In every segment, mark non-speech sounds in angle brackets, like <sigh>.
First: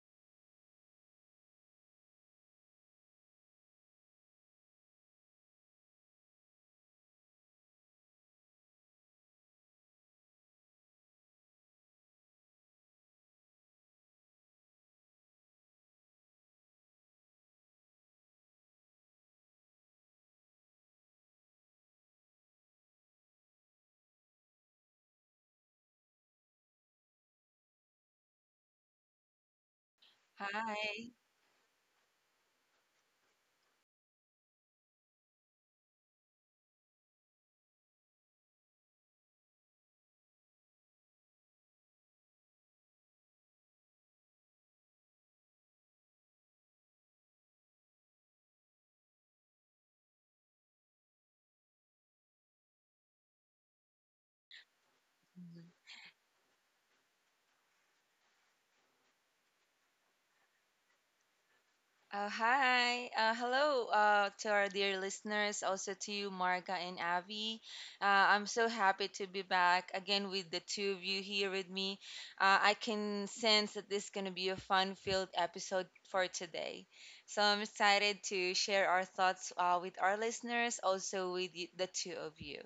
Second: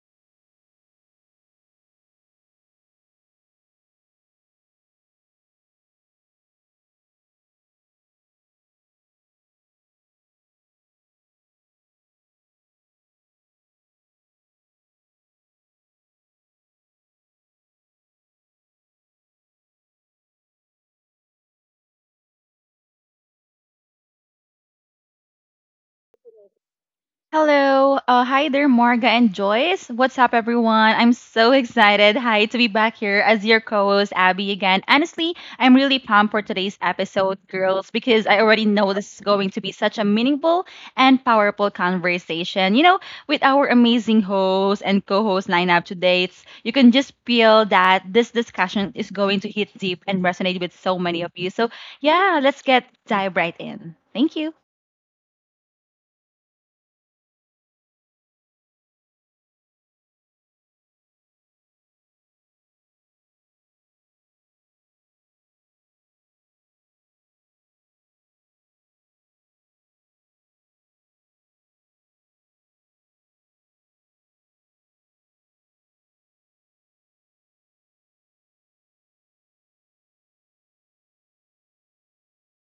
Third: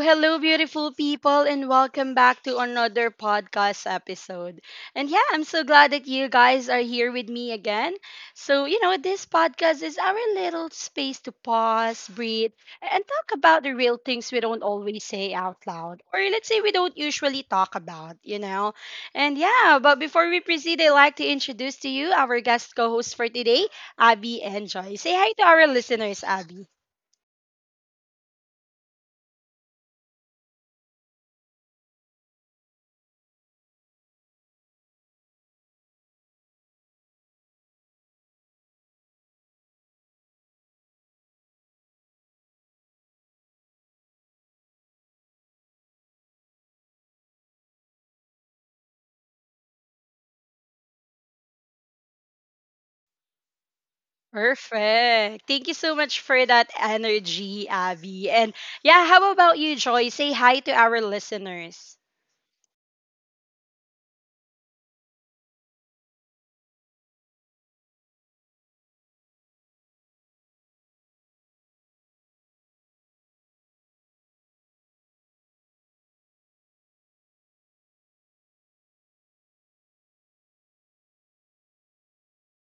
hello, beautiful people, and welcome back to another podcast episode. And yeah, I'm so glad that you guys are here with me again. So, you know, this podcast is our little space to pause, breathe, and talk about the real things we don't always say out loud, or let's say we don't usually talk about, you know? And yeah, but before we proceed, I'd like to introduce to you our guest co host for today, Abby and Joy. Say hi to our listeners, Abby. Hello. Hi there, Marga and Joyce. What's up, everyone? I'm Hi. so excited. Hi, to be back here as your co host, Abby, again. Honestly, I'm really pumped for today's episode, girls, because I already know this is going to be such a meaningful and powerful conversation. You know, with our amazing host and co host lineup today, you can just feel that this discussion is going to hit deep and resonate with so many of you. So, yeah, let's get dive right in. Thank you. Perfect. Thank you so much for that energy, Abby. And yeah, how about you, Joy? Say hi to our listeners. Hi. Hello to our dear listeners, also to you, Marga and Avi. Uh, I'm so happy to be back again with the two of you here with me. I can sense that this is going to be a fun filled episode for today. So I'm excited to share our thoughts with our listeners, also with the two of you.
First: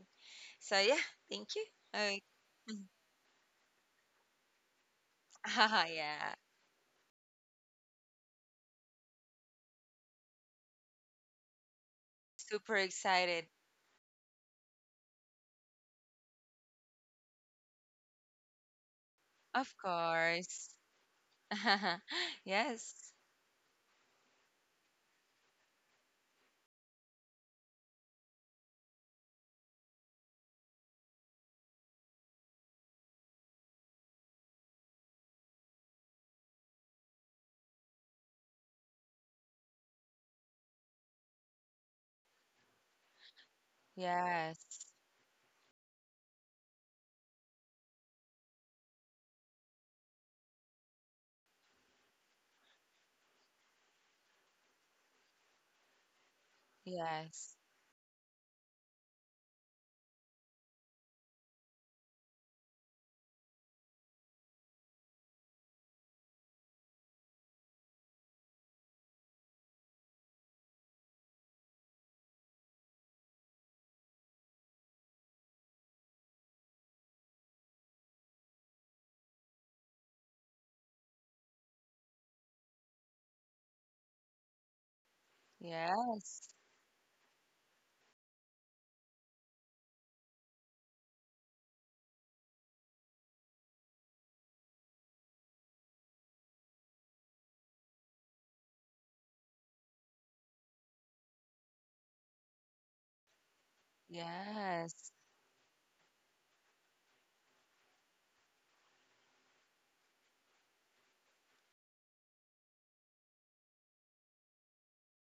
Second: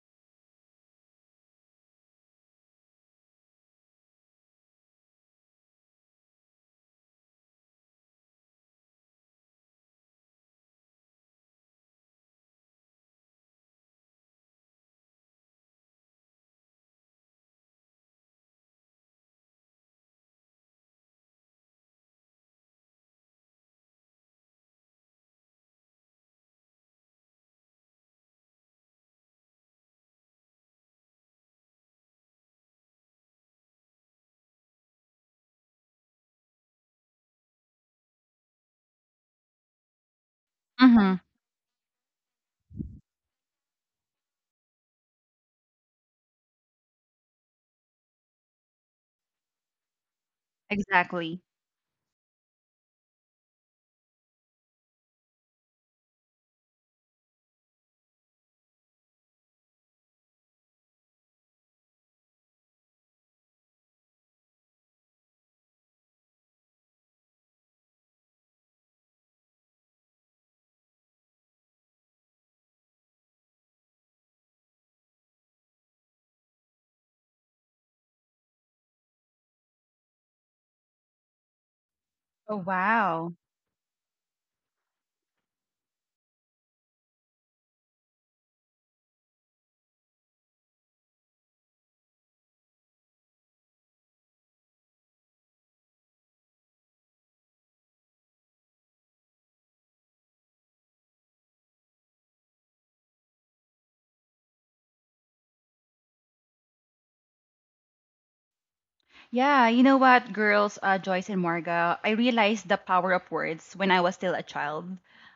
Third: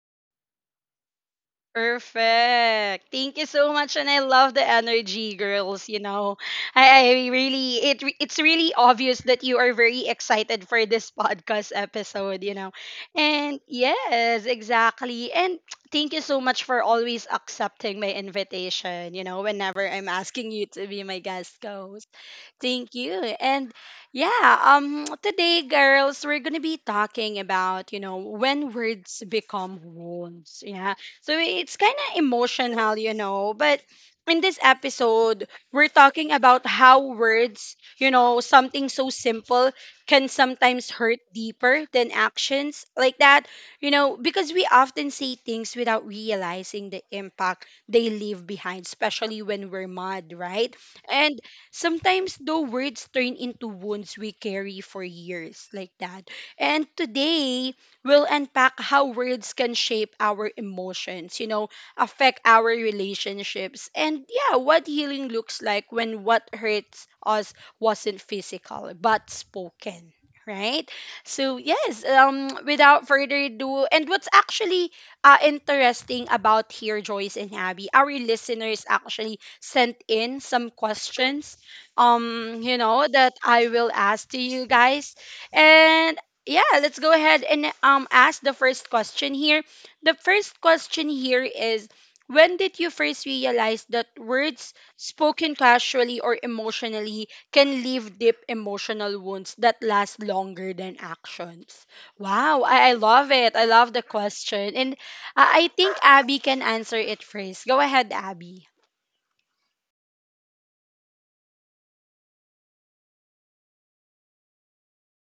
So, yeah, thank you. Okay. Perfect. Thank you so much, and I love the energy, girls. You <laughs> Yeah, know, I really it's really obvious that you are very excited for this <laughs> podcast episode. You know, super excited. and yes, exactly. And <tsk> thank you so much for always accepting my invitation. You know, Of whenever I'm asking you course. to be my guest <laughs> host. Thank Yes. you. And yeah, <tsk> today girls, we're going to be talking about, you know, when words become wounds. Yeah. So it's kind of emotional, you know, but in this episode, we're talking about how words, you know, something so simple can sometimes Mm-hmm. hurt deeper than actions like that, you know, because we Yes. often say things without realizing the impact they leave behind, especially when we're mad, right? And Exactly. sometimes, though, words turn into wounds we carry for years, like that. And Yes. today, we'll unpack how words can shape our emotions, you know, affect our relationships, and yeah, what healing looks like when what hurts us wasn't physical but spoken. Right, so yes, without further ado, and what's actually interesting about here, Joyce and Abby, our listeners actually sent in some questions Oh, you know wow. that I will ask to you guys, and Yes. yeah, let's go ahead and ask the first question here. The first question here is, when did you first realize that words spoken casually or emotionally can leave deep emotional wounds that last longer than actions? Wow, I love it. I love the question. And Yes. I think Abby can answer it first. Go ahead, Abby. Yeah, you know what, girls, Joyce and Marga, I realized the power of words when I was still a child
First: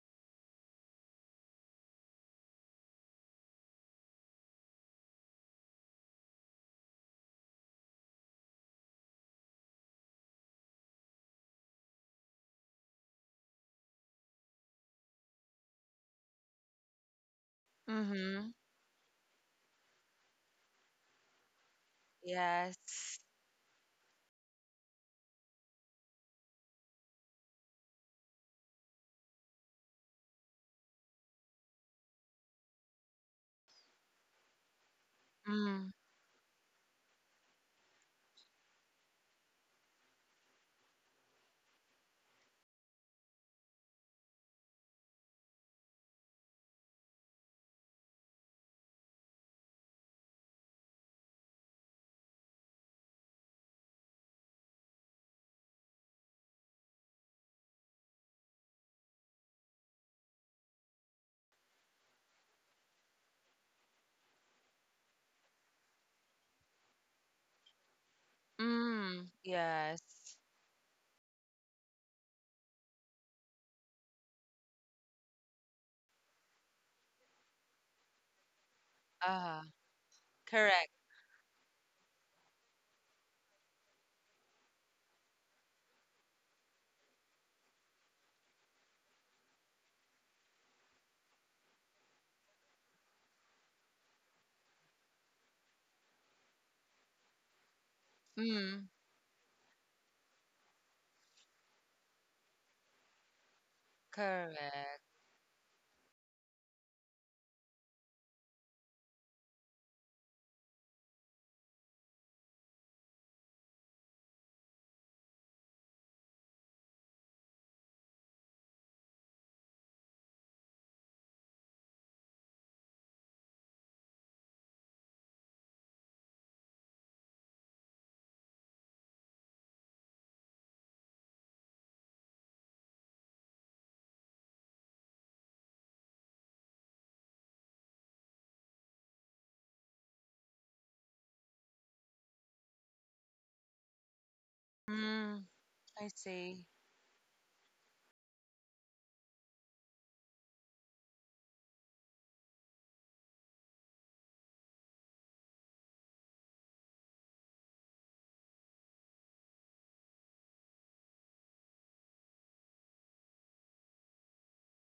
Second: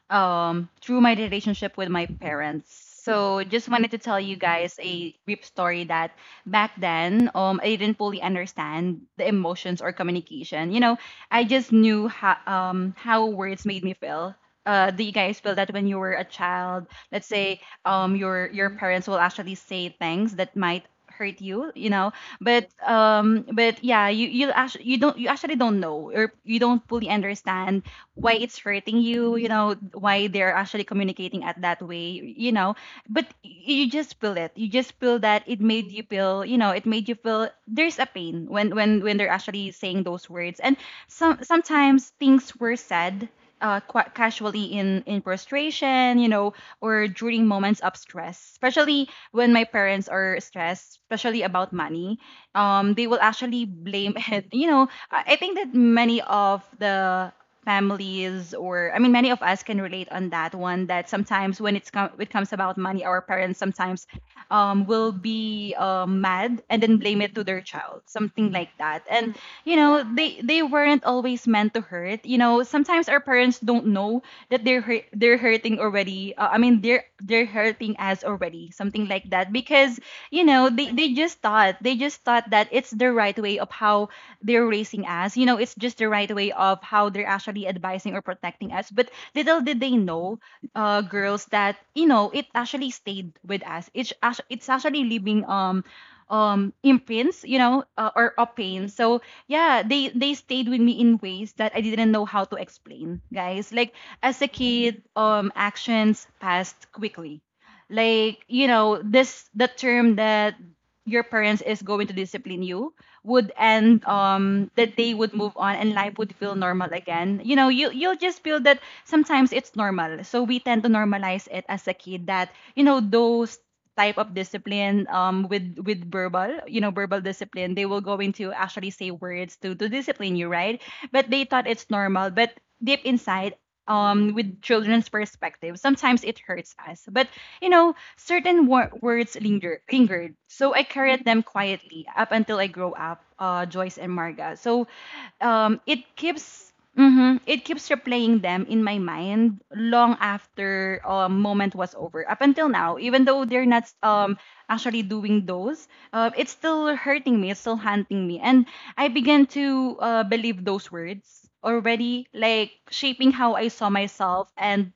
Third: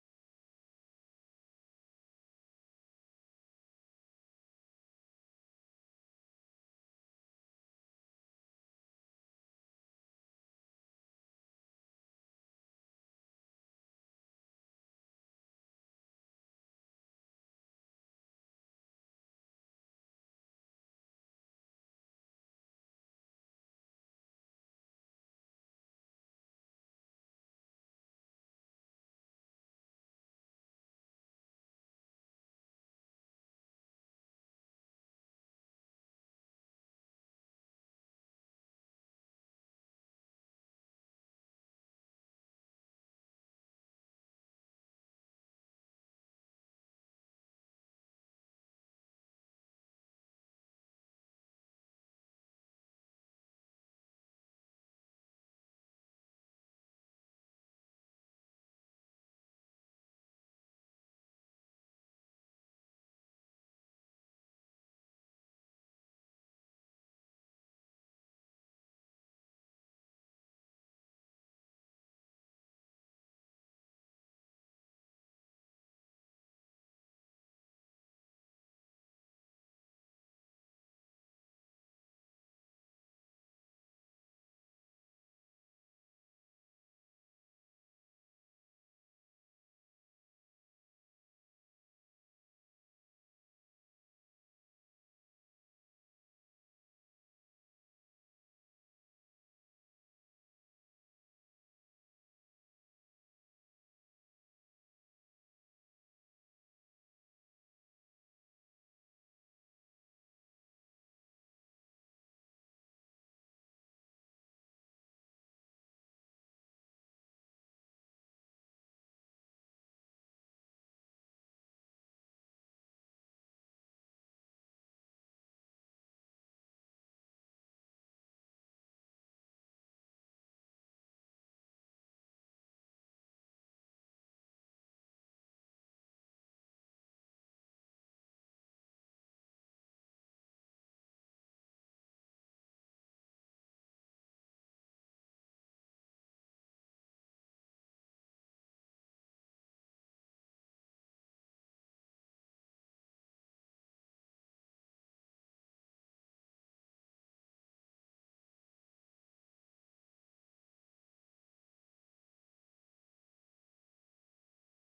through my relationship with my parents. So, just wanted to tell you guys a brief story that back then, I didn't fully understand the emotions or communication. You know, I just knew how words made me feel. Do you guys feel that when you were a child, let's say your Mm-hmm. your parents will actually say things that might hurt you, you know? But Yes. um, but yeah, you actually don't know, or you don't fully understand why it's hurting you. You know why they're actually communicating at that way. You know, but you just feel it. You just feel that it Mm. made you feel. You know, it made you feel there's a pain when when they're actually saying those words. And sometimes things were said quite casually in frustration, you know, or during moments of stress, especially when my parents are stressed, especially about money, they will actually blame <laughs> it. You know, I think that many of the families, or I mean many of us, can relate on that one, that sometimes when it comes about money, our parents sometimes will be mad and then blame it to their child, something like that. Mm. And you know, Yes. they weren't always meant to hurt. You know, sometimes our parents don't know that they're hurting already. I mean, they're hurting us already, something like that, Ah, because you know, correct. they just thought, they just thought that it's the right way of how they're raising us. You know, it's just the right way of how they're actually advising or protecting us, but little did they know, girls, that you know, it actually stayed with us. It's actually leaving um imprints, you know, or a pain. Mm. So yeah, they stayed with me in ways that I didn't know how to explain, guys. Like as a kid, Correct. Actions passed quickly. Like you know, this the term that your parents is going to discipline you would end. That they would move on and life would feel normal again. You know, you you'll just feel that sometimes it's normal, so we tend to normalize it as a kid that you know, those type of discipline, with verbal, you know, verbal discipline, they will go into actually say words to discipline you, right? But they thought it's normal. But deep inside, with children's perspective, sometimes it hurts us. But you know, certain words lingered. So I carried them quietly up until I grow up, Joyce and Marga. So Mm. It I see. keeps, it keeps replaying them in my mind long after a moment was over, up until now, even though they're not actually doing those, it's still hurting me, it's still haunting me. And I began to believe those words already, like shaping how I saw myself and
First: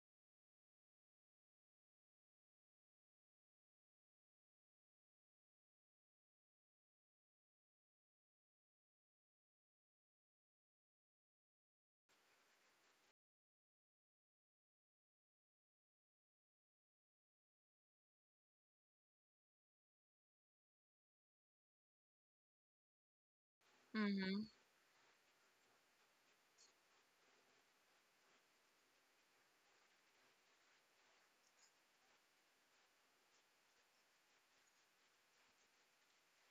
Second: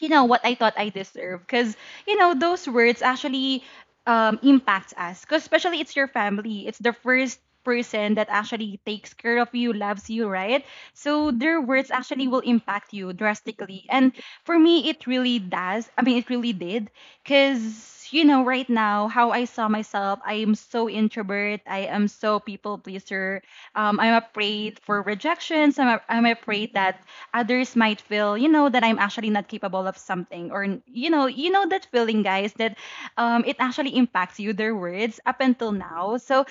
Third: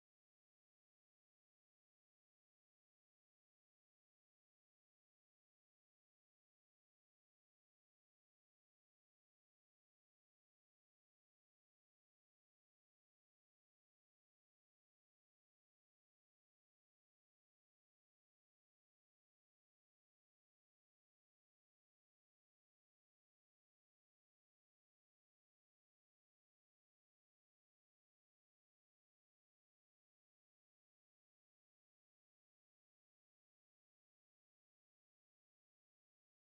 you know what I thought I deserved, because you know, those words actually impacts us, because especially it's your family, it's the first person that actually takes care of you, loves you, right? So their words actually will impact you drastically. And for me, it really does. I mean, it really did, because you know, right now, how I saw myself, I am so introvert, I am so people pleaser. I'm Mm-hmm. afraid for rejections. I'm afraid that others might feel, you know, that I'm actually not capable of something. Or you know that feeling, guys, that it actually impacts you. Their words up until now. So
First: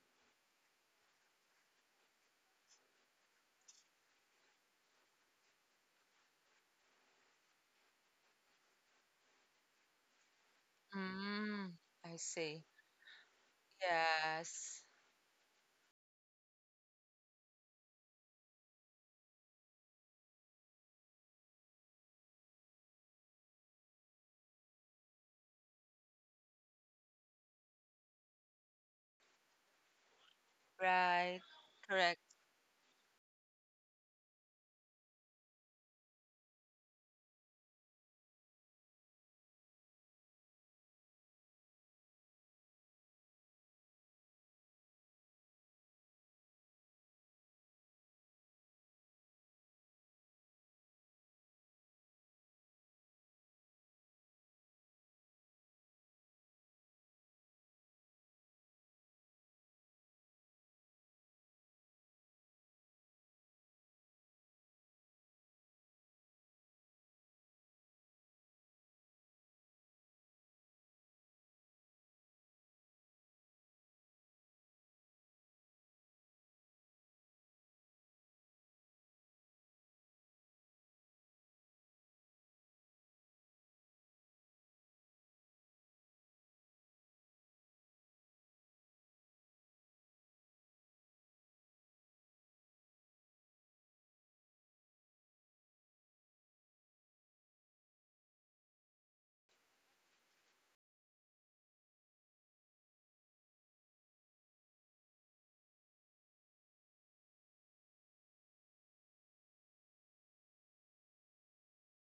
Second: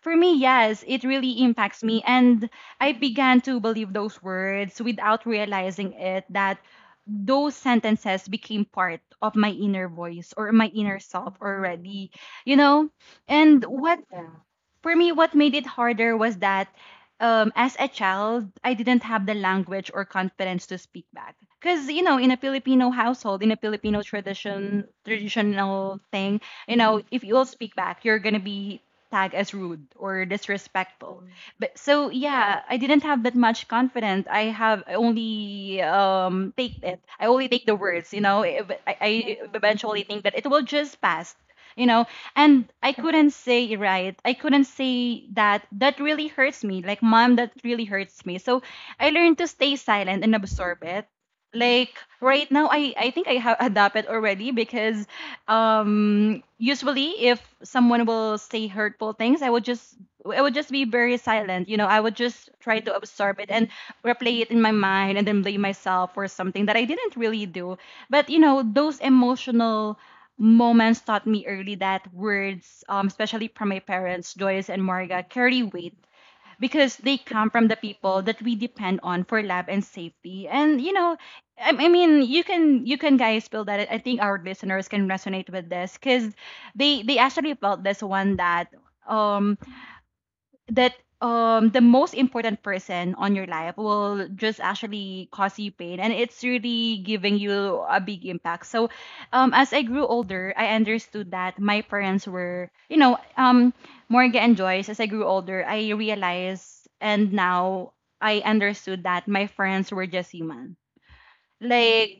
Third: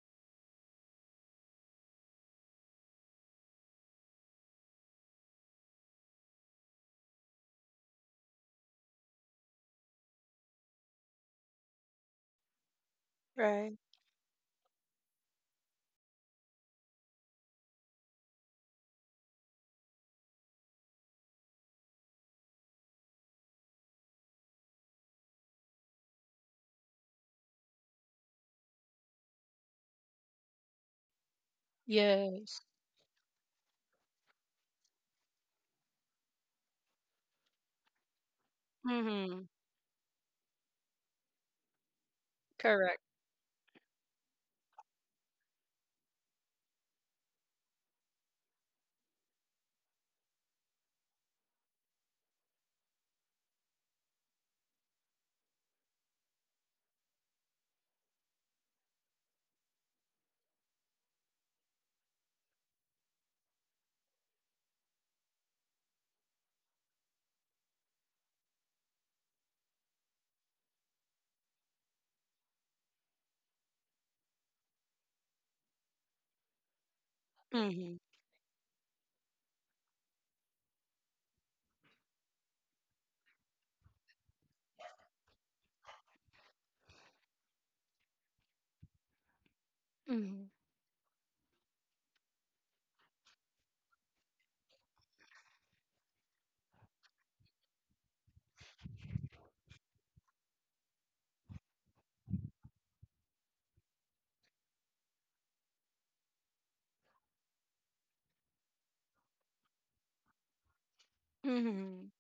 for me, yes, it really impacts me. And I began to believe those words without realizing it. That those sentences became part of my inner voice, or my inner self Mm. already, I you see. know. And Right. what, Yes. for me, what made it harder was that as a child, I didn't have the language or confidence to speak back. Because you know, in a Filipino household, in a Filipino tradition, traditional thing, you know, if you'll speak back, you're going to be tagged as rude or disrespectful. Right. But so, Correct. Yes. yeah, I didn't have that much confidence. I only take it. I only take the words, you know, eh, but I Mm-hmm. eventually think that it will just pass. You know, and I Correct. couldn't say right. I couldn't say that. That really hurts me. Like, mom, that really hurts me. So I learned to stay silent and absorb it. Like right now, I think I have <laughs> adopted already, because usually if someone will say hurtful things, I would just be very silent. You know, I would just try to absorb it and replay it in my mind, and then blame myself for something that I didn't really do. But you know, those emotional moments taught me early that words, especially from my parents, Joyce and Marga, carry weight, because they come from the Mm-hmm. people that we depend on for lab and safety. And you know, I mean, you can, you can guys feel that. I think our listeners can resonate with this because they actually felt this one, that um Mm-hmm. that the most important person on your life will just actually cause you pain, and it's really giving you a big impact. So as I grew older, I understood that my parents were, you know, Morgan and Joyce, as I grew older, I realized, and now I understood, that my friends were just human. Mm-hmm. Mm-hmm. like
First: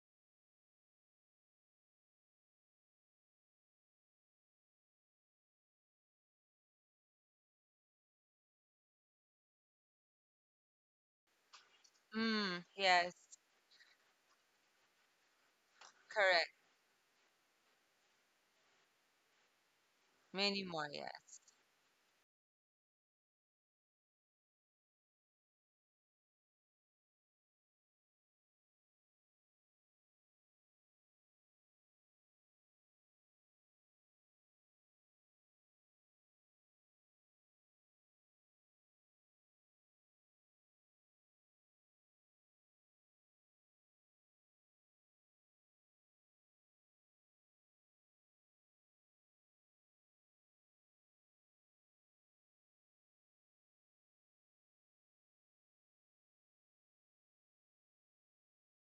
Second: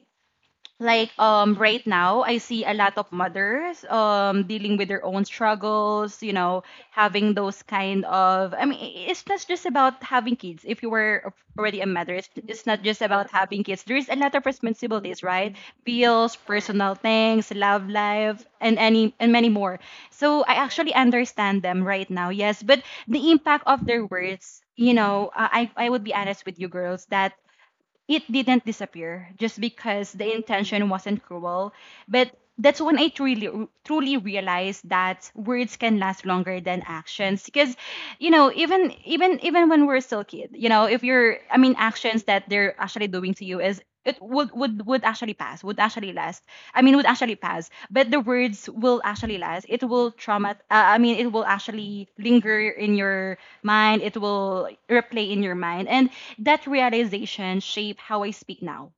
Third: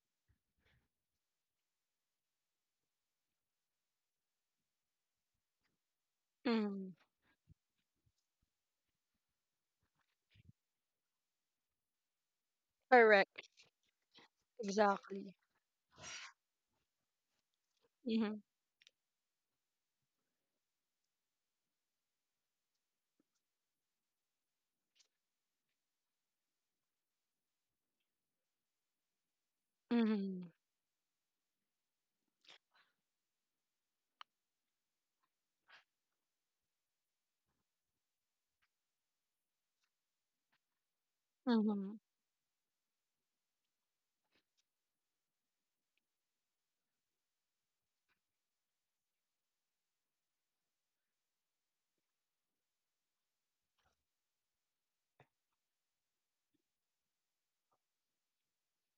like um right now, I see a lot of mothers dealing with their own struggles, you know, Mm-hmm. having those kind of, I mean, it's not just about having kids. If you were already a mother, Mm. it's not just Yes. about Correct. having kids, there's a lot of responsibilities, Exactly. right? Bills, Correct. personal things, love Mm-hmm. life, and any and many more. So I Many more. actually Yes. understand them right now. Yes, but the impact of their words, you know, I would be honest with you girls, that it didn't disappear just because the Mm-hmm. intention wasn't cruel. But that's when I truly realized that words can last longer than actions, because you know, even when we're still kid, you know, if you're, I mean, Mm-hmm. actions that they're actually doing to you is, it would actually pass, would actually last, I mean, would actually pass, but the words will actually last. It will trauma, I mean, it will actually linger in your mind, it will replay in your mind. And that realization shaped how I speak now,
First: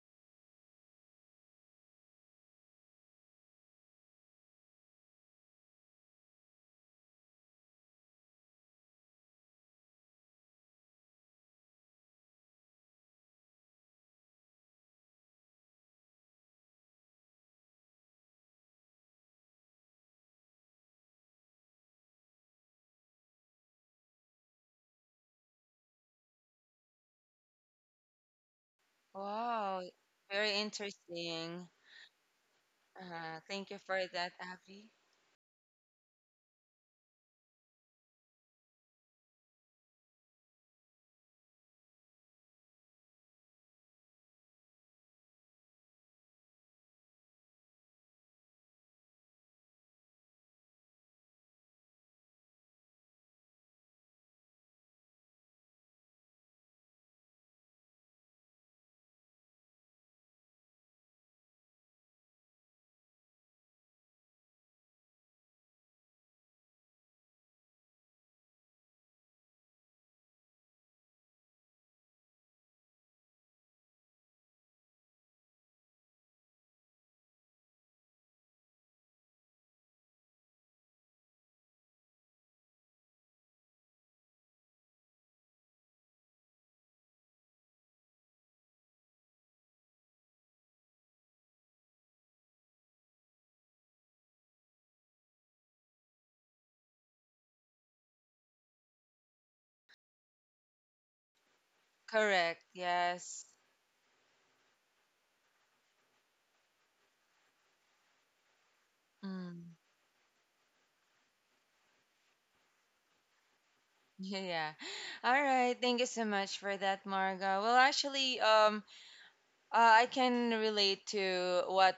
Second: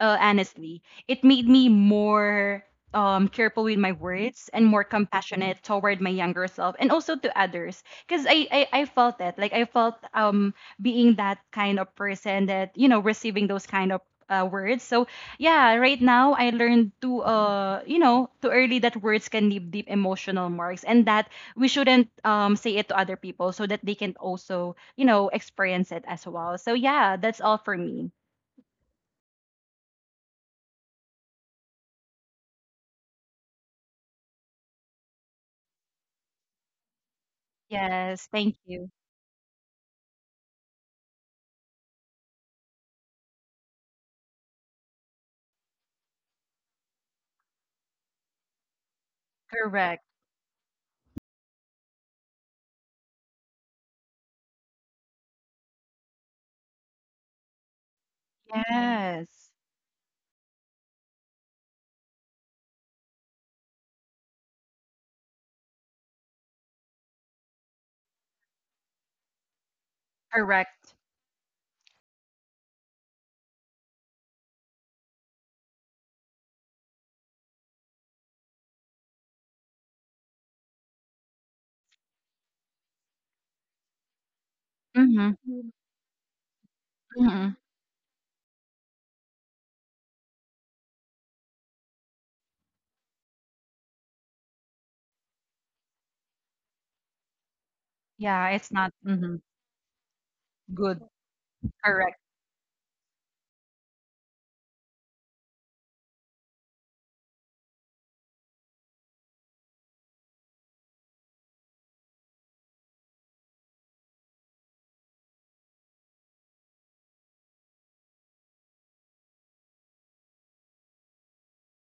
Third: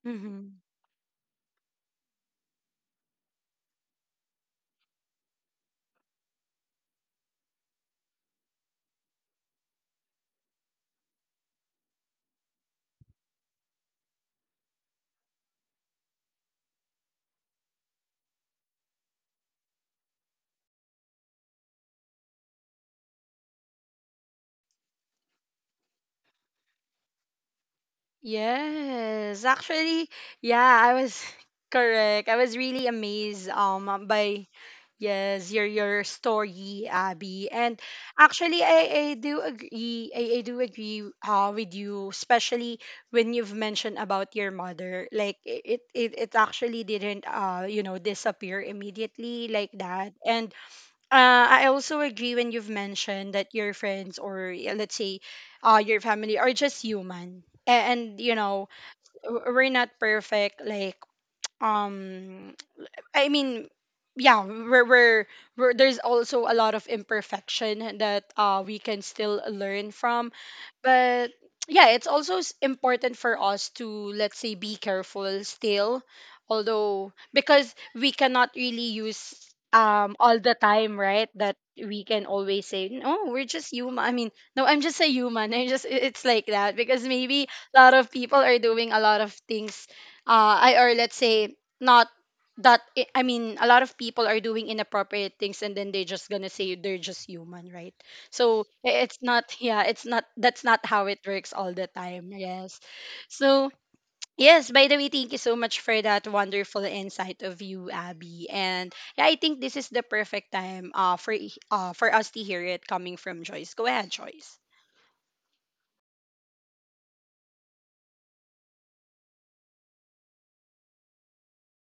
Mm-hmm. honestly. It made me more careful with my words and more compassionate toward my younger self, and also to others. Because I felt it. Like I felt, being that kind of person that, you know, receiving those kind of words. So yeah, right now I learned to, you know, too early, that words can leave deep emotional marks, and that we shouldn't say it to other people, so that they can also, you know, experience it as well. So yeah, that's all for me. Yes. Wow. Actually, Very yeah, I was interesting. <laughs> correct. I was really amazed Thank you for that, by Abby. yes, your story, Abby. And Yes, thank actually I, you. I do agree, I do agree with you, especially when you've mentioned about your mother. Like, it actually didn't you know disappear immediately like Correct. that. And I also agree when you've mentioned that your friends, or yeah, let's say your family are just human. And you know, w- Yes. we're not perfect like, um I mean, yeah, we're there's also a lot of imperfection that we can still learn from, Correct. but yeah, it's also important for us to let's say be careful still, although because we cannot really use all the time, right? That we can always say, no, we're just human. I mean, no, I'm just a Mhm. human. <laughs> I Mm. just it's like that because maybe Mhm. a lot of people are doing a lot of things, I or let's say not that I mean a lot of people are doing inappropriate things and then they're just gonna say they're just human, right? Yeah, So it's not it's mhm. not, yeah, it's not, that's not Good. how it works all the Correct. time. Correct. Yes. Yes. So yes, by the way, thank you so much for that wonderful insight of you, Abby. And yeah, I think this Mm. <laughs> is the perfect time for us to hear it coming from Joyce. Go ahead, Yeah. Joyce. Yeah. All right. Thank you so much for that, Marga. Well, actually, I can relate to what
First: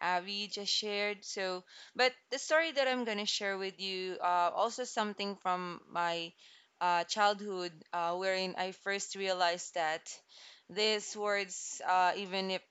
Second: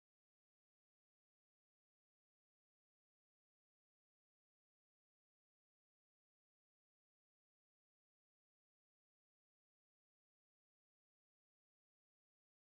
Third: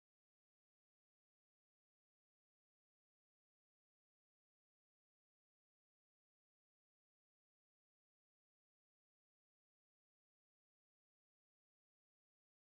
Abby just shared. So, but the story that I'm gonna share with you, also something from my childhood, wherein I first realized that these words, even if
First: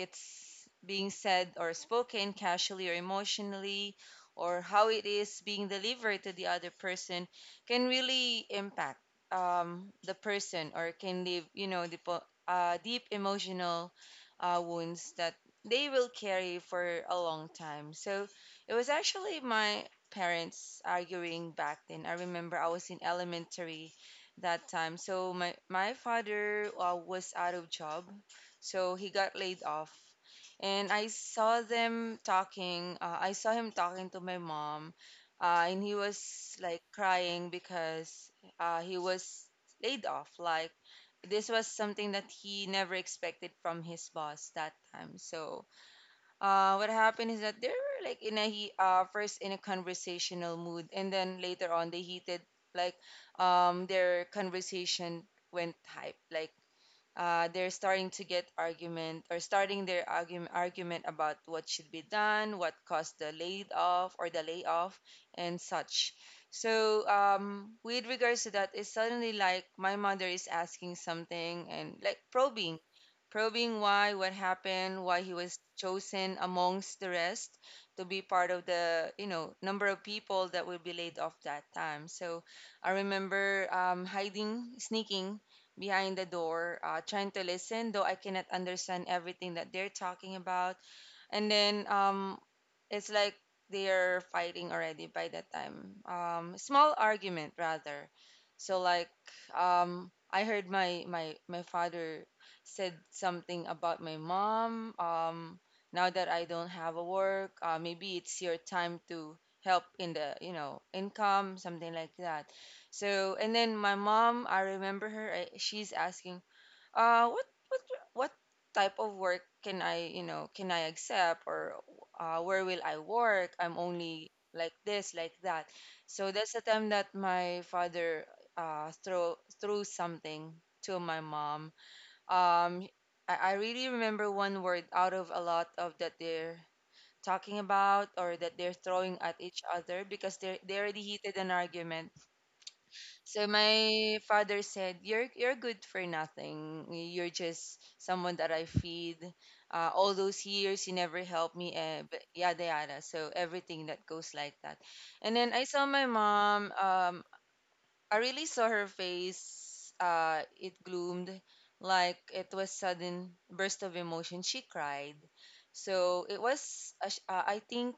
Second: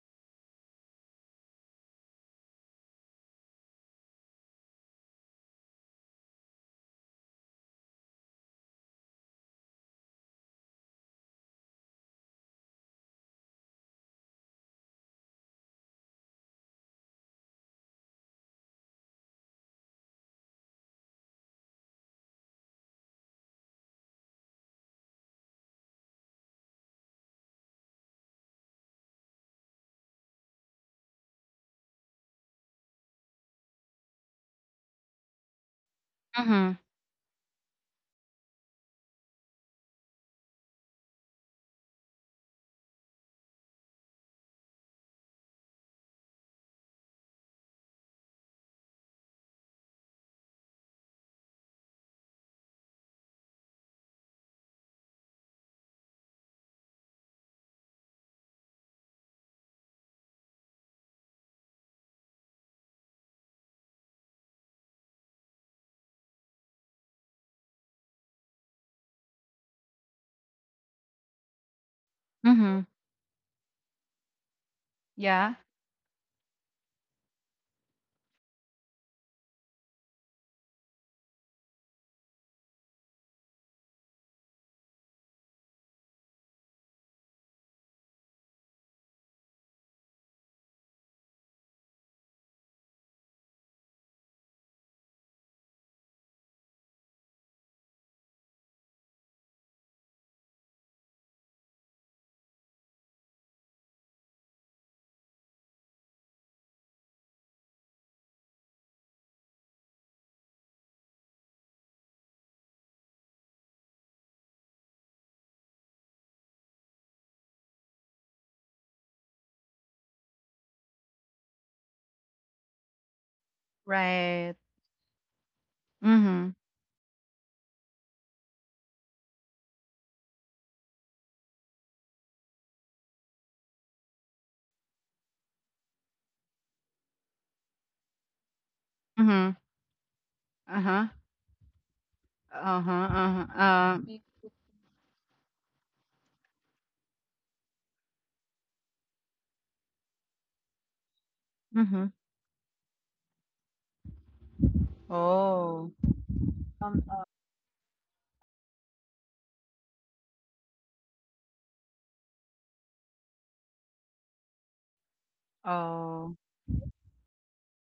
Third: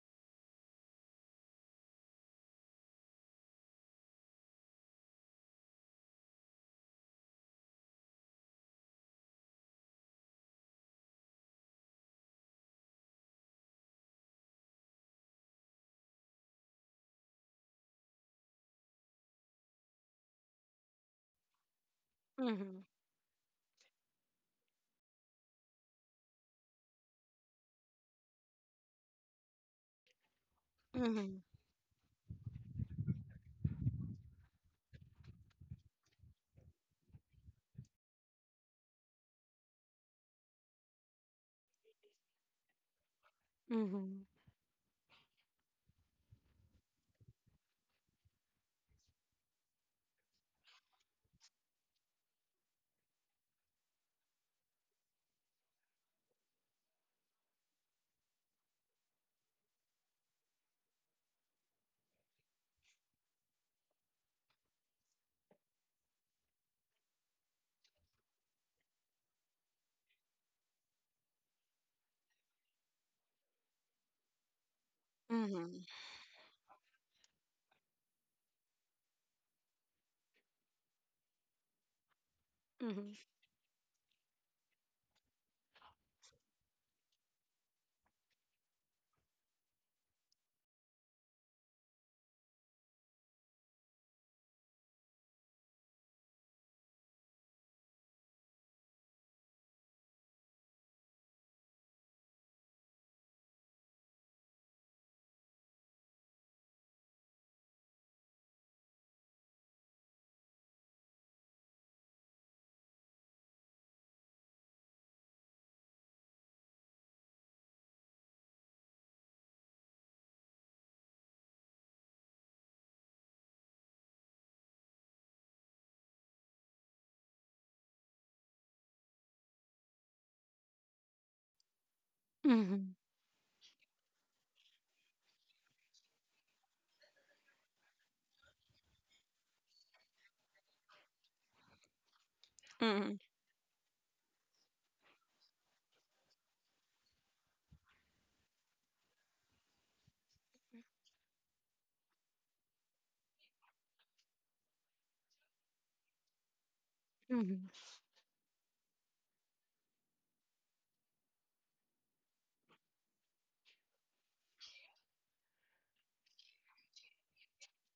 it's being said or spoken casually or emotionally, or how it is being delivered to the other person, can really impact, the person, or can leave, you know, the deep emotional wounds that they will carry for a long time. So it was actually my parents arguing back then. I remember I Mhm. was in elementary that time. So my father was out of job, so he got laid off. And I Mhm. saw them talking. I saw him talking to my mom, and he was Mhm. like crying because he was laid off. Like, this was something that he never expected from his Mhm. boss that time. So, what happened is that they were like in a he first in a conversational mood, and then later on they heated, like, their conversation went hype. Like, they're starting to get argument or starting their argument about what should be done, what caused the laid off or the layoff, and such. So, with regards to that, it's suddenly like my mother is asking something and, like, probing, Mhm. probing why, what happened, why he Yeah. was Mm-hmm. chosen amongst the rest to be part of the, you know, number of people that will be laid off that time. So I Mhm. remember, hiding, sneaking behind the door, trying to listen, though I cannot understand everything that they're talking about. And then, it's like they're fighting already by that time. Small argument rather. So, like, I heard my father said something about my mom. Now that I don't have a work, maybe it's your time to help in the, you know, income, something like that. So, and then my mom, I remember her. She's asking uh what what what type of work can I, you know, can I accept, or where will I work, I'm only Right. like this, like that. So that's Mhm. the time that my father throw threw something to my mom. um Mhm. I, I really remember one word out of a lot of that they're talking about, or that they're throwing at Mhm. each other because they already Uh-huh. heated an argument. Uh-huh. Mm-hmm. So my father said, "You're good for nothing. You're just someone that I feed. All those years you never helped me, eh, Mhm. but yada yada." So everything that goes like that. And then I saw Oh. my mom. Oh. Mhm. I really saw her face. It gloomed, like it was sudden burst of emotion. She cried. So Oh. it was, I think,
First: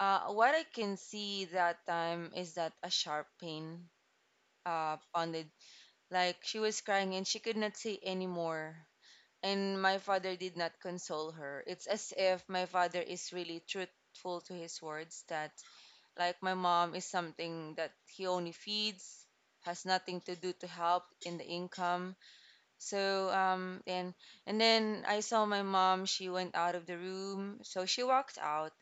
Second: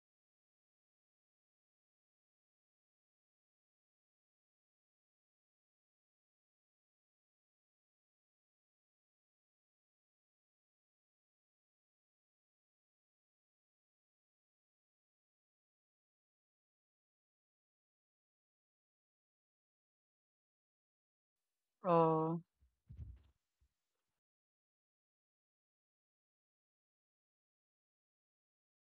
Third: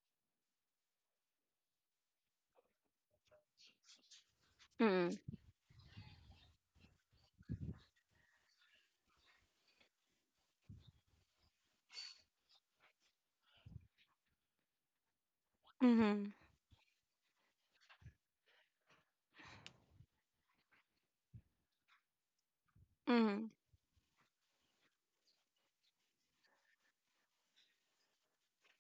what I can see that time is that a sharp pain Mm-hmm. pounded, like she was crying and she could not say anymore. And my father did not console her. It's as if my father is really truthful to his words that, Mhm. like, my mom is something that he only feeds, has nothing to do to help in the income. Oh. So, Mhm. And then I saw my mom, she went out of the room. So she walked out,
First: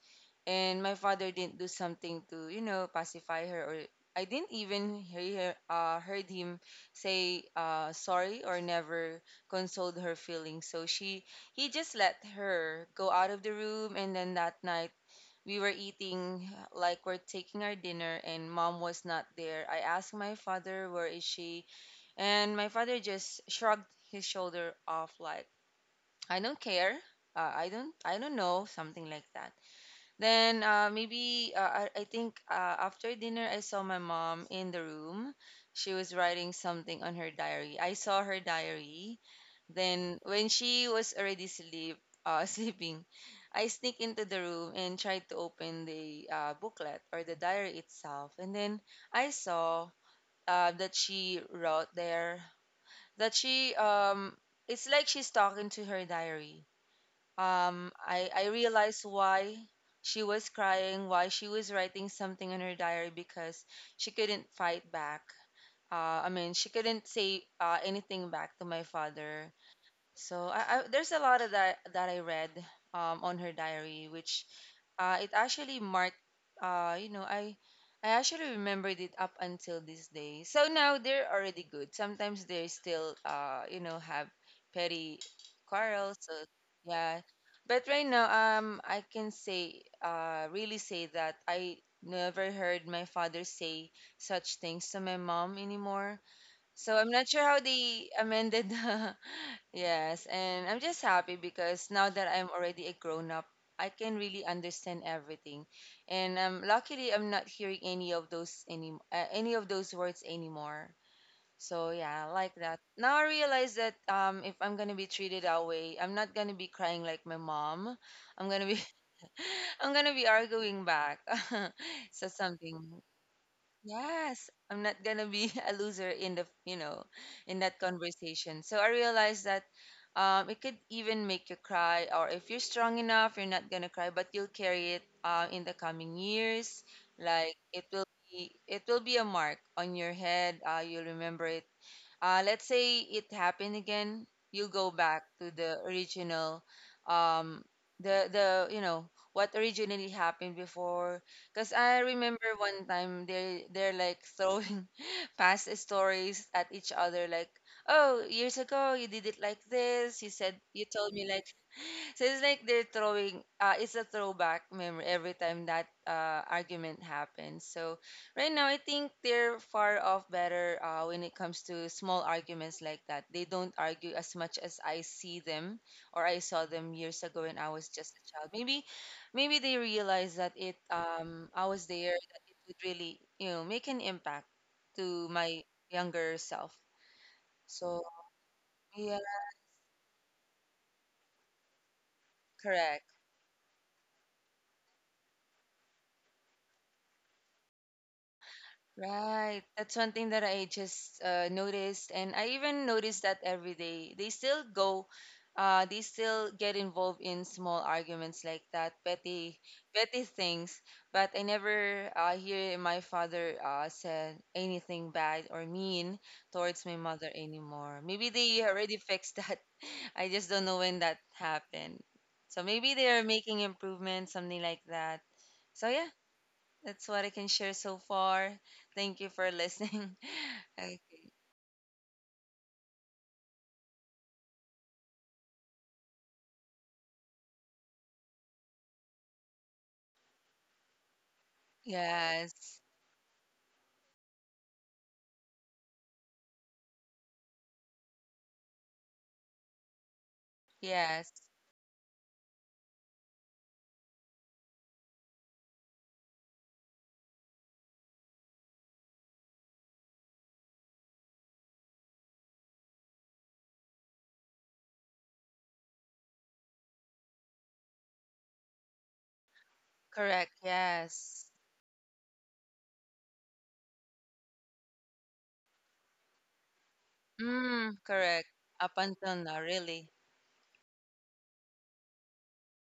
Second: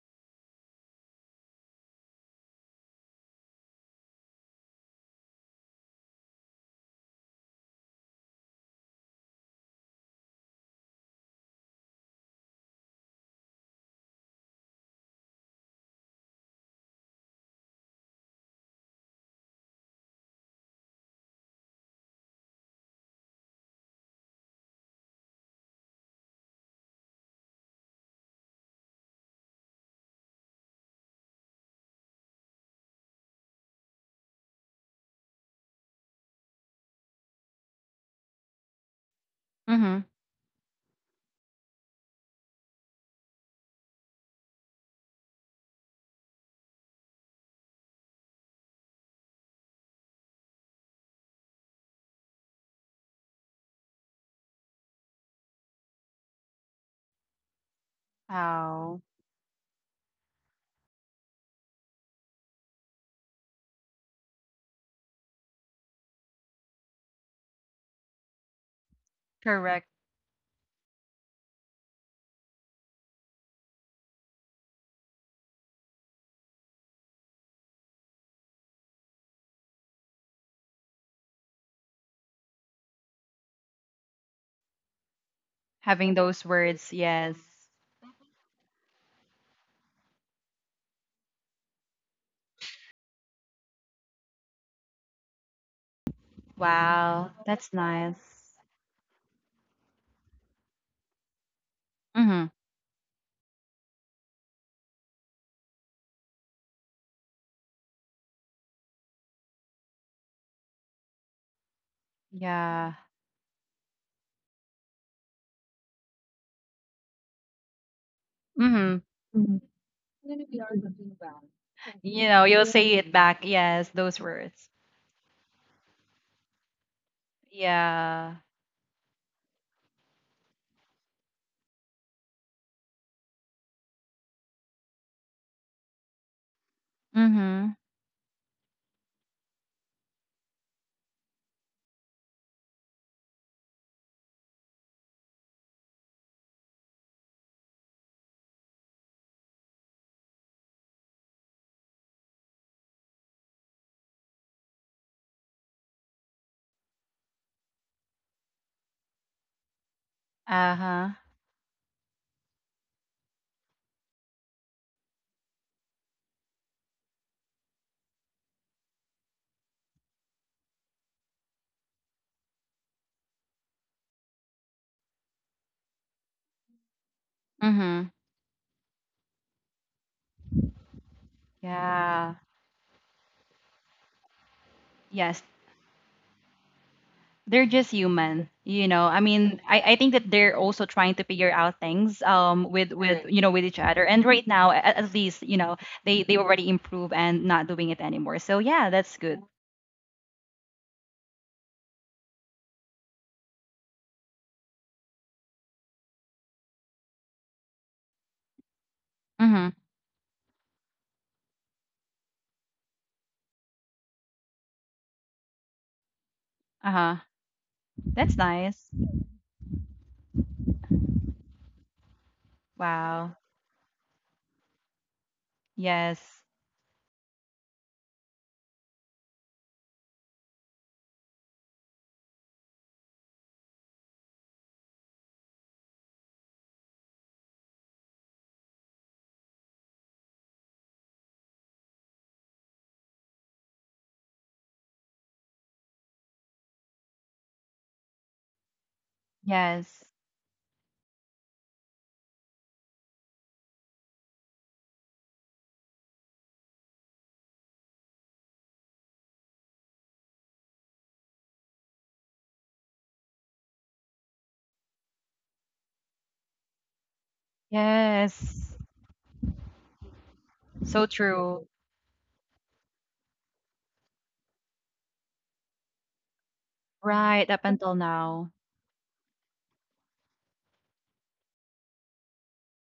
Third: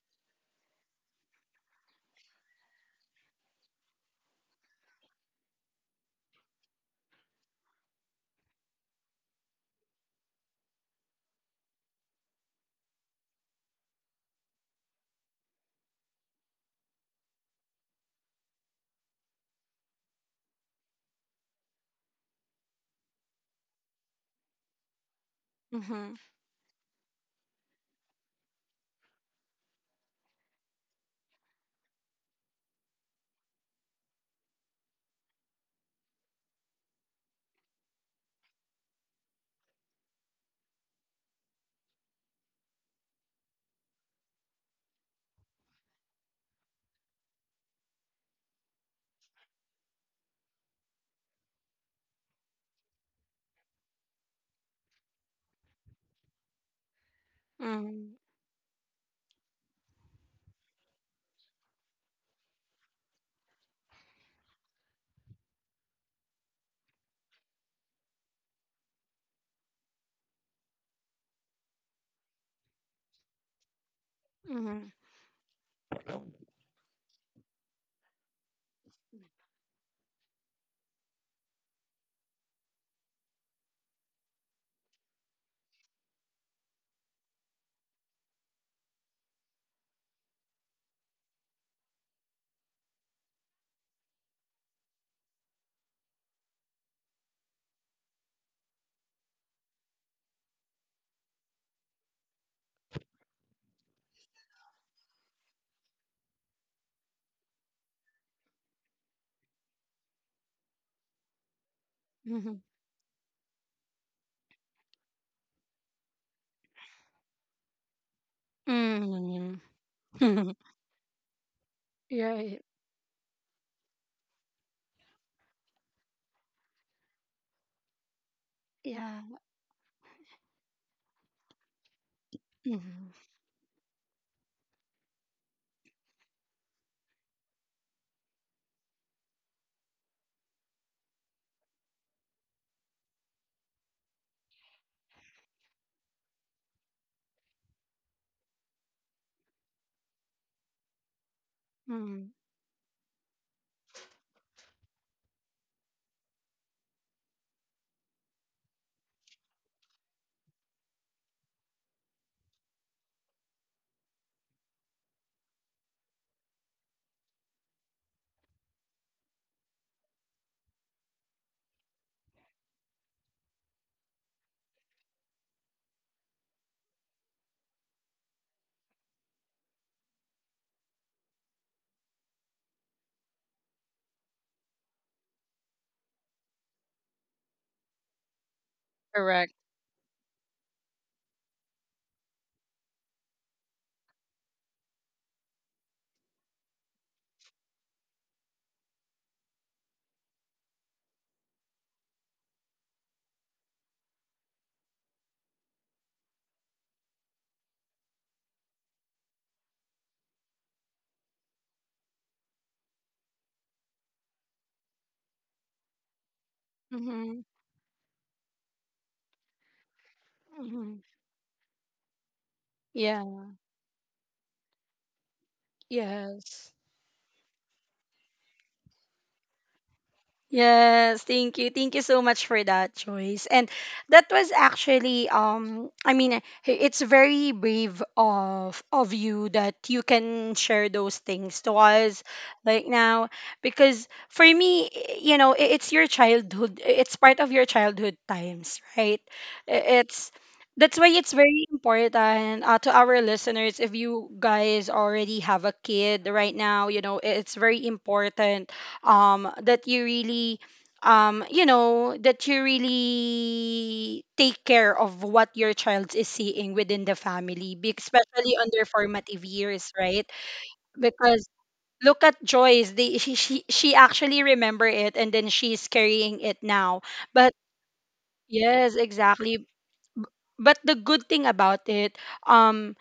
and my father didn't do something to, you know, pacify her, or I didn't even heard him say sorry or never consoled her feelings, so she he just let her go out of the room. And then that night we were eating, like, we're taking our dinner, and mom was not there. I asked my father where is she, and my father just shrugged his shoulder off, like, Mhm. "I don't care, I don't know," something like that. Then, maybe I think after dinner, I saw my mom in the room. She was writing something on her diary. I saw her diary. Mhm. Then when she was already <laughs> sleeping, I sneak into the room and tried to open the booklet or the diary itself. And then I saw that she wrote there that she— it's like she's talking to her diary. um, Mm, I, I How. realized why she was crying, why she was writing something in her diary, because she couldn't fight back. I mean, she couldn't say anything back to my father. Correct. So, there's a lot of that that I read on her diary, which mhm, it actually marked. You know, I actually remembered it up until this day. So now they're already good. Sometimes they still, you know, have petty Having quarrels. So those words. yeah, Yes. but right now, I can say really say that I never heard my father say such things to my mom anymore. So I'm not Wow. sure how That's they nice. amended <laughs> the— Yes, and I'm just happy because now that Mhm. I'm already a grown up, I can really understand everything. And, luckily, I'm not hearing any of those words anymore. So yeah, I mhm, like that. Yeah. Now I realize that, if I'm gonna be treated that way, I'm not gonna be crying like my mom. I'm gonna be Mhm. mm, <laughs> I'm gonna be mhm. <laughs> arguing back. <laughs> You So know, Right. you'll say something. it back. Yes, those Yes, words. I'm not gonna be <laughs> a loser in the you know in that Yeah. conversation. So I Yeah. realized that, it could even make you cry, or if you're Hmm. strong Hmm. enough, you're not gonna cry, but you'll carry it in the coming years. Like, Mhm. It will be a mark on your head. You'll remember it. Let's say it happened again, you go back to the original, um, the you know what originally happened before. 'Cause I remember one time they're like throwing <laughs> past stories at each other, like, "Oh, years ago you did it like this. You said you Uh-huh. told me like—" <laughs> So it's like they're throwing, it's a throwback memory every time that argument happens. So right now, I think they're far off better when it comes to small arguments like that. They don't argue as much as I see them, or I saw them years ago when I was Mhm. just a child. Maybe they realize that, it I was there, Yeah. that it would really, you know, make an impact to Yes. my younger self. They're just So human, you know. yeah, I Correct. mean, I, I think that they're also trying to figure out things um with correct. with Correct. You know with each other. And right now, at least you know they already improve and not doing it anymore. So yeah, that's good. Right. That's one thing that I just noticed. And I even noticed that every day they still go, they still get involved in small arguments like that, petty, Mhm. petty things. But I never hear my father said anything bad or mean towards Uh my huh. mother Mhm, anymore. Maybe That's they nice. already fixed that. <laughs> I just don't know mhm. when that happened. So maybe they are Wow. Yeah. making improvements, something like that. So yeah, Yes. Yes. that's what I can share so far. Thank you for listening. <laughs> Okay. Yes, thank you. Thank you so much for that choice. And that was actually it's very brave of you that you can share those things to us Yes. like now, because for me you know, it's your childhood, it's part of your childhood times, right? I- Yes. It's That's why Yes. it's very important to our listeners, if you guys already have a kid right now, you know, it's very important that you really you know that you really take care of what your child is seeing within the family, especially on Yes. their formative years, right? Correct. So Because Yes. true. look at Joyce, they she actually remember it and then she's carrying it now, Right but up until Mm, correct. now. yes, Up until now, exactly. really. But the good thing about it, um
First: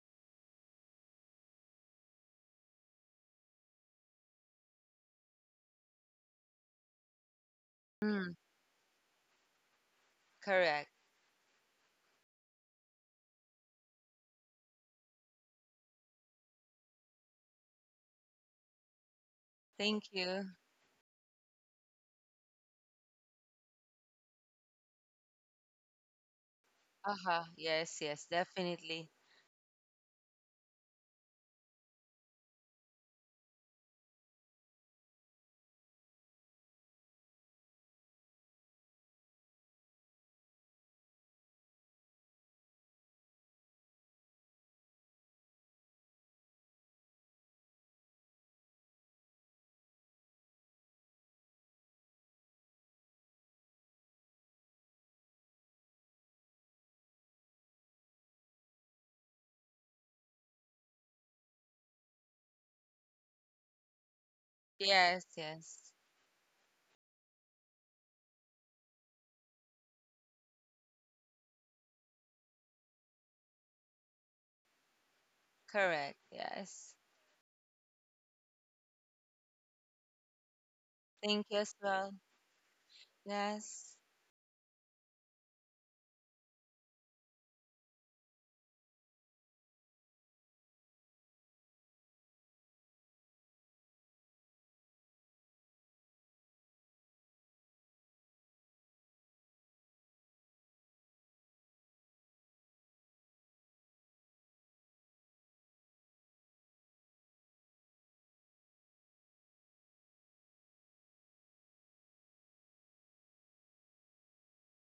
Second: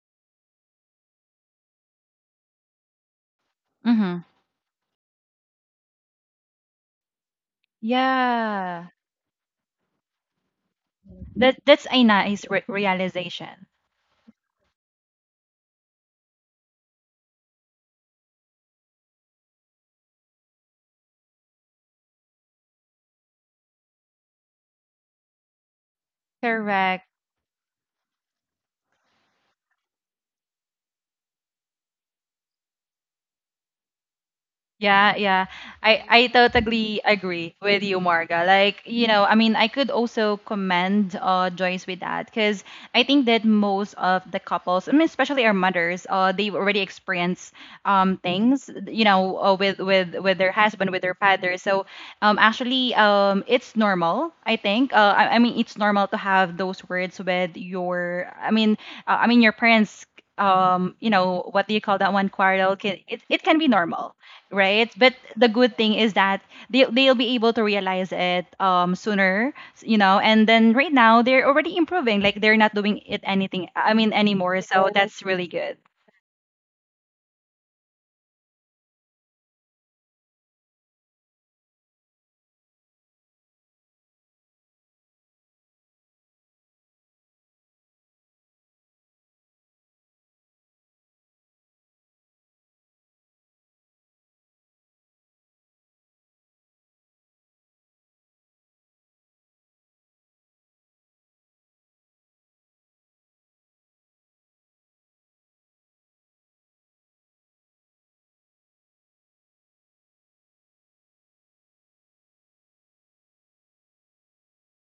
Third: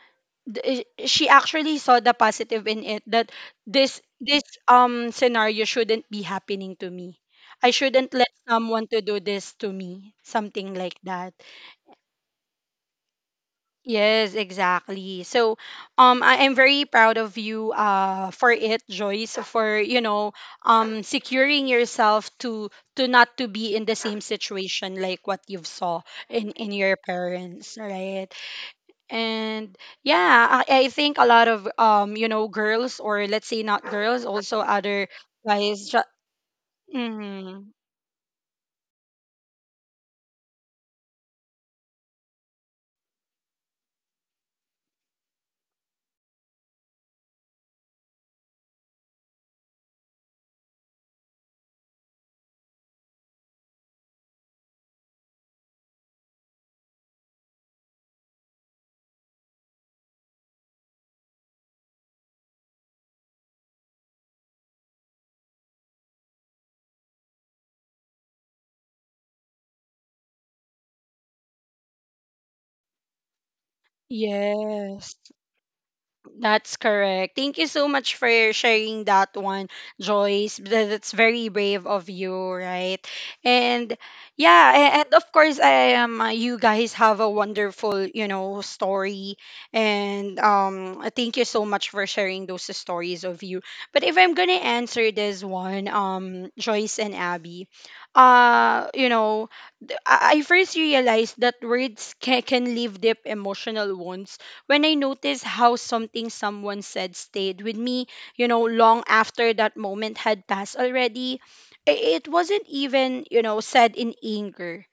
she actually saw the positive in it, that this Mhm. Scenario shouldn't be happening to me. I shouldn't let Mm, someone Yeah. to do this to me, something correct. like that. That that's a nice realization. Yes, exactly. So, I am very proud of you, for it, Joyce, for you Thank know, you. Securing yourself to not to be in the same situation like what you've saw in your Correct. Aha. parents, Yes, yes, right? definitely. And yeah, I think a lot of you know, girls, or let's say not girls, also other Yeah, yeah. guys. I totally agree Mhm. with you, Marga. Like, you know, I mean, I could also commend Joyce with that because I think that most of the couples, I mean, especially our mothers, they already experience things, you know, with their husband, with their father. So, actually, it's normal. I think. I mean, it's normal to have those words with your. I mean, your parents. You know, what do you call that one? Quarrel. Can it can be normal, right? But Yes, the good yes. thing is that they'll be able to realize it sooner, you know. And then right now they're already improving, like they're not doing it anything. I mean anymore. So, oh, Yes. that's really good. Correct. That's Yes. correct. Thank you so much for sharing that one, Joyce. That's Thank very you as brave of well. you, right? Yes. And yeah, and of course, I am. You guys have a wonderful, you know, story, and thank you so much for sharing those stories of you. But if I'm gonna answer this one, Joyce and Abby, you know, I first realized that words can leave deep emotional wounds when I noticed how something someone said stayed with me, you know, long after that moment had passed already. It wasn't even, you know, said in anger.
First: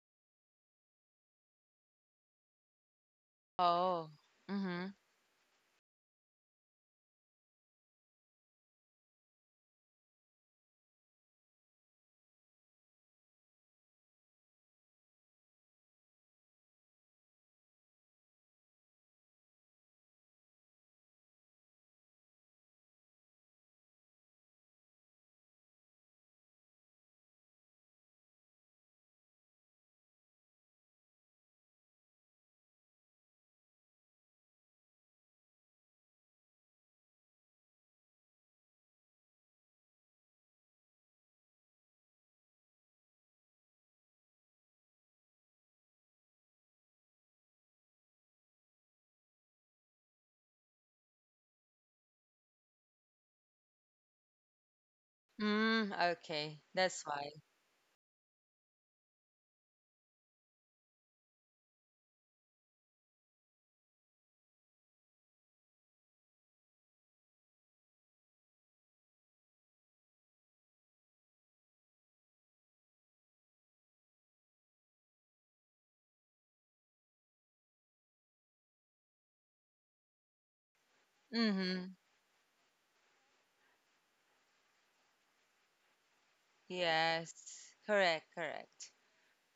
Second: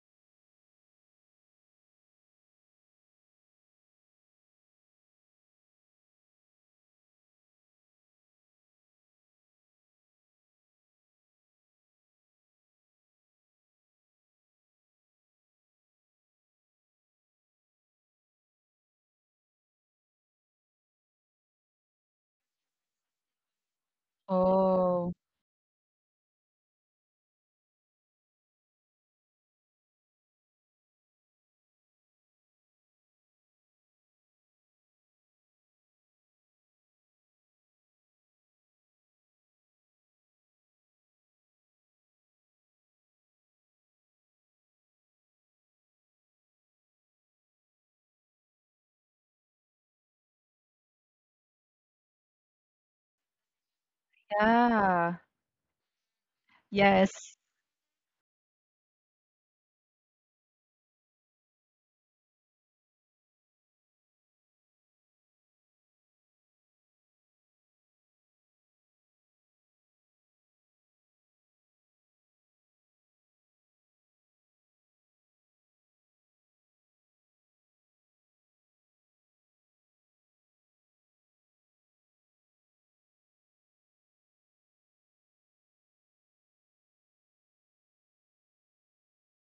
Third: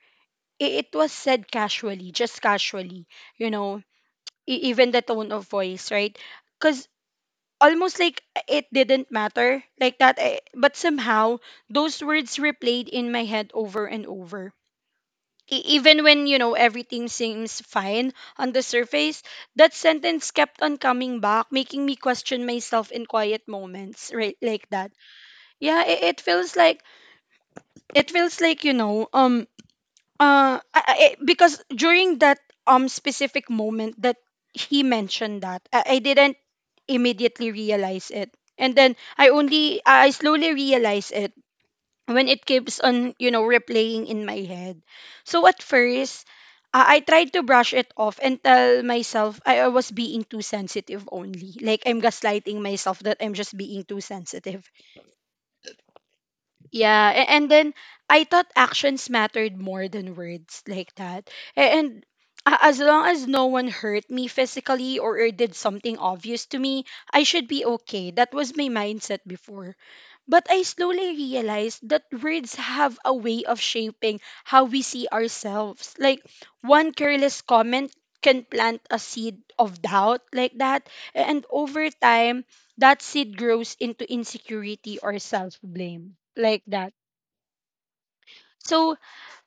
It was said casually, just casually, you know, Oh. Even Mm-hmm. the tone of voice, right? Because almost like it didn't matter like that. But somehow, those words replayed in my head over and over. Even when you know everything seems fine on the surface, that sentence kept on coming back, making me question myself in quiet moments, right, like that. Oh, Yeah, it feels like, it feels like, you know, because during that specific moment that he mentioned, that I didn't immediately realize it, and then I only I slowly realized it when it keeps on, you know, replaying in my head. So at first, I tried to brush it off and tell myself I was being too sensitive only. Like I'm gaslighting myself that I'm just being too sensitive. yeah. Mm, okay. That's Yeah, why. Yes. and then I thought actions mattered more than words like that. And as long as no one hurt me physically, or did something obvious to me, I should be okay. That was my mindset before. But I slowly realized that words have a way of shaping how we see ourselves. Like, one careless comment can plant a seed of doubt, like that. And Mm-hmm. over time, that seed grows into insecurity or self blame, like that. Yes. Correct, correct. So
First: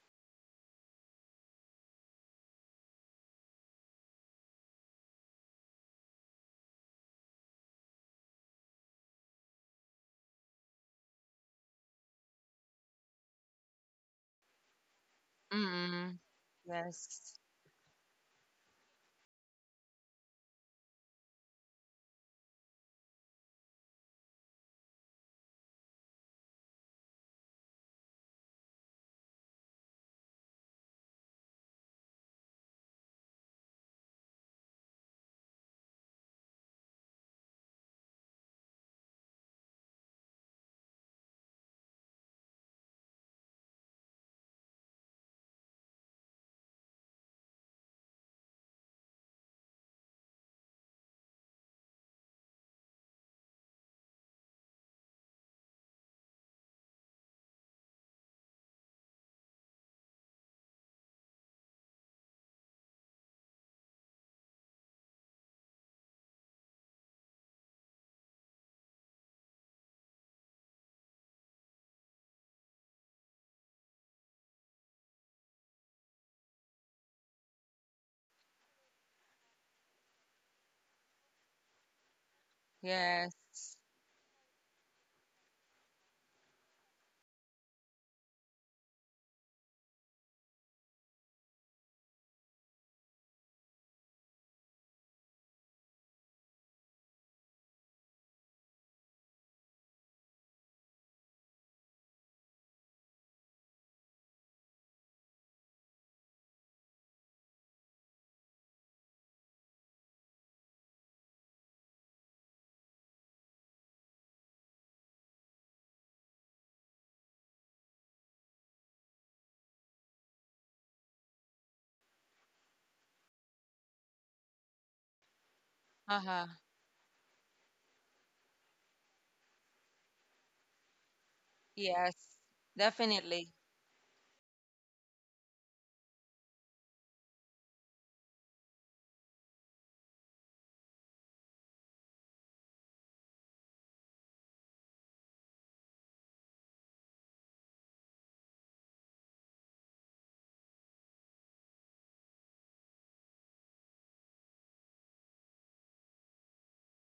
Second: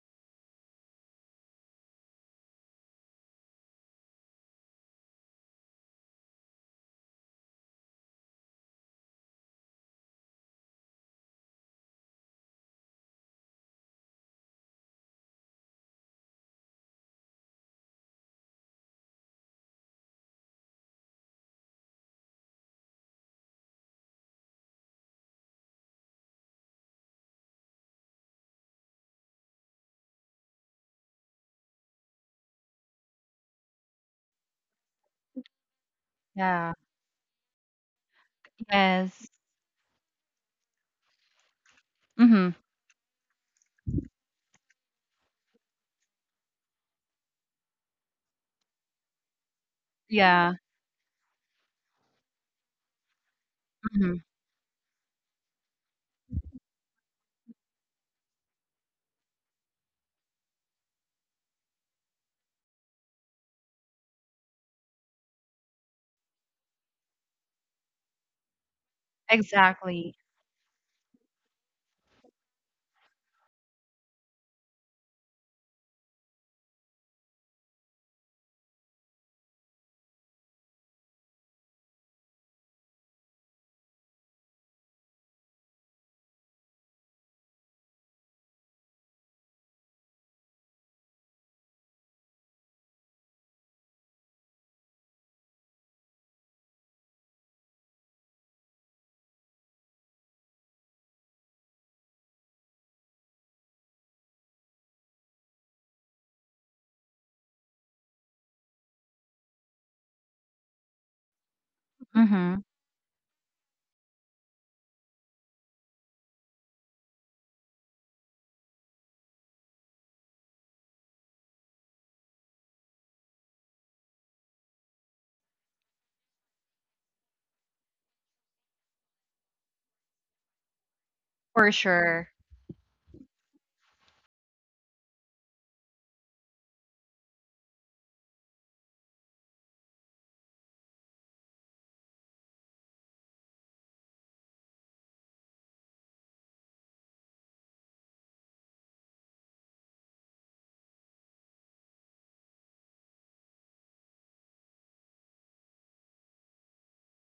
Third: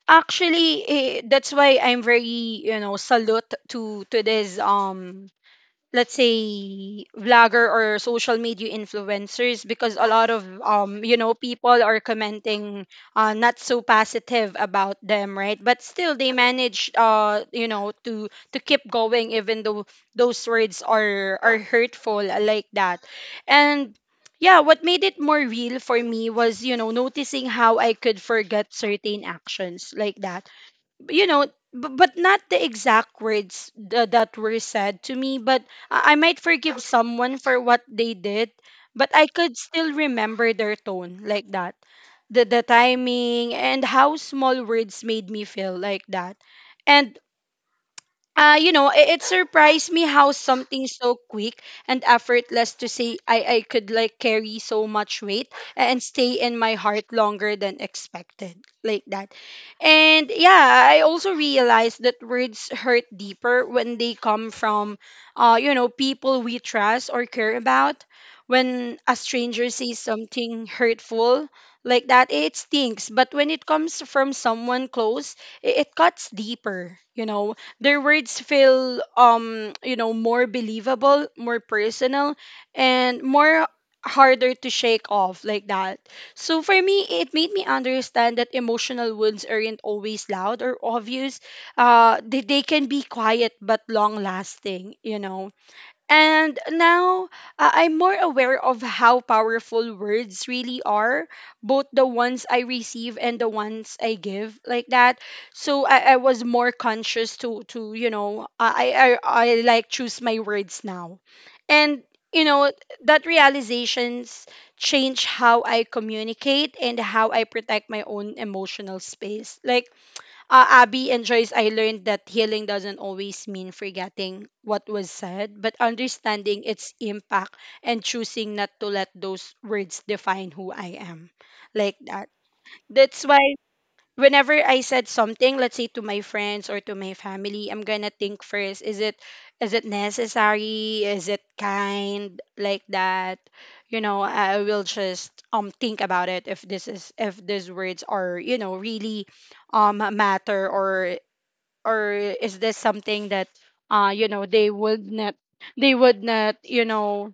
actually, that's why I'm very you know salute to this let's say vlogger or social media influencers, because a lot of you know people are commenting not so positive about them, right? But still Mm-hmm. they manage, Yes. you know, to keep going, even though those words are hurtful, like that. And yeah, what made it more real for me was, you know, noticing how I could forget certain actions, like that, you know, but not the exact words that were said to me, but I might forgive Yeah. someone for what they did, but I Yes. could still remember their tone, like that. The Hmm. Timing and how small words made me feel, like that. And you know, it surprised me how Yeah. something so quick and effortless to say, I could like Hmm. carry so much weight and stay in my heart longer than expected, like that. And yeah, I also realized that words hurt deeper when they come from, you know, people we trust or care about. When a stranger says Exactly. something hurtful, like that, it stings. But when it comes from someone close, it cuts deeper, you know, their words feel you know, more believable, more personal, and more Yes. harder to shake off, like that. So for me, it made me understand that emotional wounds aren't always loud or obvious. They can be quiet but long lasting, you know. And now I'm more aware of how powerful words really are, both the ones I receive and the ones I give, like that. So I was more conscious to like choose my words now, and you know Hmm. that realizations change how I communicate and how I protect my own emotional space. Like Abby and Joyce, I learned that healing doesn't always mean forgetting what was said, but Uh-huh. understanding its impact and choosing not to let those words define who I am. For Like that. sure. Yes. That's why Definitely. whenever I said something, let's say to my friends or to my family, I'm gonna think first, is it necessary? Is it kind, like that? You know, I will just think about it, if this is if these words are, you know, really matter, or is this something that you know they would not they would not, you know,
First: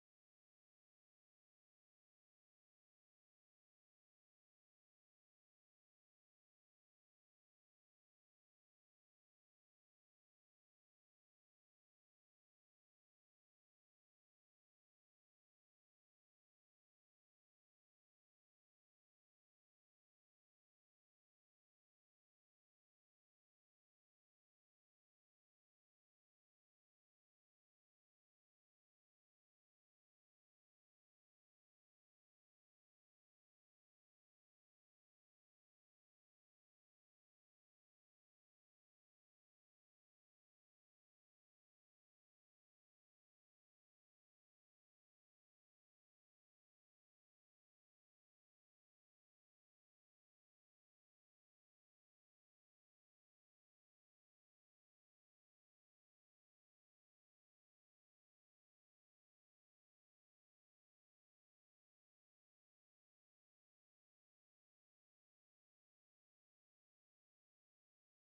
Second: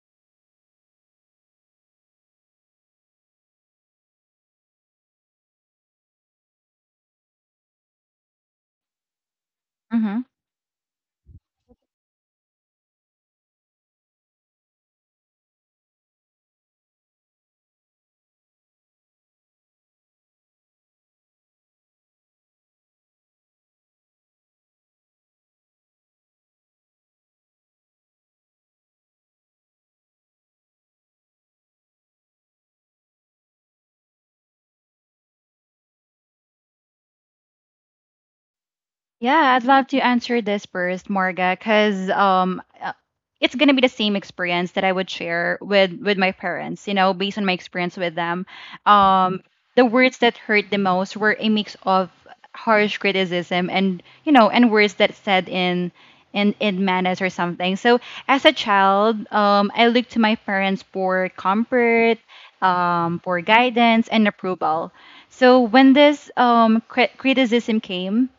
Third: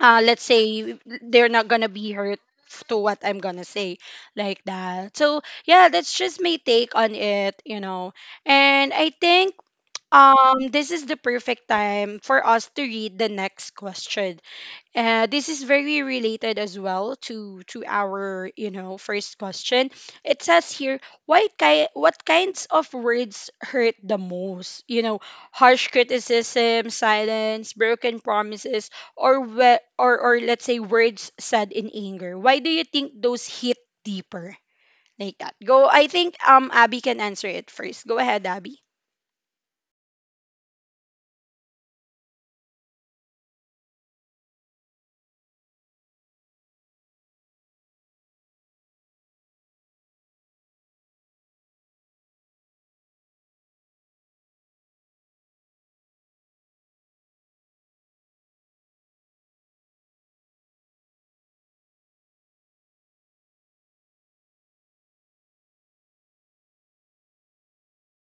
let's say they're not gonna be hurt to what I'm gonna say, like that. So yeah, that's just my take on it, you know. And I think Hmm. This is the perfect time for us to read the next question. This is very related as well to our, you know, first question. It says here, why what kinds of words hurt the most? You know, harsh criticism, silence, broken promises, or we- or let's say words said in anger. Why do you think those hit deeper, like that? Go. I think Abby can answer it first. Go ahead, Abby. Yeah, I'd love to answer this first, Morga, because it's gonna be the same experience that I would share with my parents. You know, based on my experience with them, um, the words that hurt the most were a mix of harsh criticism and, you know, and words that said in in manners or something. So as a child, I looked to my parents for comfort, for guidance and approval. So when this criticism came,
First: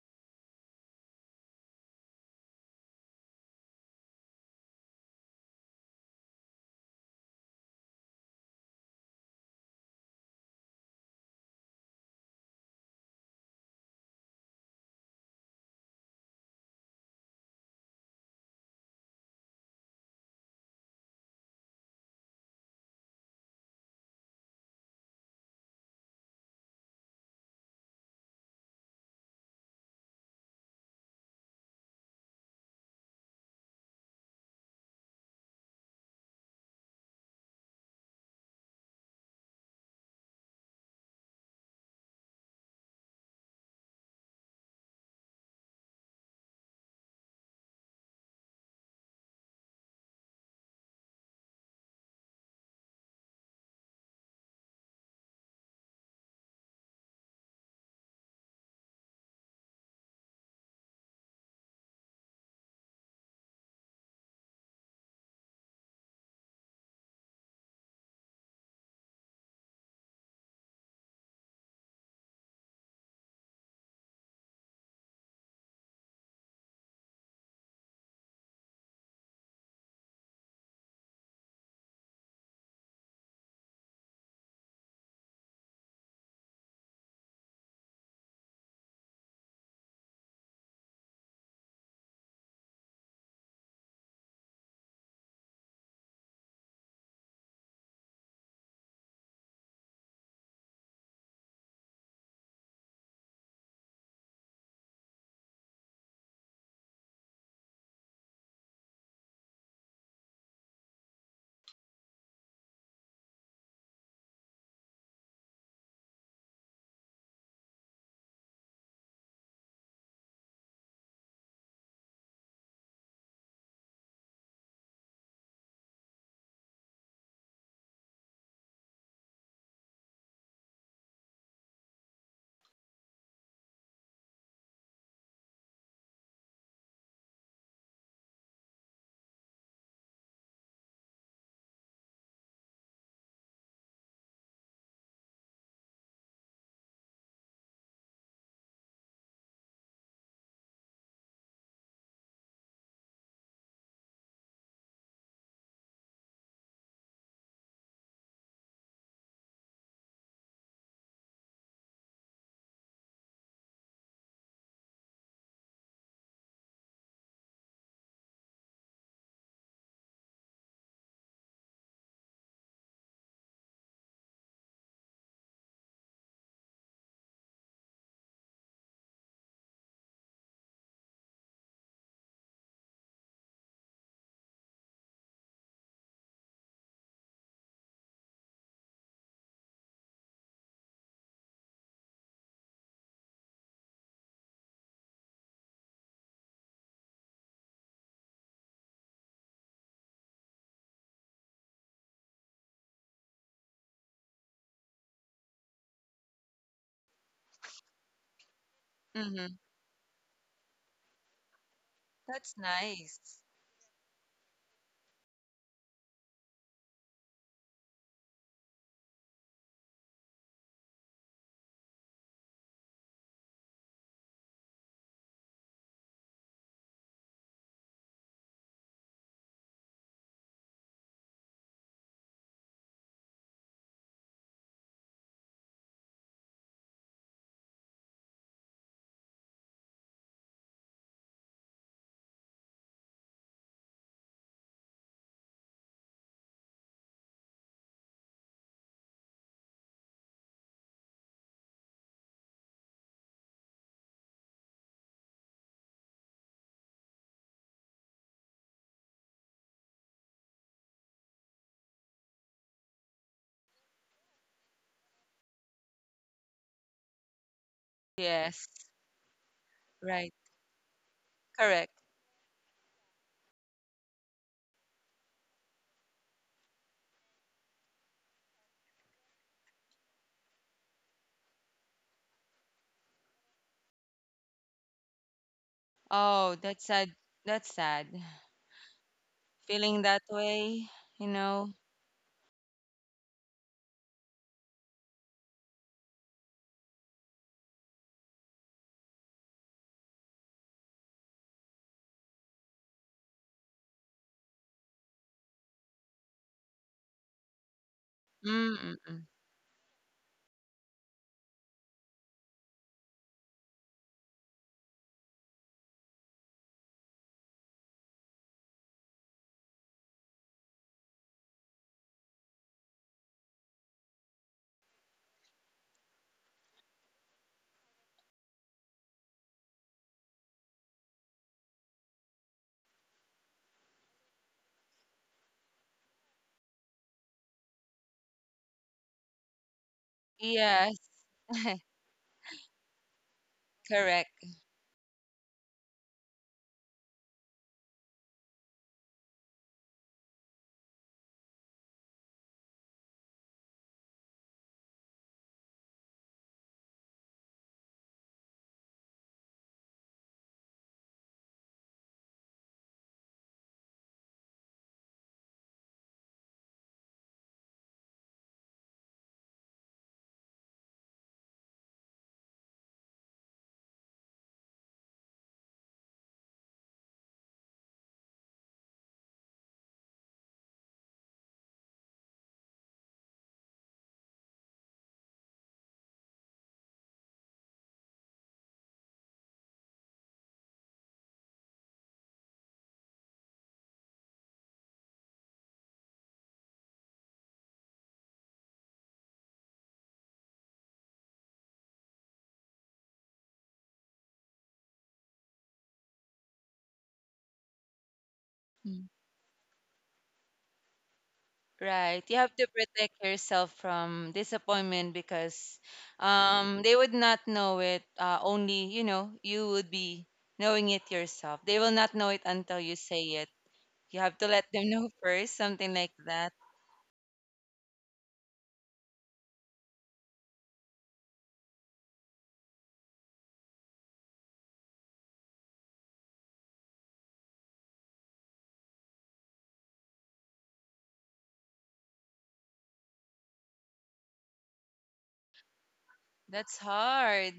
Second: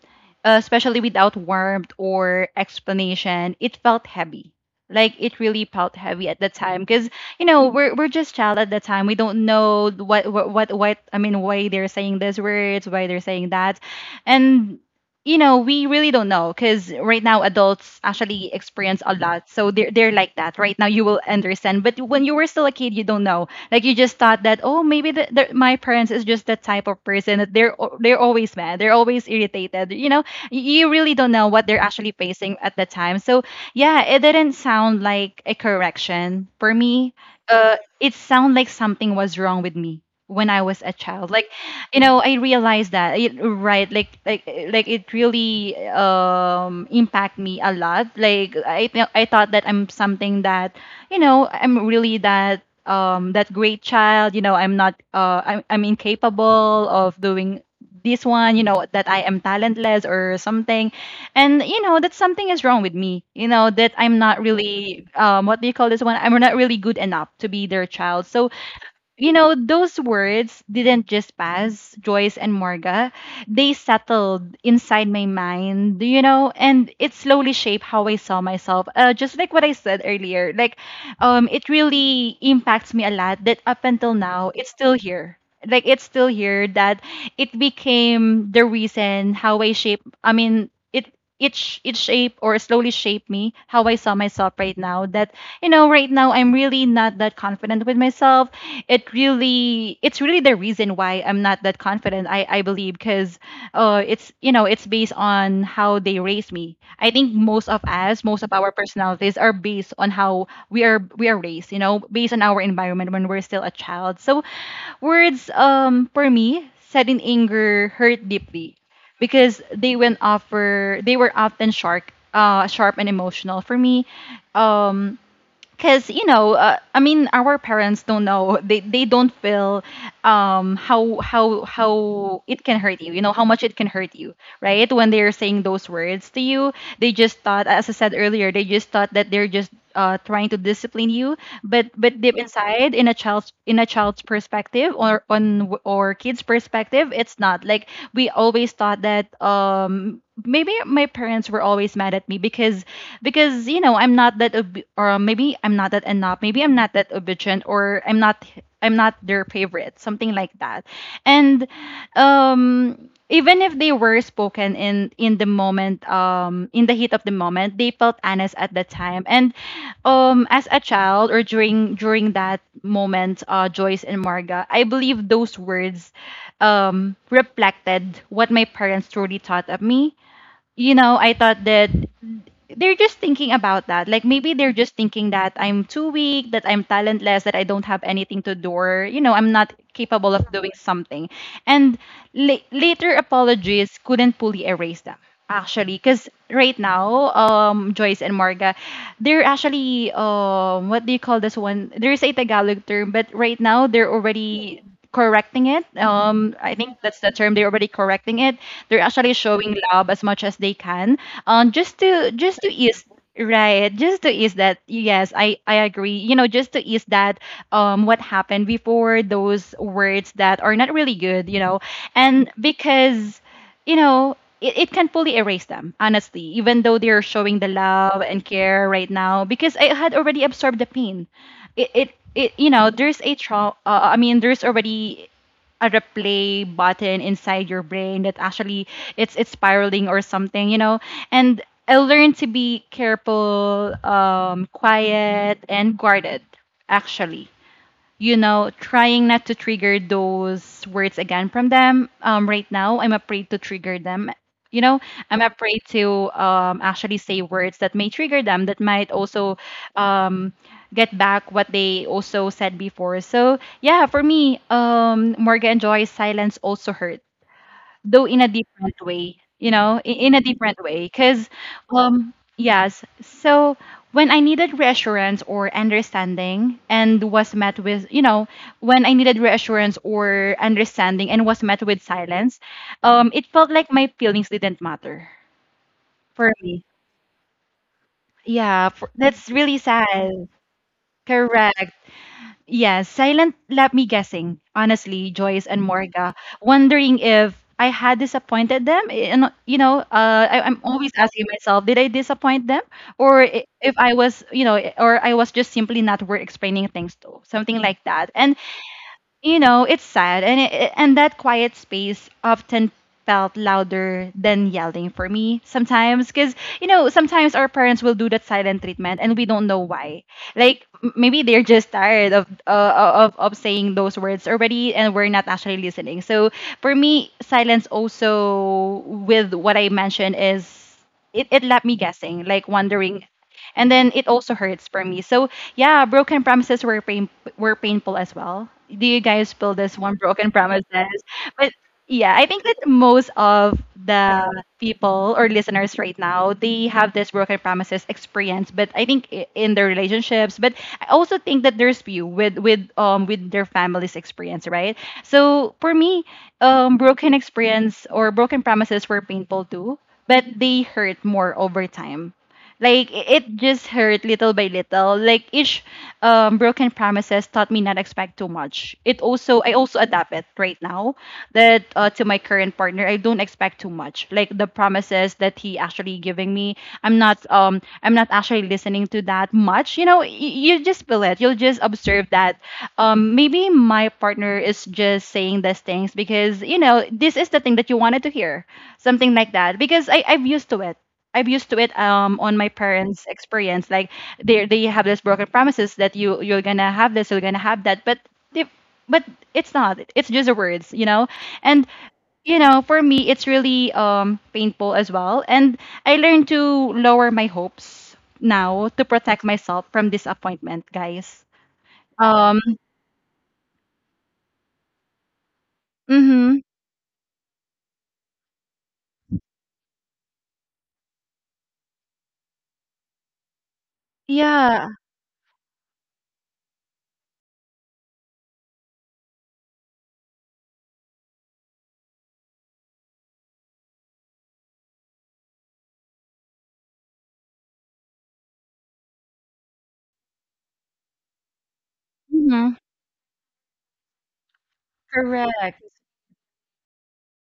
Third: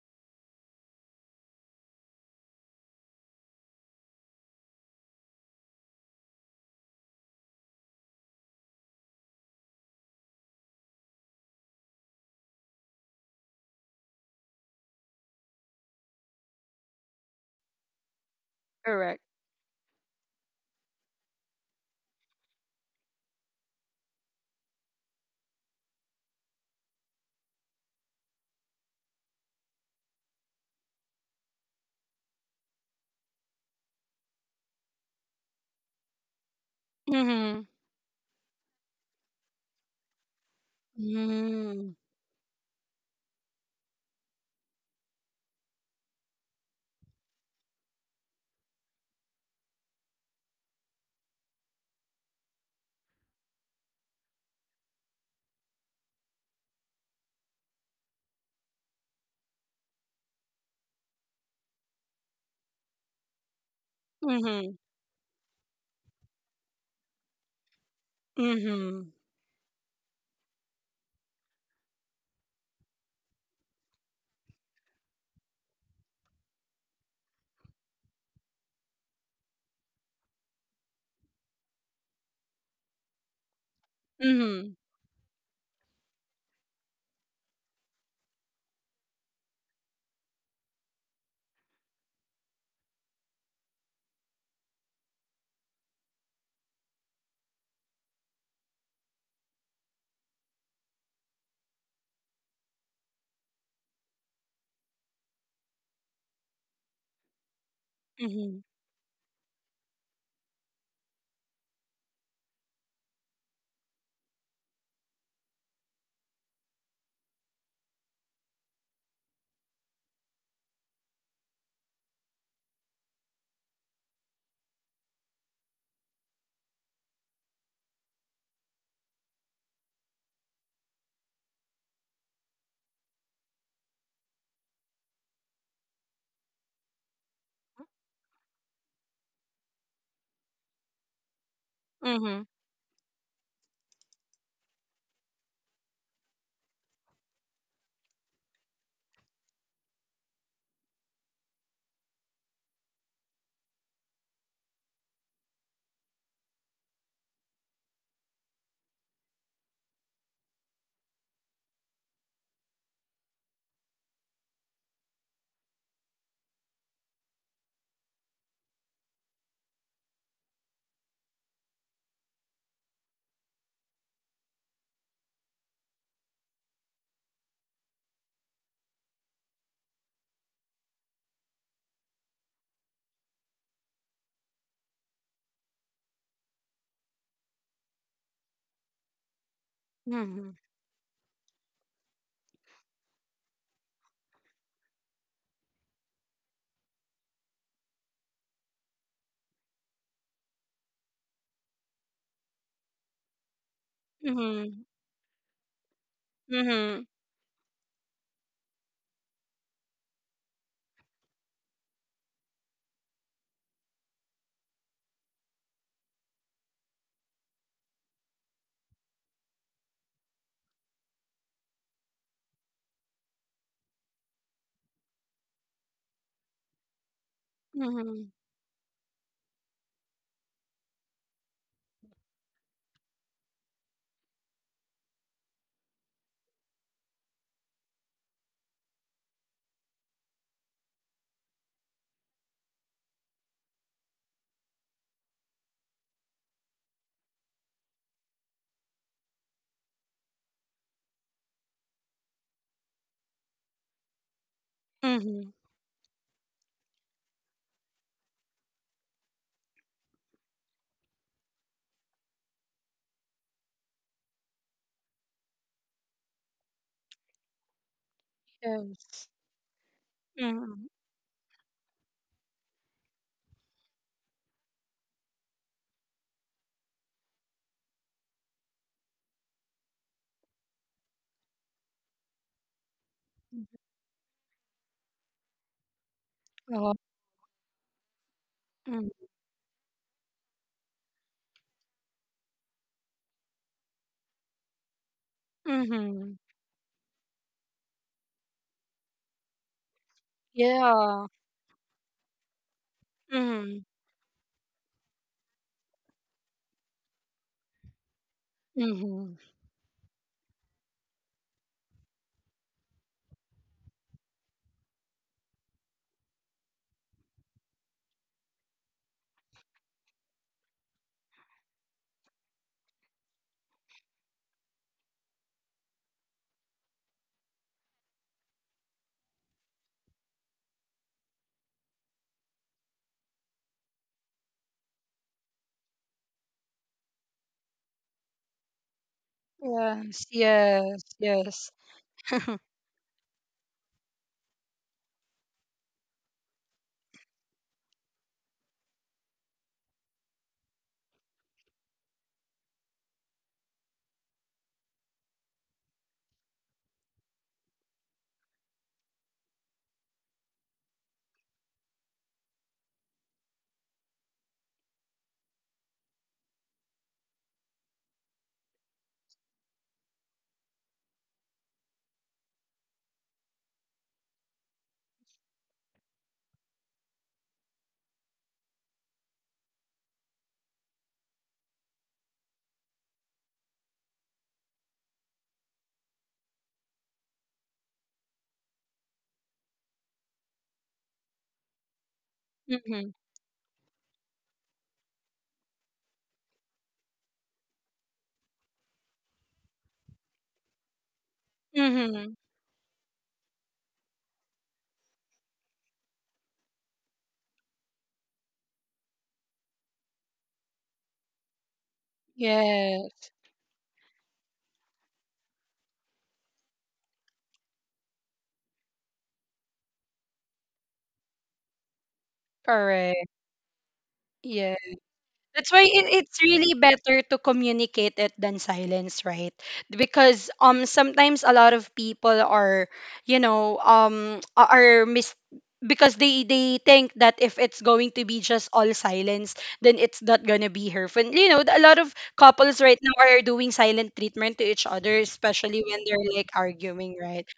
especially without warmth or explanation, it felt heavy. Like it really felt heavy at the time because you know we're just child at the time. We don't know what I mean why they're saying these words, why they're saying that, and you know we really don't know because right now adults actually experience a Correct. lot so they're like that right now you will understand but when you were still a kid you don't know like you just thought that oh maybe my parents is just that type of person that they're always mad they're always irritated, you know, you really don't know what they're actually facing at the time. So yeah, it didn't sound like a correction for me. Mm-hmm. It sounded like something was wrong with me when I was a child. Like, Mm-hmm. you know, I realized that it, right. Like it really impact me a lot. Like, I thought that I'm something that you know I'm really that that great child, you know, I'm not I'm incapable of doing this one, you know, that I am talentless or something. And, you know, that something is wrong with me, you know, that I'm not Mm-hmm. really, what do you call this one? I'm not really good enough to be their child. So Mm-hmm. you know, those words didn't just pass, Joyce and Morga. They settled inside my mind, you know, and it slowly shaped how I saw myself. Just like what I said earlier, like, it really impacts me a lot that up until now, it's Mm-hmm. still here. Like, it's still here that it became the reason how I shape, I mean, it shaped or slowly shaped me how I saw myself right now. That, you know, right now I'm really not that confident with myself. It really, it's really the reason why I'm not that confident. I believe because it's, you know, it's based on how they raised me. I think most of us, most of our personalities are based on how we are raised, you know, based on our environment when we're still a child. So words, for me, said in anger hurt deeply because they went offer they were often sharp, sharp and emotional for me. um because you know, I mean our parents don't know, they don't feel how it can hurt you, you know, how much it can hurt you, right? When they're saying those words to you, they just thought, as I said earlier, they just thought that they're just trying to discipline you. But Mm-hmm. deep inside, in a child's perspective or on or kid's perspective, it's not like we always thought that maybe my parents were always mad at me because you know I'm not that or maybe I'm not that enough, maybe I'm not that obedient, or I'm not their favorite, something like that. And um even if they were spoken in the moment, in the heat of the moment, they felt honest at the time. And as a child, or during that moment, Joyce and Marga, I believe those words reflected what my parents truly thought of me. You know, I thought that they're just thinking about that. Like maybe they're just thinking that I'm too weak, that I'm talentless, that I don't have anything to do, or you know, I'm not capable Mhm. of doing something. And later apologies couldn't fully erase them, actually, because right now, Joyce and Marga, they're actually what do you call this one, there's a Tagalog term, but right now they're Mhm. already correcting it. I think Mhm. that's the term. They're already correcting it. They're actually Mm-hmm. showing love as much as they can. Just to That's ease, nice. right, just to ease that. Yes, I agree. You know, just to ease that. What happened before those words that are not really good. You know, and because you know. It can fully erase them, honestly, even though they're showing the love Mhm. and care right now, because I had already absorbed the pain. It you know there's a trauma. I mean there's already a replay button inside your brain that actually it's spiraling or something, you know. And I learned to be careful, quiet and guarded, actually, you know, trying not to trigger those words again from them. Right now, I'm afraid to trigger them. You know, I'm Mhm. afraid to actually say words that may trigger them, that might also um, get back what they also said before. So, yeah, for me, Morgan and Joy's silence also hurt, though in a Yes. different Yes. way, you know, in Right. a Mhm. different way. Because Correct. Yes. So when I needed reassurance or understanding and was met with, when I needed reassurance or understanding and was met with silence, it felt like my feelings didn't matter for Oh, me. that's Oh. sad. That's sad. Yeah, Mm. for, that's really Feeling sad. that way, you know. Correct. Yes, silent left me guessing, honestly, Joyce and Mhm. Morga, wondering if I had disappointed them. And, you know, I'm always Yeah. asking myself, did I disappoint them? Or Mhm. if I was, you know, or I was just simply not worth explaining things to, something like that. And Mm. Mhm. you know, it's sad, and and that quiet space often felt louder than yelling for me sometimes. Because you know sometimes our parents will do that silent treatment and we don't know why. Like maybe they're just tired of saying those words already and we're not actually listening. So for me, silence also, with what I mentioned, is it left me guessing, like wondering, and then it also hurts for me. So yeah, broken promises were painful as well. Do you guys feel this one, Yes. broken Yes. Yes, promises? Yes. But yeah, I <laughs> think that most of correct. the people or listeners right now they have this broken promises experience, but I think in their relationships, but I also think that there's few with with their families experience, right? So for me, broken experience or broken promises were painful too, but they hurt more over time. Like it just hurt little by little. Like each broken promises taught me not expect too much. It also, I also adapt it right now, that to my current partner I don't expect too much. Like the promises that he actually giving me, I'm not actually listening to that much. You know, you just feel it. You'll just observe that maybe my partner is just saying these things because you know this is the thing that you wanted to hear, something like that. Because I've used to it, I'm used to it, on my Mhm. parents' experience. Like they have this broken promises that you, you're gonna have this, you're gonna have that, but they, but it's not. It's just the words, you know. And Mhm. you know, for me, it's really painful as well. And I learned to lower my hopes now Mm. to protect myself from disappointment, guys. Right. You have Um. to protect Yes. yourself from disappointment because Mm-hmm. They would not know it, only, you know, you would be knowing it yourself. They will not know it until you Correct. say it. You have to let Yes. them Yeah. know first, That's something why like it's that. really better to communicate it than silence, right? Because sometimes a lot of people are, you know, are mis, because they think that if it's going to be just all silence, then it's not gonna be her friend. You know, a lot of Mm-hmm. couples right now are doing silent treatment to each other, especially Correct. when they're, like, That's arguing, right? hard.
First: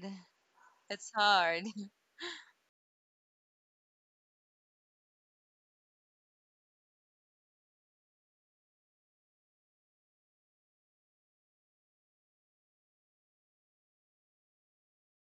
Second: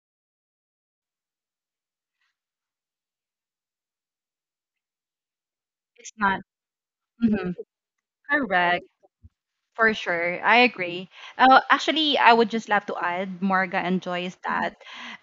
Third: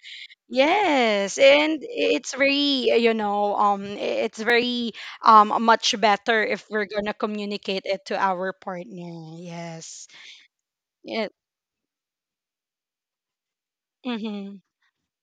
That's Yes, hard. and it's very, you know, it's very much It's not. better if we're gonna Mm-hmm. communicate it to our Correct. partner. For Yes. sure, I agree. Yeah. Actually, I would just love to add, Marga and Joy, Mm-hmm. that,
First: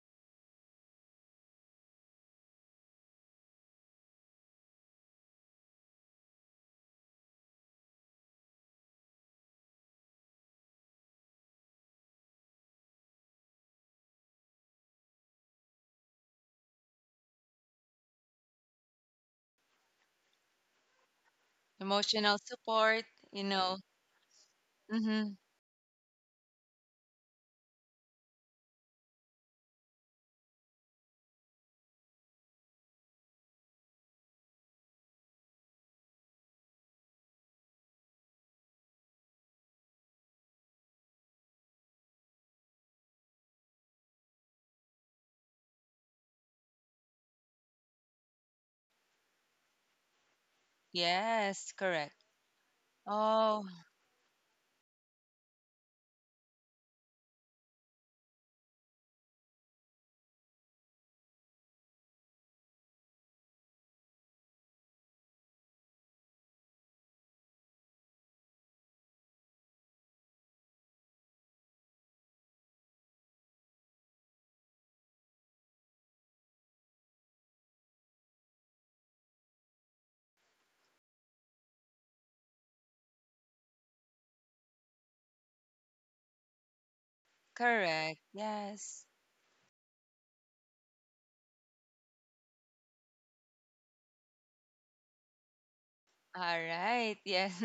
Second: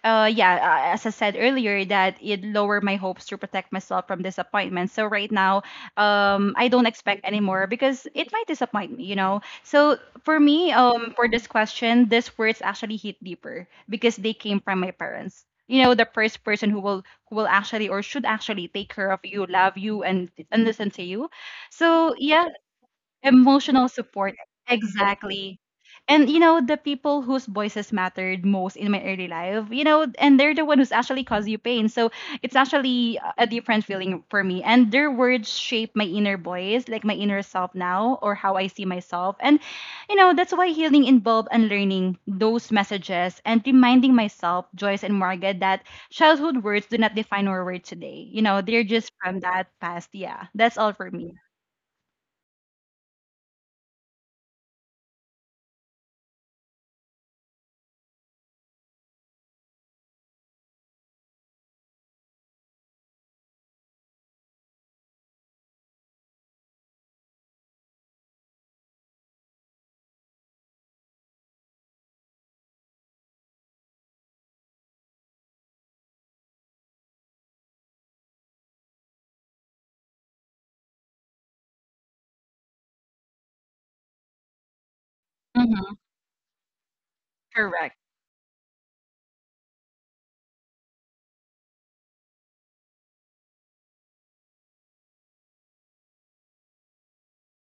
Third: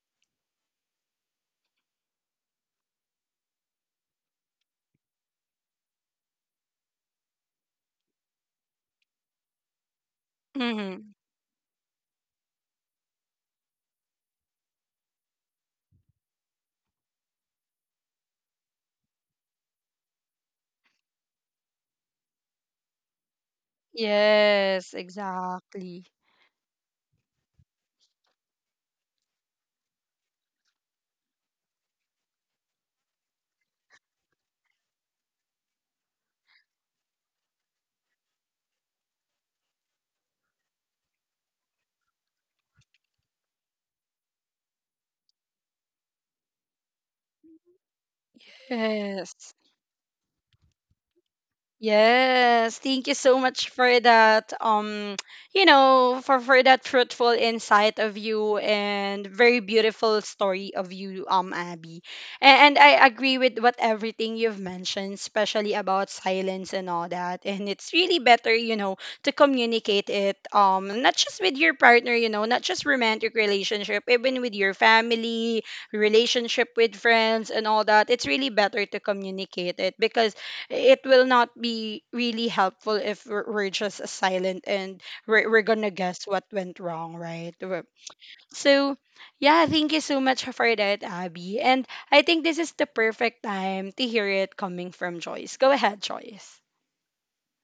yeah, as I said earlier, that it lowered my hopes to protect myself from disappointment. So right now, I don't expect anymore because it might disappoint me, you know. So for me, Mm-hmm. For this question, these words actually hit deeper because they came from my parents. You know, the first person who will actually or should actually take care of you, love you, and listen to you. <laughs> So Emotional yeah, support, you know. emotional support. Yes, Mm-hmm. Exactly. exactly. And you know, the people whose voices mattered most in my early life, you know, and they're the one who's actually caused you pain. So it's actually a different feeling for me. And their words shape my inner voice, like my inner self now, or how I see myself. And you know, that's why healing involved unlearning those messages and reminding myself, Joyce and Margaret, that childhood words do not define our world today. You know, they're just from Yes. that past. Yeah. That's all for me. Yes, correct. Yes, thank you so Oh, much for that. For that fruitful insight of you and very beautiful story of you, Abby. And I agree with what everything you've mentioned, especially about silence and all that. And it's really better, you know, to communicate it. Not just with your partner, you know, not just romantic relationship, even with your family, relationship with friends, and all that. It's really better to communicate it, because it will not be really helpful if we're just silent and we're gonna Hmm. guess what went wrong, right? Correct. correct. So Yes. yeah, thank you so much for that, Abby, and I think this is the perfect time to hear it coming from Joyce. Go ahead, All Joyce. right. Yes. <laughs>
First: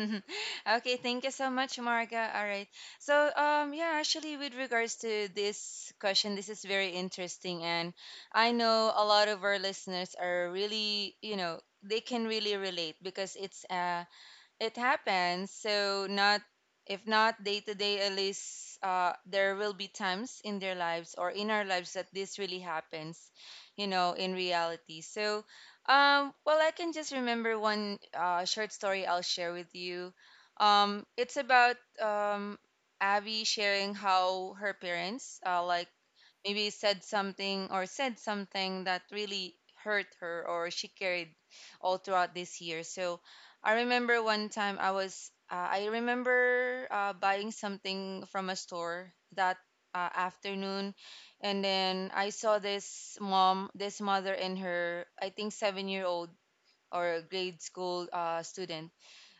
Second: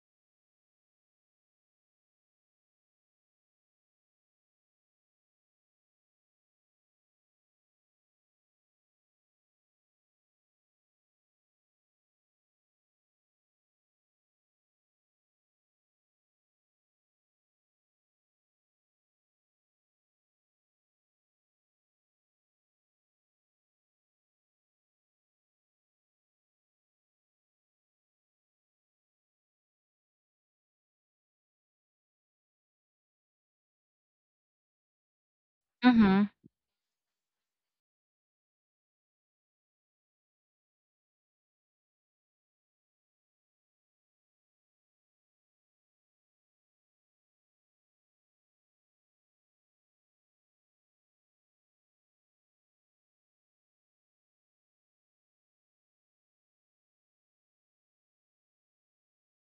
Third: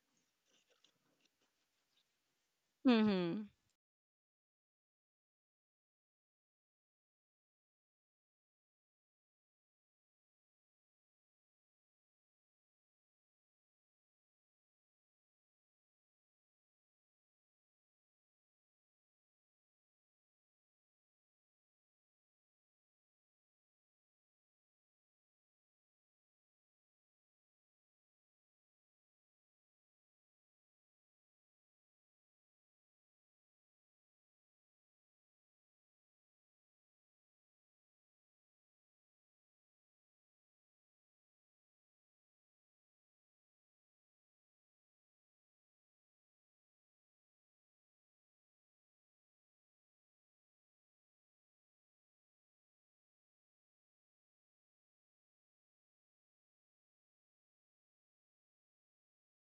Okay, thank you so much, Marga. All right. So, Mm-hmm. Yeah, actually, with regards to this question, this is very interesting, and I know a lot of our listeners are really, you know, they can really relate because it's, it happens. So not if not day to day, at least there will be times in their lives or in our lives that this really happens, you know, in reality. So, well, I can just remember one short story I'll share with you. It's about um, Abby sharing how her parents, like Mhm. maybe said something or said something that really hurt her or she carried all throughout this year. So I remember one time I was, I remember buying something from a store that afternoon. And then I saw this mom, this mother and her, I think, 7 year old or grade school student.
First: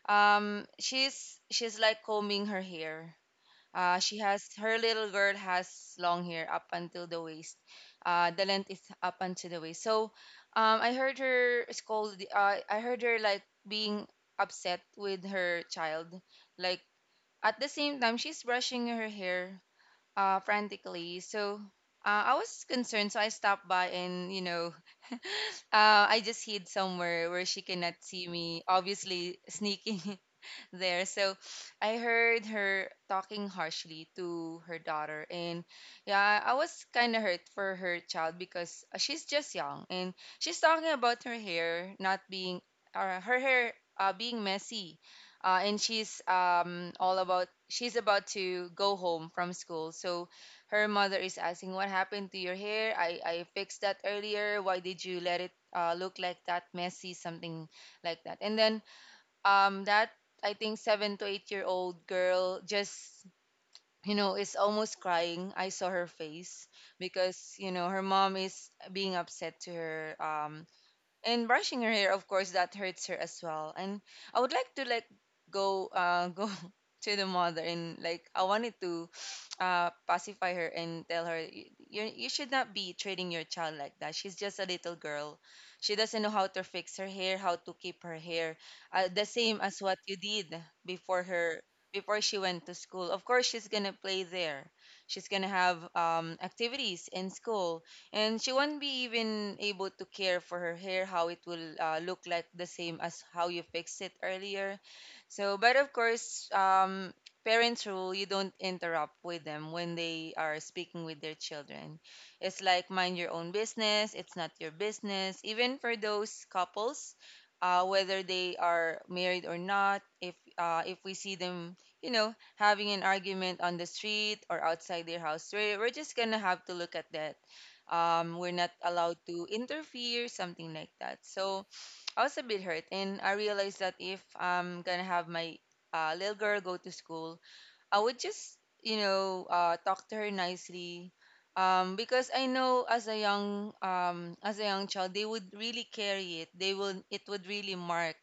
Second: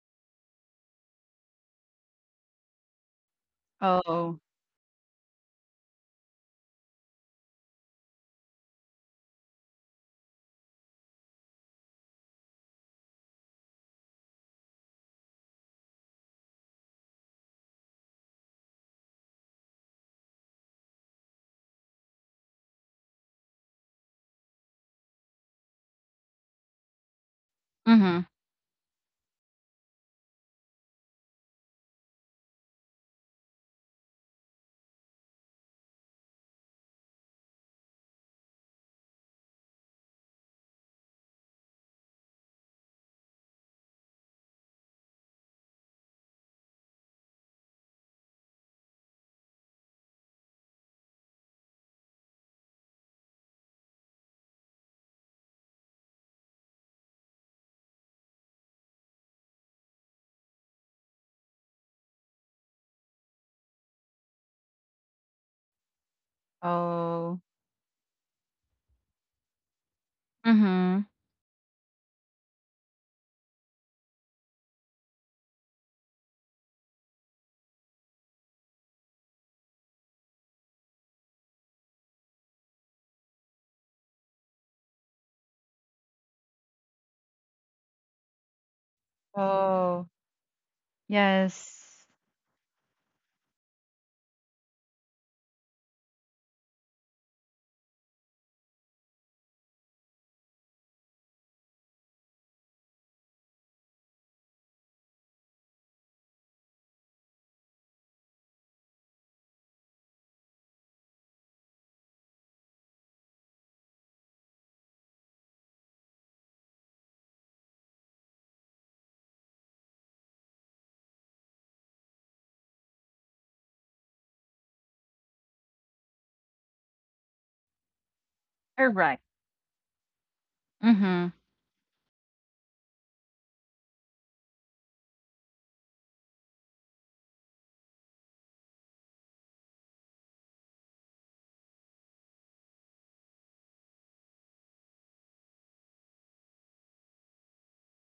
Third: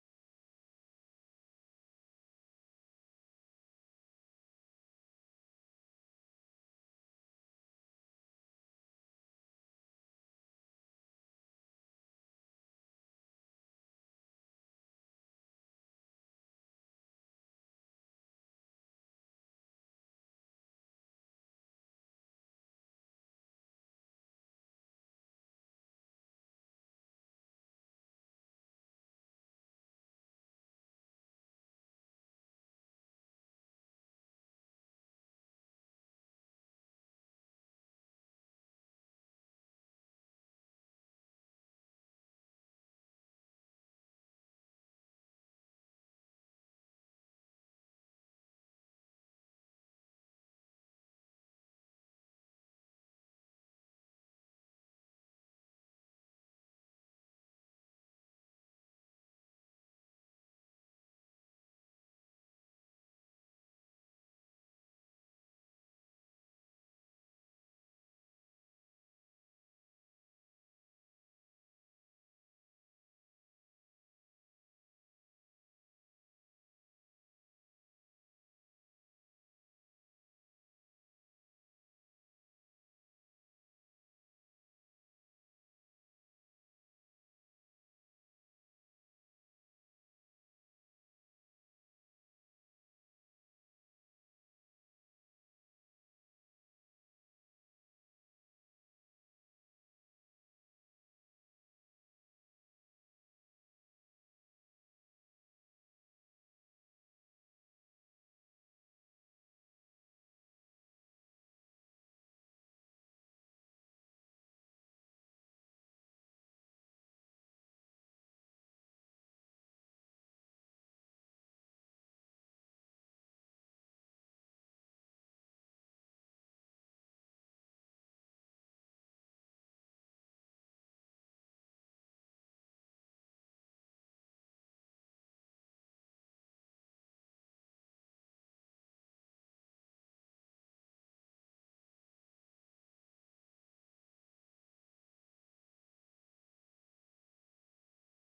She's like combing her hair, she Oh. has her little girl has long hair up until the waist. The length is up until the waist. So I heard her scold. I heard her like being upset with her child. Like at the same time, she's brushing her hair frantically. So I was concerned, so I stopped by and you know <laughs> I just hid somewhere where she cannot Mhm. see me. Obviously, sneaking <laughs> there. So I heard her talking harshly to her daughter. And yeah, I was kind of hurt for her child because she's just young and she's talking about her hair not being, or her hair being messy. And she's all about, she's about to go home from school. So her mother is asking, "What happened to your hair? I fixed that earlier. Why did you let it look like that, messy?" Something like that. And then that, I think, 7 to 8 year old girl just, you know, is almost crying. I saw her face Oh. because, you know, her mom is being upset to her, Mhm. and brushing her hair, of course, that hurts her as well. And I would like to like go <laughs> go to the mother and like I wanted to pacify her and tell her, You should not be treating your child like that. She's just a little girl. She doesn't know how to fix her hair, how to keep her hair the same as what Oh, you did before her yes. before she went to school. Of course, she's gonna play there. She's gonna have activities in school, and she won't be even able to care for her hair how it will look like the same as how you fixed it earlier." So but of course, parents rule, you don't interrupt with them when they are speaking with their children. It's like mind your own business. It's not your business. Even for those couples, whether they are married or not, if if we see them, you know, having an argument on the street or outside their house, we're just gonna have to look at that. We're not You're allowed right. to interfere, something like that. Mhm. So I was a bit hurt, and I realized that if I'm gonna have my little girl go to school, I would just, you know, talk to her nicely, because I know as a young child, they would really carry it. They will, it would really mark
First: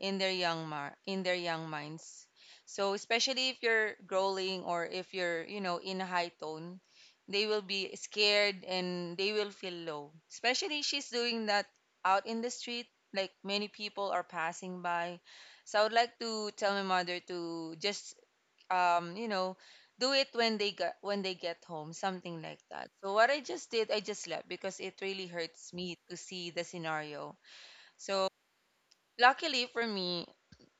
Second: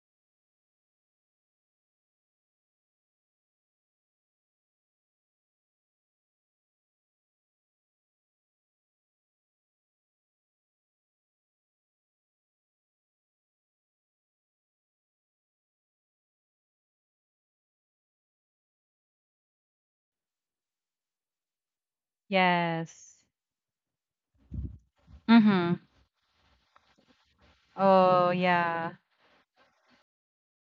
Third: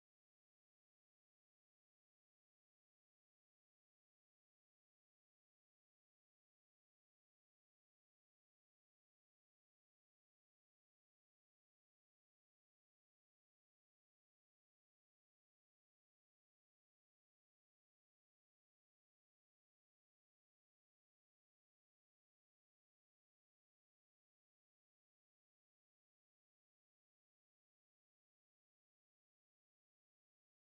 in their young in their young minds. So especially if you're growling or if you're, you know, in a high tone, they will be scared and they will feel low. Especially she's doing that out in the street, like many people are passing by. So I would like to tell my mother to just you know do it when they get home, something like that. So Yes. what I just did, I just left because it really hurts Mhm. me to see the scenario. So Oh, yeah. luckily for me,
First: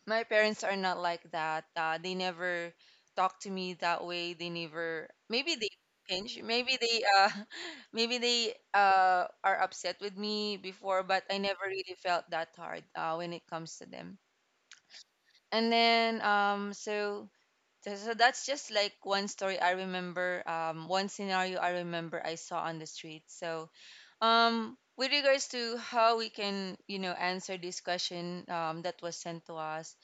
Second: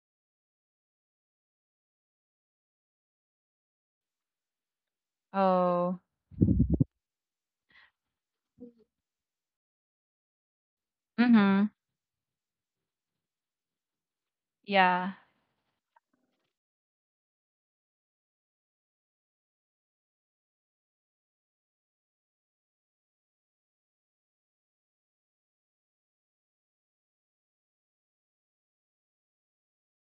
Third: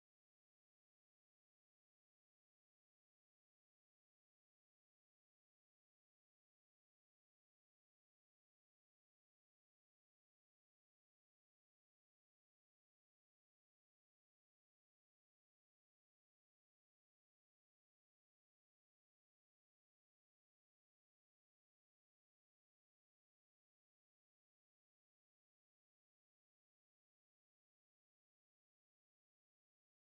my parents are not like that. They never talk to me that way. They never, maybe they Oh, pinch, maybe they <laughs> maybe they are upset with me before, but I never mhm, really felt that hard when it comes to them. yeah. And then so that's just like one story I remember, one scenario I remember I saw on the street. So, with regards to how we can, you know, answer this question that was sent to us,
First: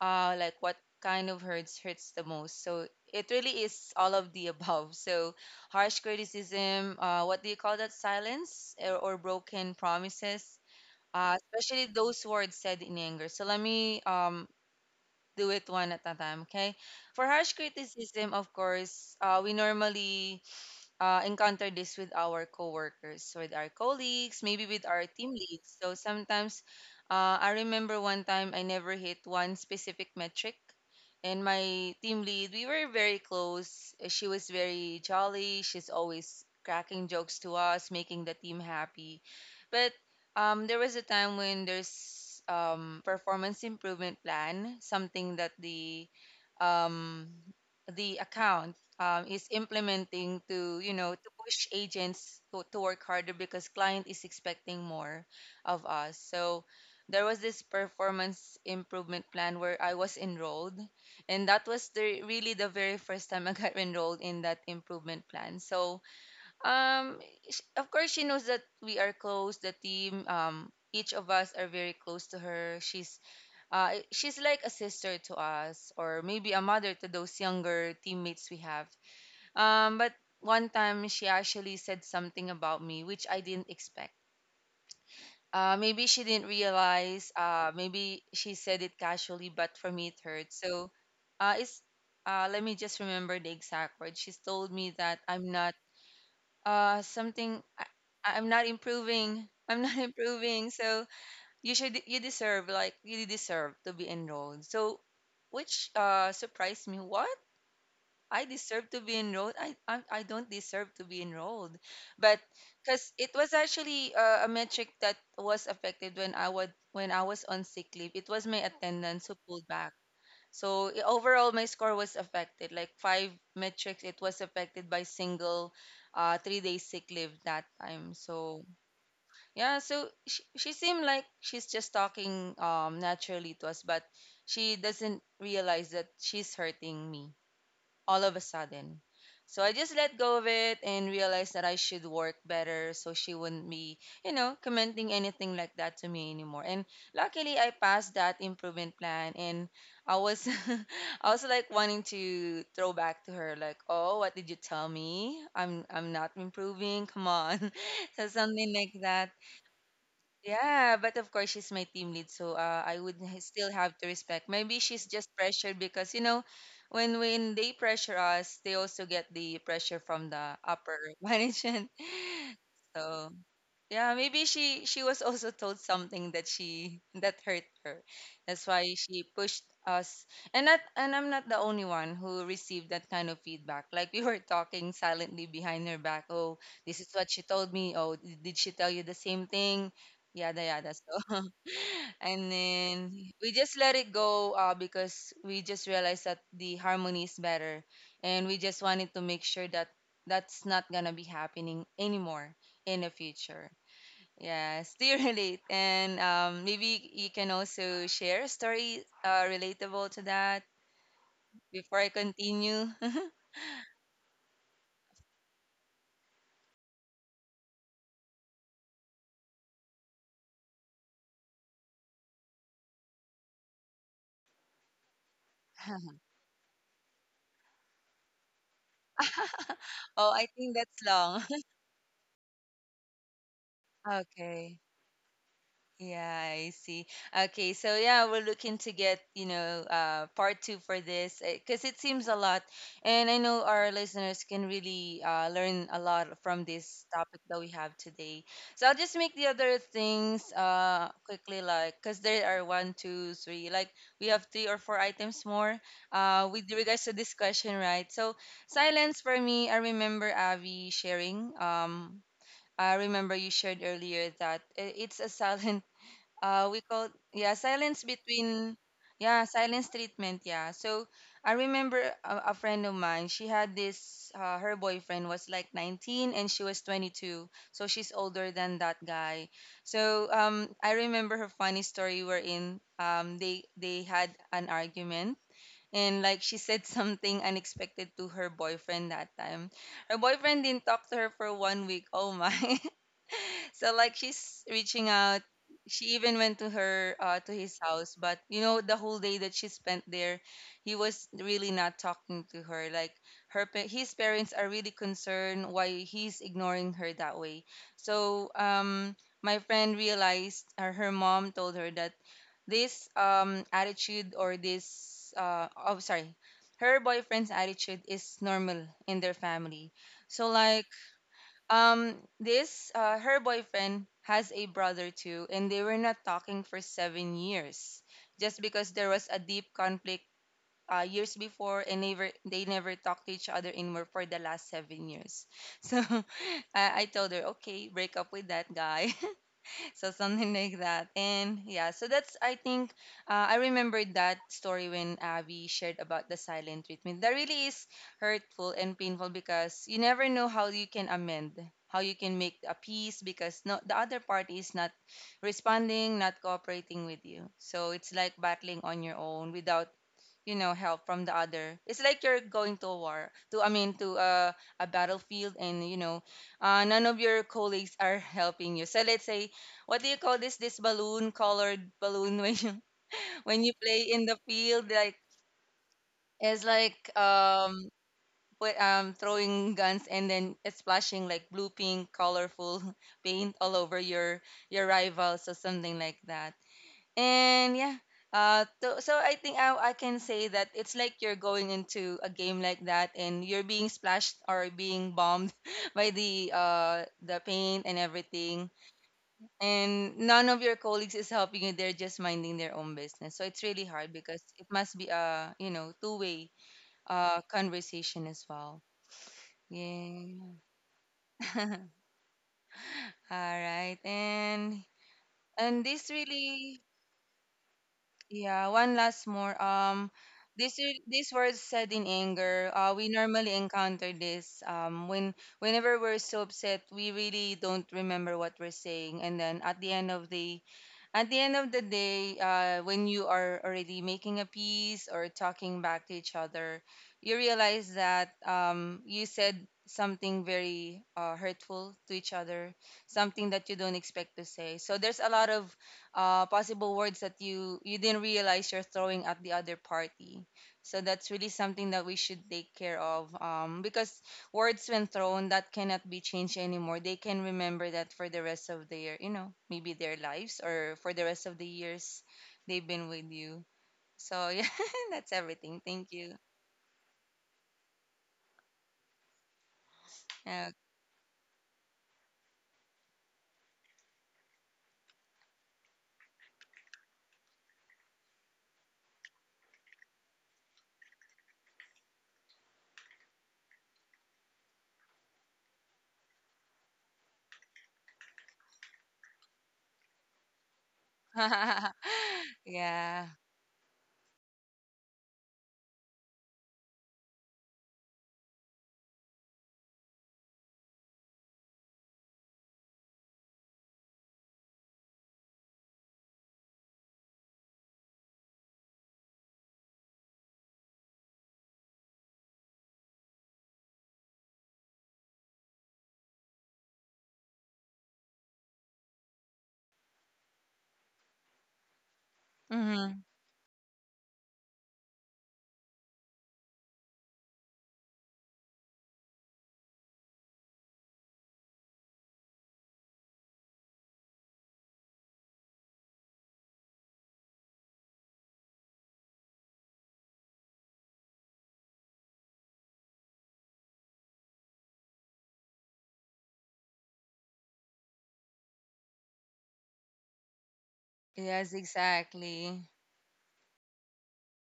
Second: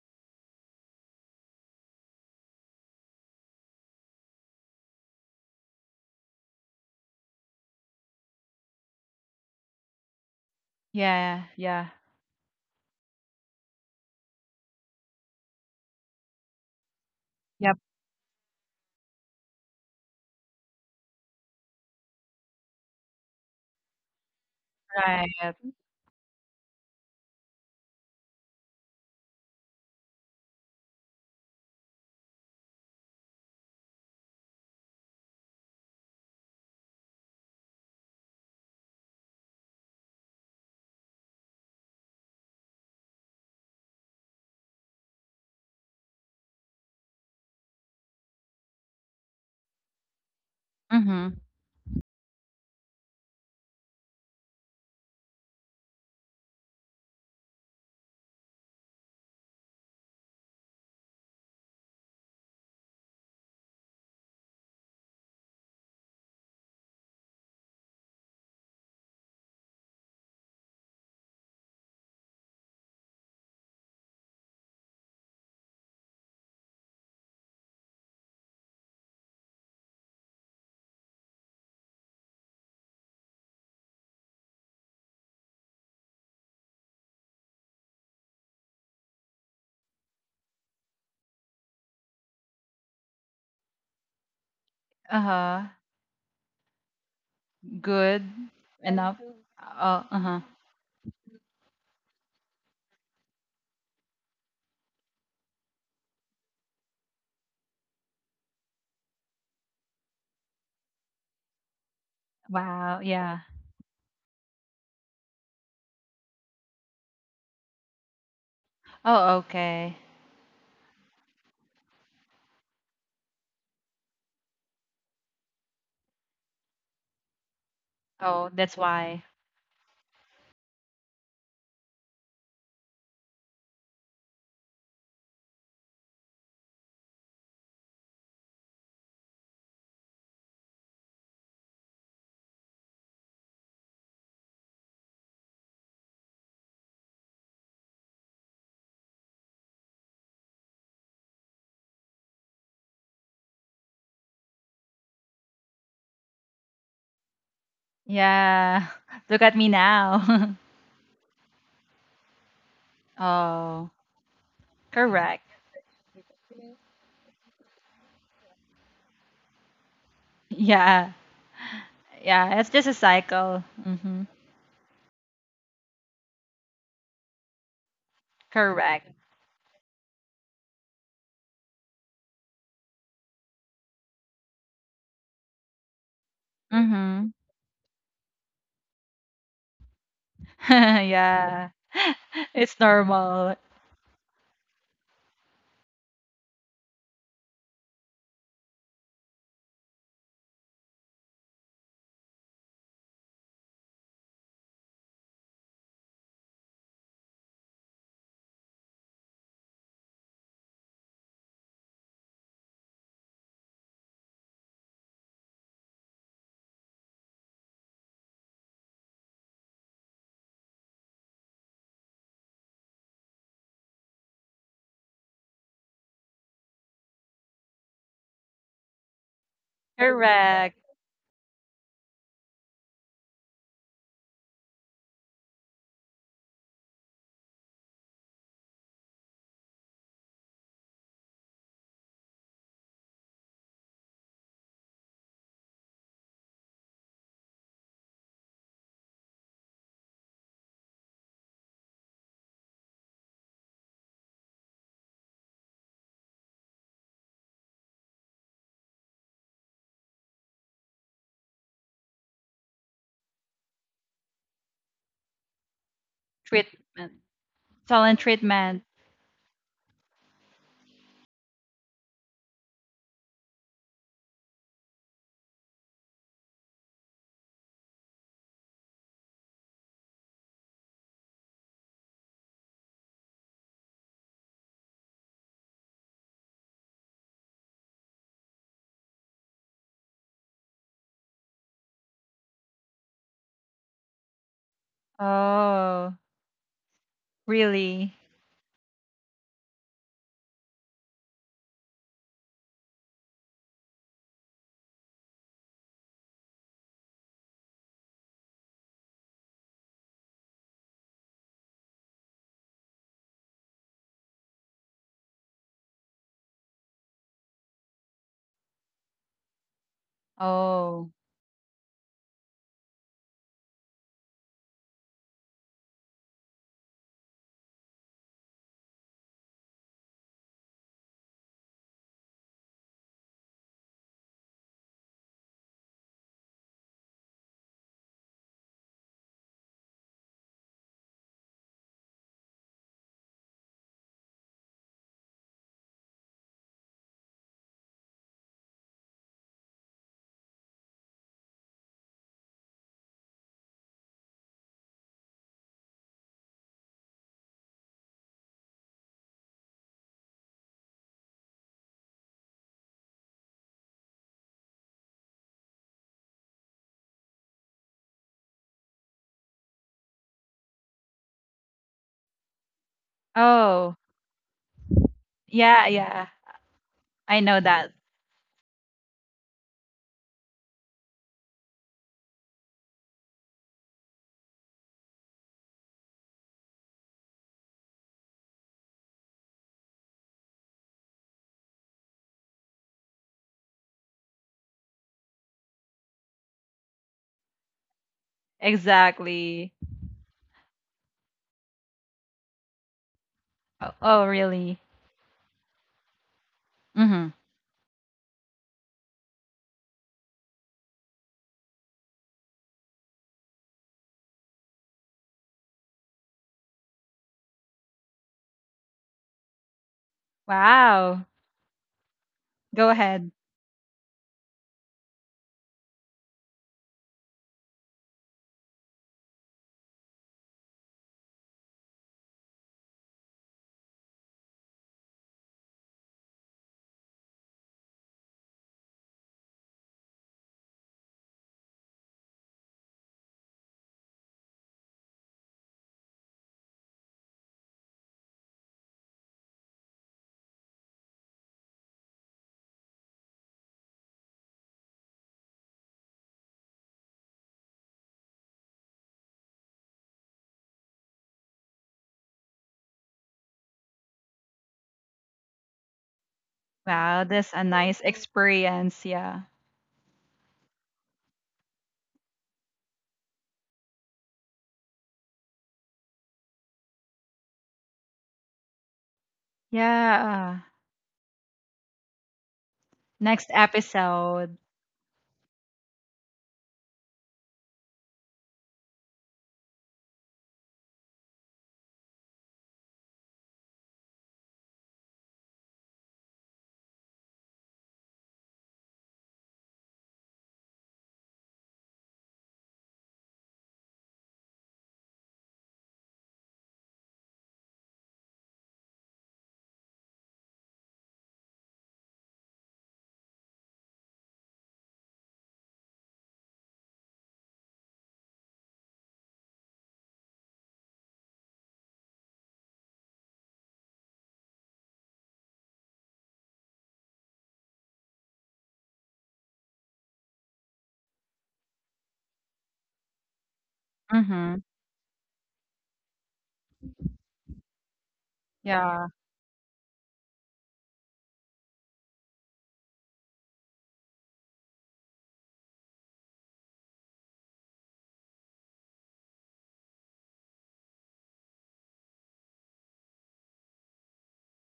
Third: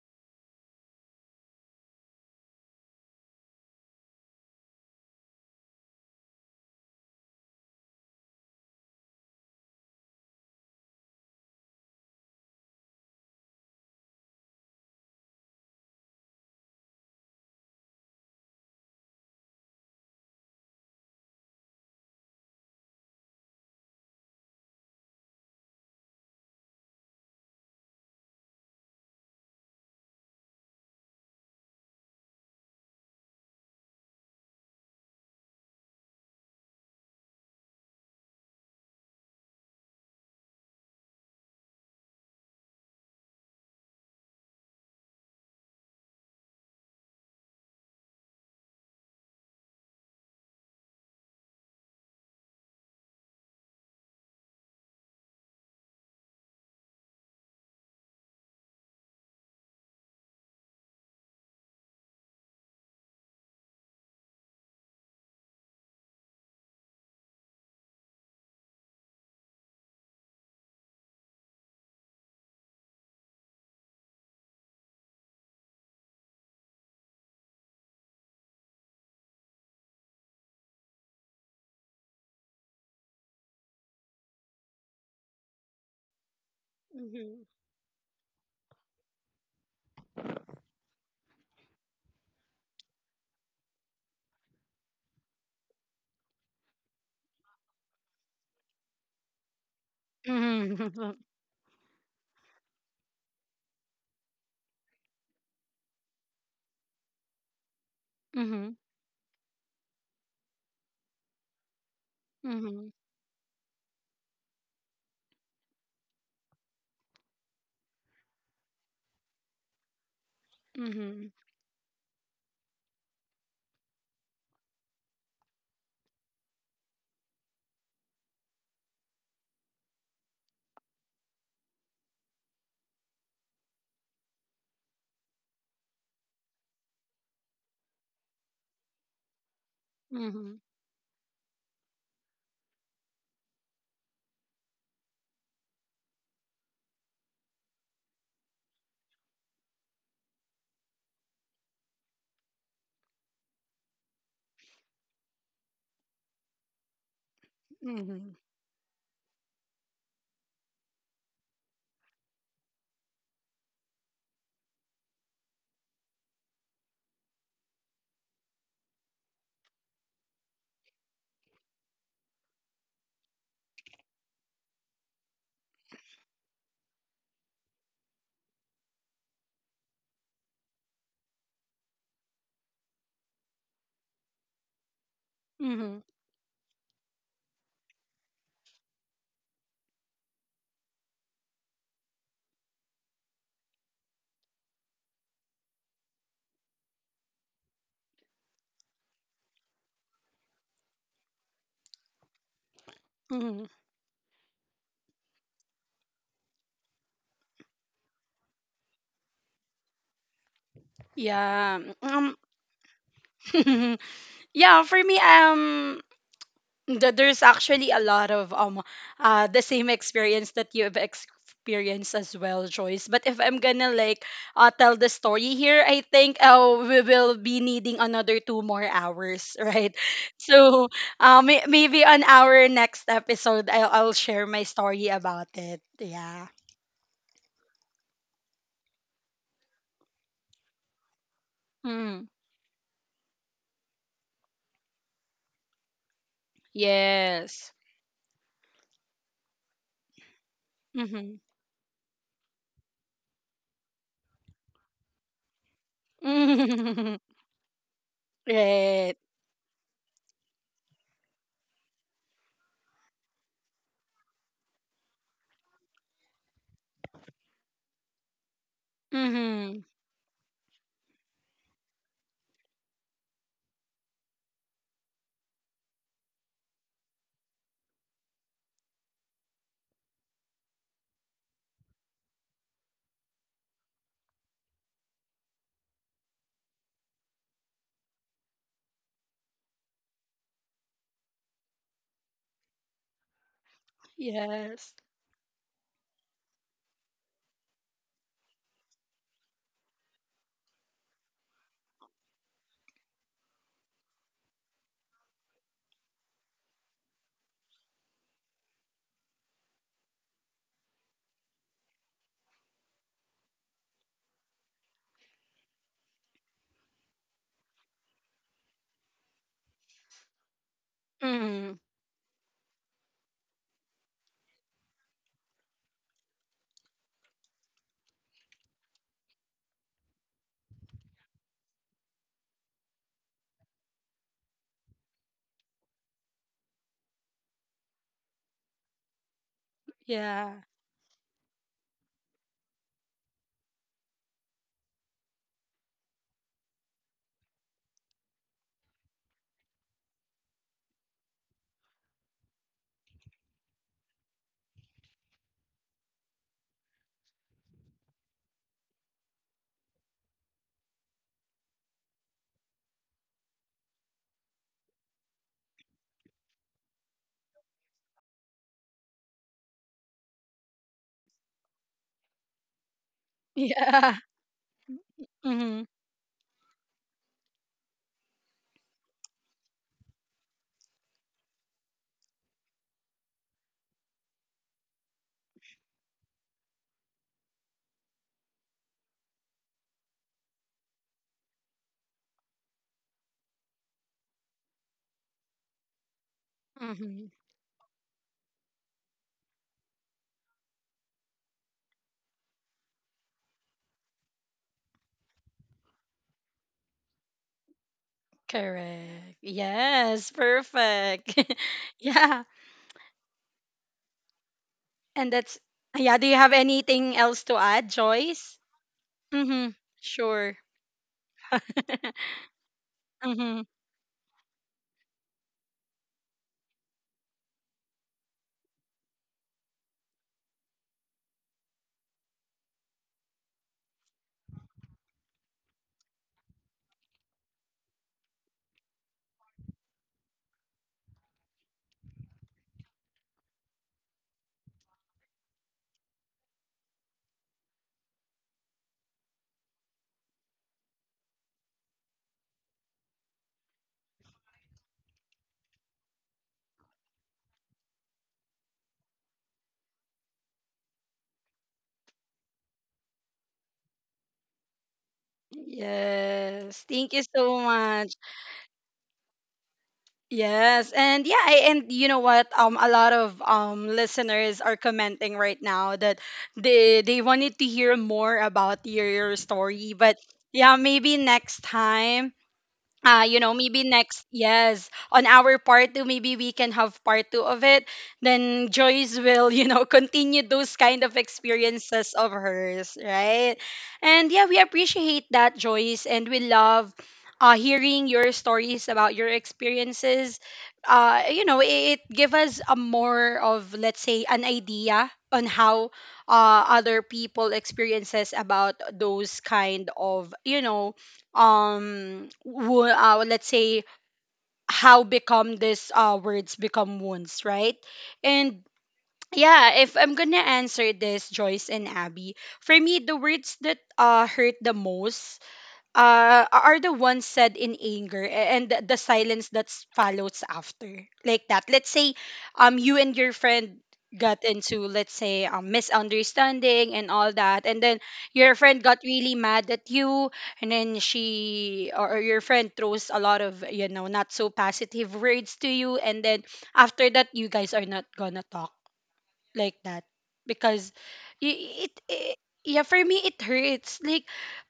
like what kind of hurts the most? So it really is all of the <laughs> above. So harsh criticism, what do you call that? Silence or broken promises, Yeah, especially yeah. those words said in anger. So let me do it one at a time, okay? For harsh Yep, criticism, of course, we normally encounter this with our coworkers, with our colleagues, maybe with our team right. leads. So sometimes, I remember one time I never hit one specific metric, and my team lead, we were very close. She was very jolly. She's always cracking jokes to us, making the team happy. But there was a time when there's performance improvement plan, something that um, the account is implementing to, you know, to Mhm. push agents to work harder because client is expecting more of us. So there was this performance improvement plan where I was enrolled, and that was the really the very first time I got <laughs> enrolled in that improvement plan. So um of course she knows that we are close, the team, each of us are very close to her. She's she's like a sister to us or maybe a mother to those younger teammates we have. But one time she actually said something about me which I didn't expect. Maybe she didn't realize. Mm-hmm. Maybe she said it casually, but for me it hurt. So it's let me just remember the exact words. She told me that I'm Uh-huh. not something. Good I'm not enough. improving. I'm not Oh, <laughs> uh-huh. improving. So <laughs> you deserve, like you deserve to be enrolled. So which surprised me. What? I Mm-hmm. deserve to be enrolled. I don't deserve to be enrolled, but Mm-hmm. Wow, because it yeah. was actually a metric that was affected when I would when I was on sick leave. It was my attendance who Oh, pulled back. okay. So Mm-hmm. overall, my score was affected. Like five metrics, it was affected by single, 3 day sick leave that time. Oh, So that's why. yeah, so she seemed like she's just talking naturally to us, but she doesn't realize that she's hurting me all of a sudden. So I just let go of Mm-hmm. it and realized that I should work better so she wouldn't be, you know, commenting anything like that to me anymore. And luckily I passed that improvement plan, and I was <laughs> I was like wanting to throw back to her like, "Oh, what did you tell me? I'm not improving. Come on." <laughs> So Mm-hmm. something Yeah. like <laughs> that. Look at me now. <laughs> Yeah, but of course she's my team lead, so I would still Oh, have to respect. Maybe she's just correct. pressured because, you know, when they pressure us, they also get the pressure from the upper Yeah. <laughs> management. Yeah, it's just a So cycle. yeah, Mm-hmm. maybe she was <laughs> also told something that she that hurt her. That's why Correct. she pushed us. And not and I'm not the only one who received that kind of feedback. Like we were talking silently behind her Mm-hmm. back. Oh, this is Mm-hmm. what she told me. Oh, did she tell you the same thing? Yada <laughs> yada. So <laughs> yeah. and <laughs> It's then we normal. just let it go because we just realized that the harmony is better, and we just wanted to make sure that that's not gonna be happening anymore in the Mm-hmm. Mm-hmm. future. Yes, do you <laughs> relate? And maybe you can also share a story relatable to that Yeah. before I continue. <laughs> <laughs> Yeah, for me, there's actually a lot of the same experience that you have experienced as well, Joyce, but if I'm gonna like tell the story here, I think we will be needing another 2 more hours <laughs> right. Oh, I think Correct. So that's long. Maybe on our next episode I'll <laughs> share my Okay. story about it. Yeah. Yeah, I see. Okay, so yeah, we're looking to get, you know, part two for this because it Mm. seems a lot. And I know our listeners can really learn a lot from this topic that we Yes. have today. So I'll just make the other things Mm-hmm. quickly, like, because there are one, two, three, like, we have three or four items more with regards to <laughs> this question, right? So, Right. silence for me, I remember Avi sharing. I remember you shared earlier that it's a <laughs> silent, we call Treatment. yeah, silence Silent between, treatment. yeah, Mm-hmm. silence treatment. Yeah, so I remember a friend of mine. She had this her boyfriend was like 19 and she was 22, so she's older than that guy. So I remember her funny story wherein they had an argument, and like she said <laughs> something unexpected to her boyfriend that time. Her boyfriend didn't talk to her for 1 week. Oh my. <laughs> So like she's Yes. reaching out. Oh, She even went to her to his really? house, but you know the whole day that she spent there, he was really not talking to her. Like his parents are really concerned why he's ignoring her that way. So my friend realized, or her mom told her that this attitude or this oh, sorry, her boyfriend's attitude is normal in their family. So like Oh. Mm. This her boyfriend has a brother too, and they were not talking for 7 years, just because there was a deep conflict years before, and never they never talked to each other anymore for the last 7 years. <laughs> So, I told her, okay, break up with that guy. <laughs> So Yeah, something <laughs> like that. And yeah, so that's I remembered that story when Abby shared about the silent treatment. That really is hurtful and painful, because you never know how you can amend, how you can make a peace, because no, the other party is not responding, not cooperating with you. So it's like battling on your own without, you know, help from the other. It's like you're going to a war, to to a battlefield, and you know, none of your colleagues are helping you. So let's say, what do you call this, balloon, colored balloon, <laughs> when you, when you Oh. play yeah. in the field, like <laughs> Hmm. Yeah, yeah. it's like I know that. Put, throwing guns, and then it's splashing like blue, pink, colorful <laughs> paint all over your rival. So something like that. And yeah, so I think I can say that it's like you're going into a game like that, and you're being splashed or being bombed <laughs> by Mm-hmm. the paint and everything, Exactly. and none of your colleagues is helping you. They're just minding their own business. So it's really Oh, hard, oh because it really? must be a, you know, two way Mm-hmm. Conversation as well. Correct. Yes, Yeah. perfect. <laughs> <laughs> Yeah. All right, and And that's this yeah, do you have really. anything else to add, Joyce? Yeah, one last more. Mm-hmm. Sure. This Wow. these words said in <laughs> anger. Go We ahead. normally Mm-hmm. encounter this. When whenever we're so upset, we really don't remember what we're saying, and then at the end of the, at the end of the day, when you are already making a piece or talking back to each other, you realize that you said something very hurtful to each other, something that you don't expect to say. So there's a lot of possible words that you didn't realize you're throwing at the other party. So that's really something that we should take care of, because words, when thrown, that cannot be changed anymore. They can remember that for the rest of their, you know, maybe their lives, or for the rest of the years they've been with you. So yeah, <laughs> that's everything, thank you. Yes. Thank you Wow, that's so a nice much. experience. Yeah. Yeah. Yes. And yeah, I, and you know what? A lot of listeners are commenting right now that they wanted to hear more about your story, but Yeah. yeah, maybe next time, Next episode. yes, on our part two, maybe we can have part two of it. Then Joyce will, <laughs> continue those kind of experiences of <laughs> hers, Yeah. right? And yeah, we appreciate that, Joyce, and we love hearing your stories about your experiences. It give us a more of, let's say, an idea on how other people experiences about those kind of, you know, let's say how become this words become wounds, right? And yeah, if I'm gonna answer this, Joyce and Abby, for me the Hmm. words that hurt the most are the ones said in anger, and the silence that follows after, like that. Let's say you and your friend got Mm-hmm. into, let's say, misunderstanding and all that, and then your friend got Yeah. really mad at you, and then she or your friend throws a lot of, you know, not so positive words to you, and then after that, you guys are not gonna talk, like that. Because Yes, y- it yeah, exactly. for me it hurts, like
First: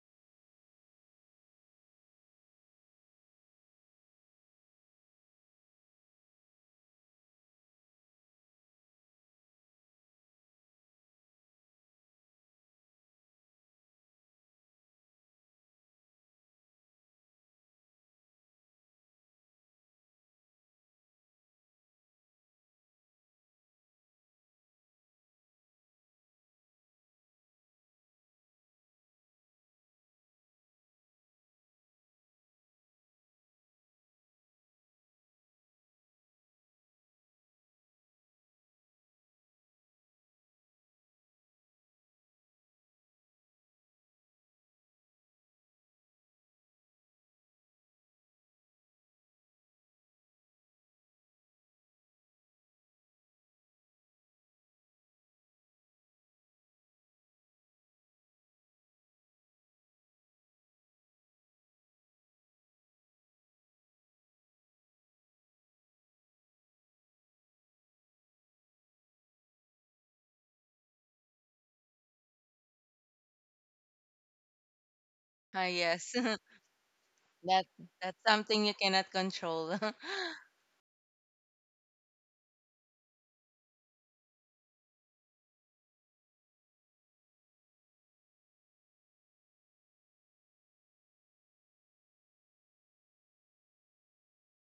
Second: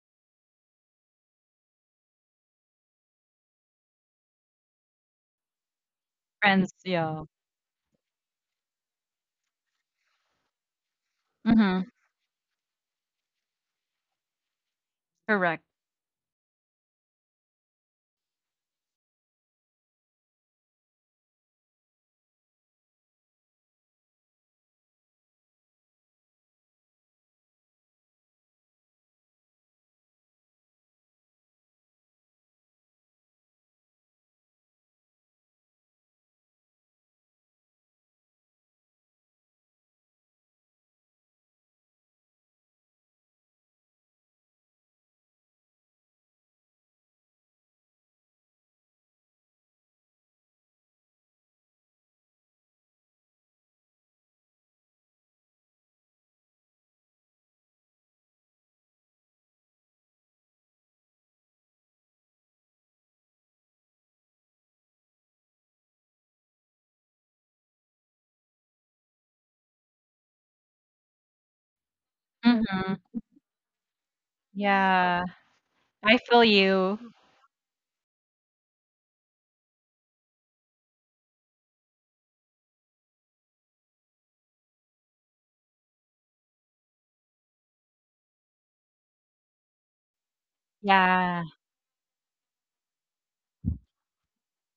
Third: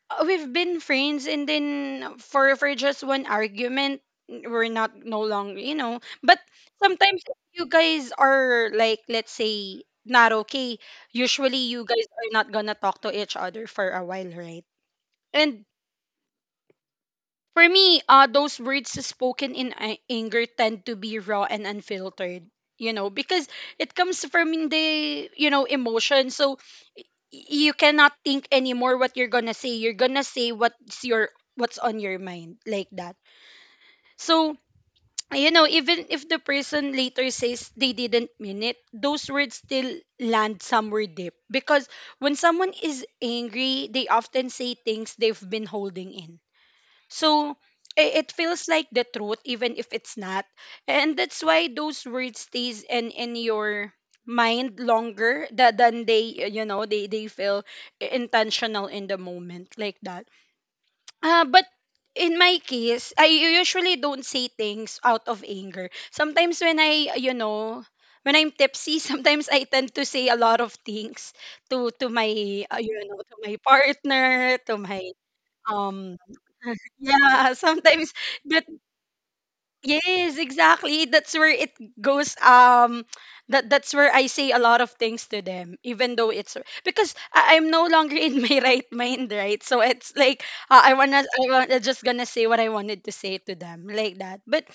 we've been friends, and then for just one argument we're not no longer, you know. But Friends. sometimes Yeah. if you guys are, like, let's say, not okay, usually you Mhm. guys are not gonna talk to each other for a while, right? Correct. And for me, those words spoken in anger tend to be raw and unfiltered, you know, because it comes from the, you know, emotion. So you cannot think anymore what you're gonna say. You're gonna say what's on your mind, like that. So <tsk> even if the person later says they didn't mean it, those words still land somewhere deep. Because when someone is angry, they often say things they've been holding in, so it feels like the truth even if it's not. And that's why those words stays in your mind longer than they feel intentional in the moment, like that. But in my case, I usually don't say things out of anger. Sometimes when I you know when I'm tipsy, <laughs> sometimes I tend to say a lot of things to to my uh, you Mhm. know to my partner, to my Yeah. Ah, yes. um, I <laughs> feel <laughs> you. yeah, That, sometimes. that's something That you cannot control. <laughs> Yes, exactly. That's where it goes. That's where I say a lot of things to them, even though it's because I'm no longer in my <laughs> right mind, right? So it's like, I wanna, Yeah. I wanna just gonna say what I wanted to say to them, like that. But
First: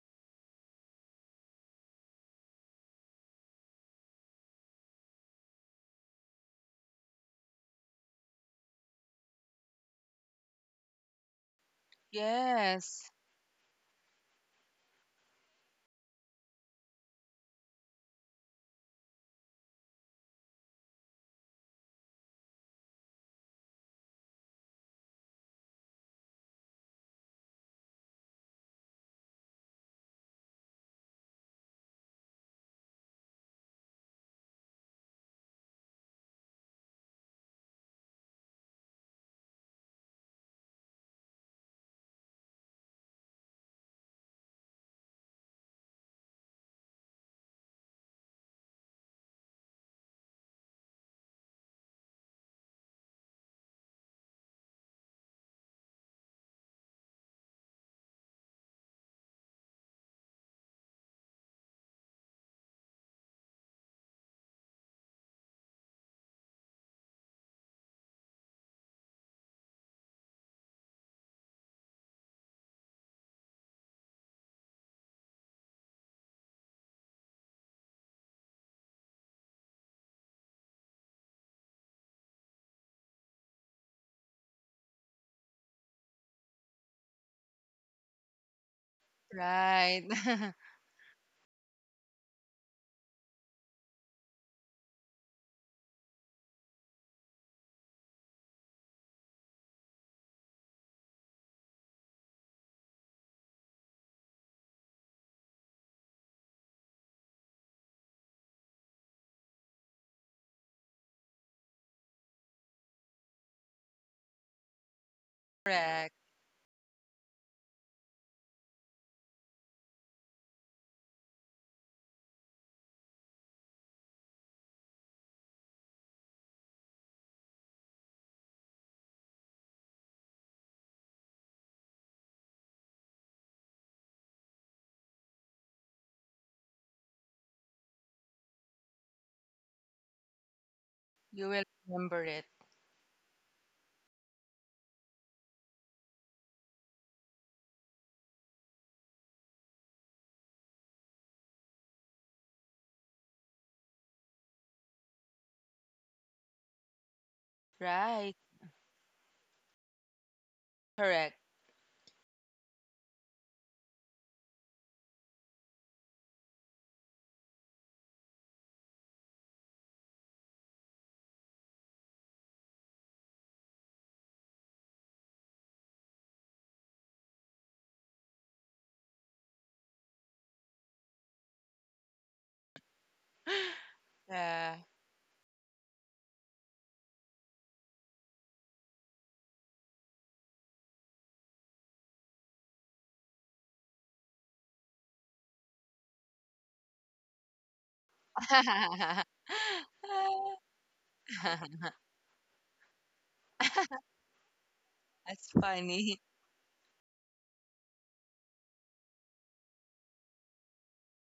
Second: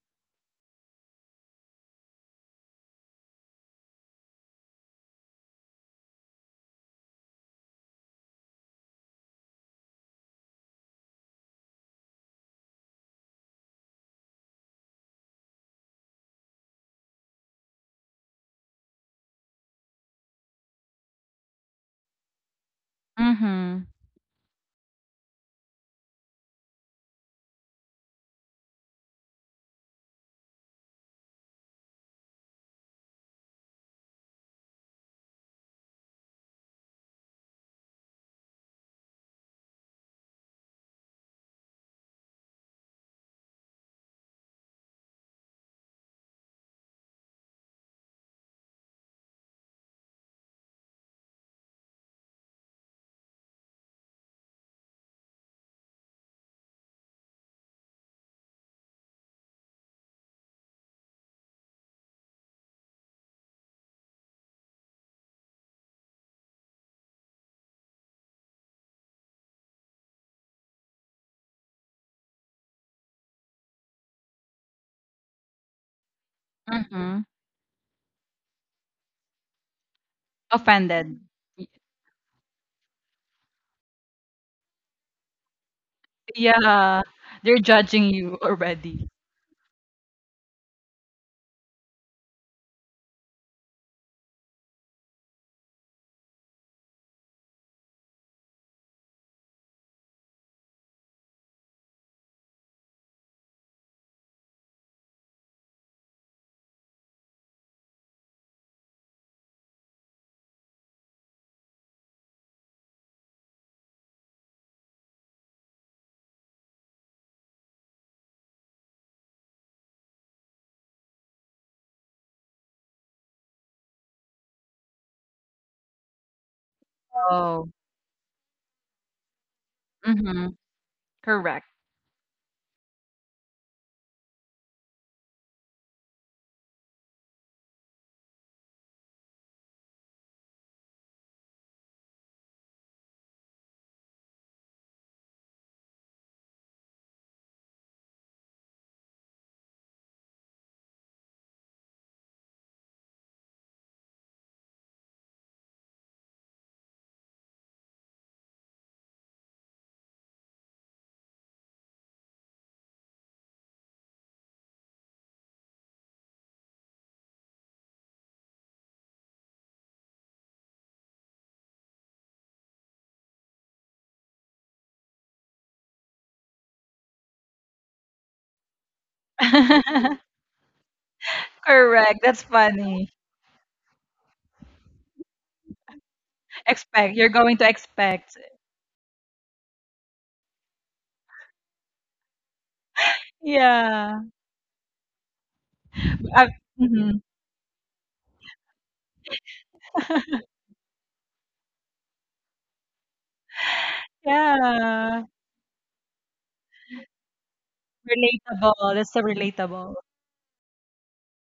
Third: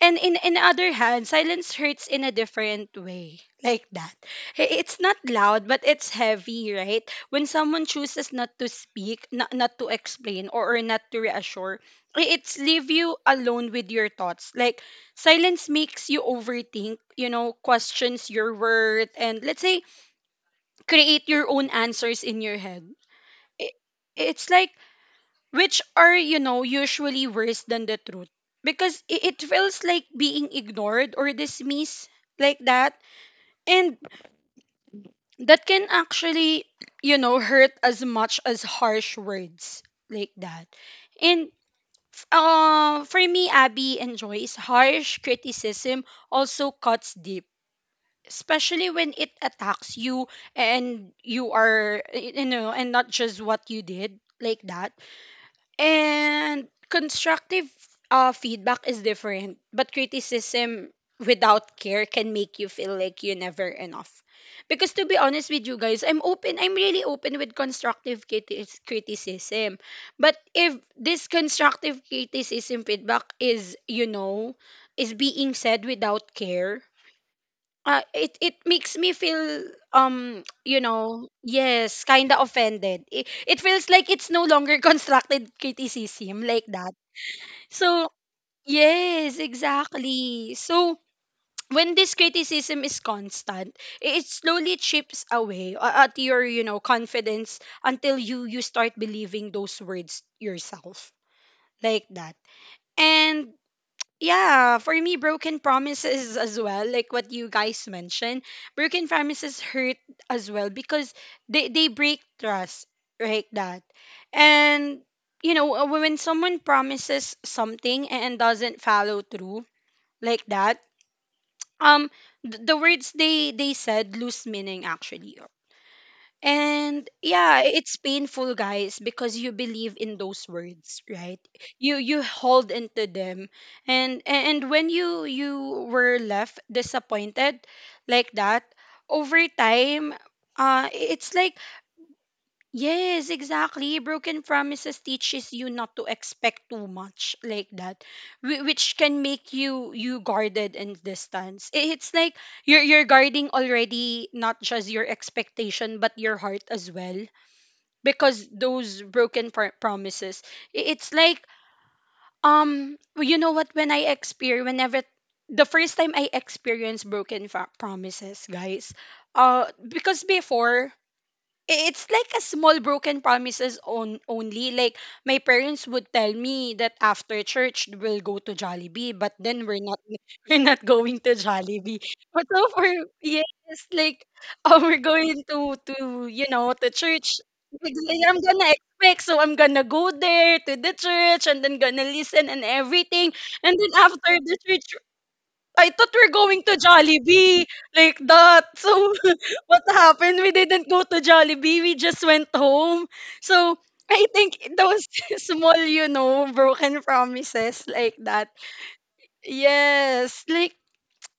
and in other hand, silence hurts in a different way, like that. It's not loud, but it's heavy, right? When someone chooses not to speak, not to explain, or not to reassure, it's leave Yes. you alone with your thoughts. Like, silence makes you overthink, questions your worth, and, let's say, create your own answers in your head. I Mhm. It's like, which are, usually worse than the truth, because it feels like being ignored or dismissed, like that. And that can actually, hurt as much as harsh words, like that. And for me, Abby enjoys, harsh criticism also cuts deep, especially when it attacks you and you are, and not just what you did, like that. And constructive feedback is different, but criticism without care can make you feel like you're never enough. Because, to be honest with you guys, I'm open. I'm really open with constructive criticism. But if this constructive criticism feedback is being said without care, Mhm. It makes me feel <tsk> Offended. Y yes, kind of offended. It feels like it's no longer <laughs> constructed criticism, like that. yeah. They're judging So you already. yes, Right. exactly. <laughs> So <tsk> when this criticism is constant, it slowly chips away at your, confidence, until you start believing those words yourself, like that. And yeah, for me, broken promises as well, like what you guys mentioned, broken promises hurt as well because they break trust, right? That. And, Correct. when someone promises something and doesn't follow through, like that, um, the words they said lose meaning, actually, and yeah, Oh. it's painful, guys, because you believe in those Mhm. words, right? Correct. You hold into them, and when you were left disappointed, like that, over time, it's You like will remember it. Yes, exactly. Broken promises teaches you not to expect too much, like that, which can make you guarded and distance. It's like you're guarding already, not just your expectation but your heart as well, Right. because those broken promises. It's like Correct. You know what, when I experience, whenever the first time I experienced broken promises, guys. Because before it's like a small broken promises on only like my parents would tell me that after church we'll go to Jollibee but then we're not <laughs> <laughs> we're not going to Jollibee Correct. but That's so for funny. yes like <laughs> Yeah. oh we're going to you know to Expect. You're church. going to Like, expect. I'm gonna expect so I'm gonna go there to the church and then gonna listen and everything, and then Yeah. after the church I thought we're I've going to mhm. Jollibee like that. So <laughs> <laughs> what happened? <laughs> We didn't go to Jollibee. We just went home. So I think those Yeah. <laughs> That's small, you funny. know, broken promises like that. Relatable. That's so relatable. Yes, like,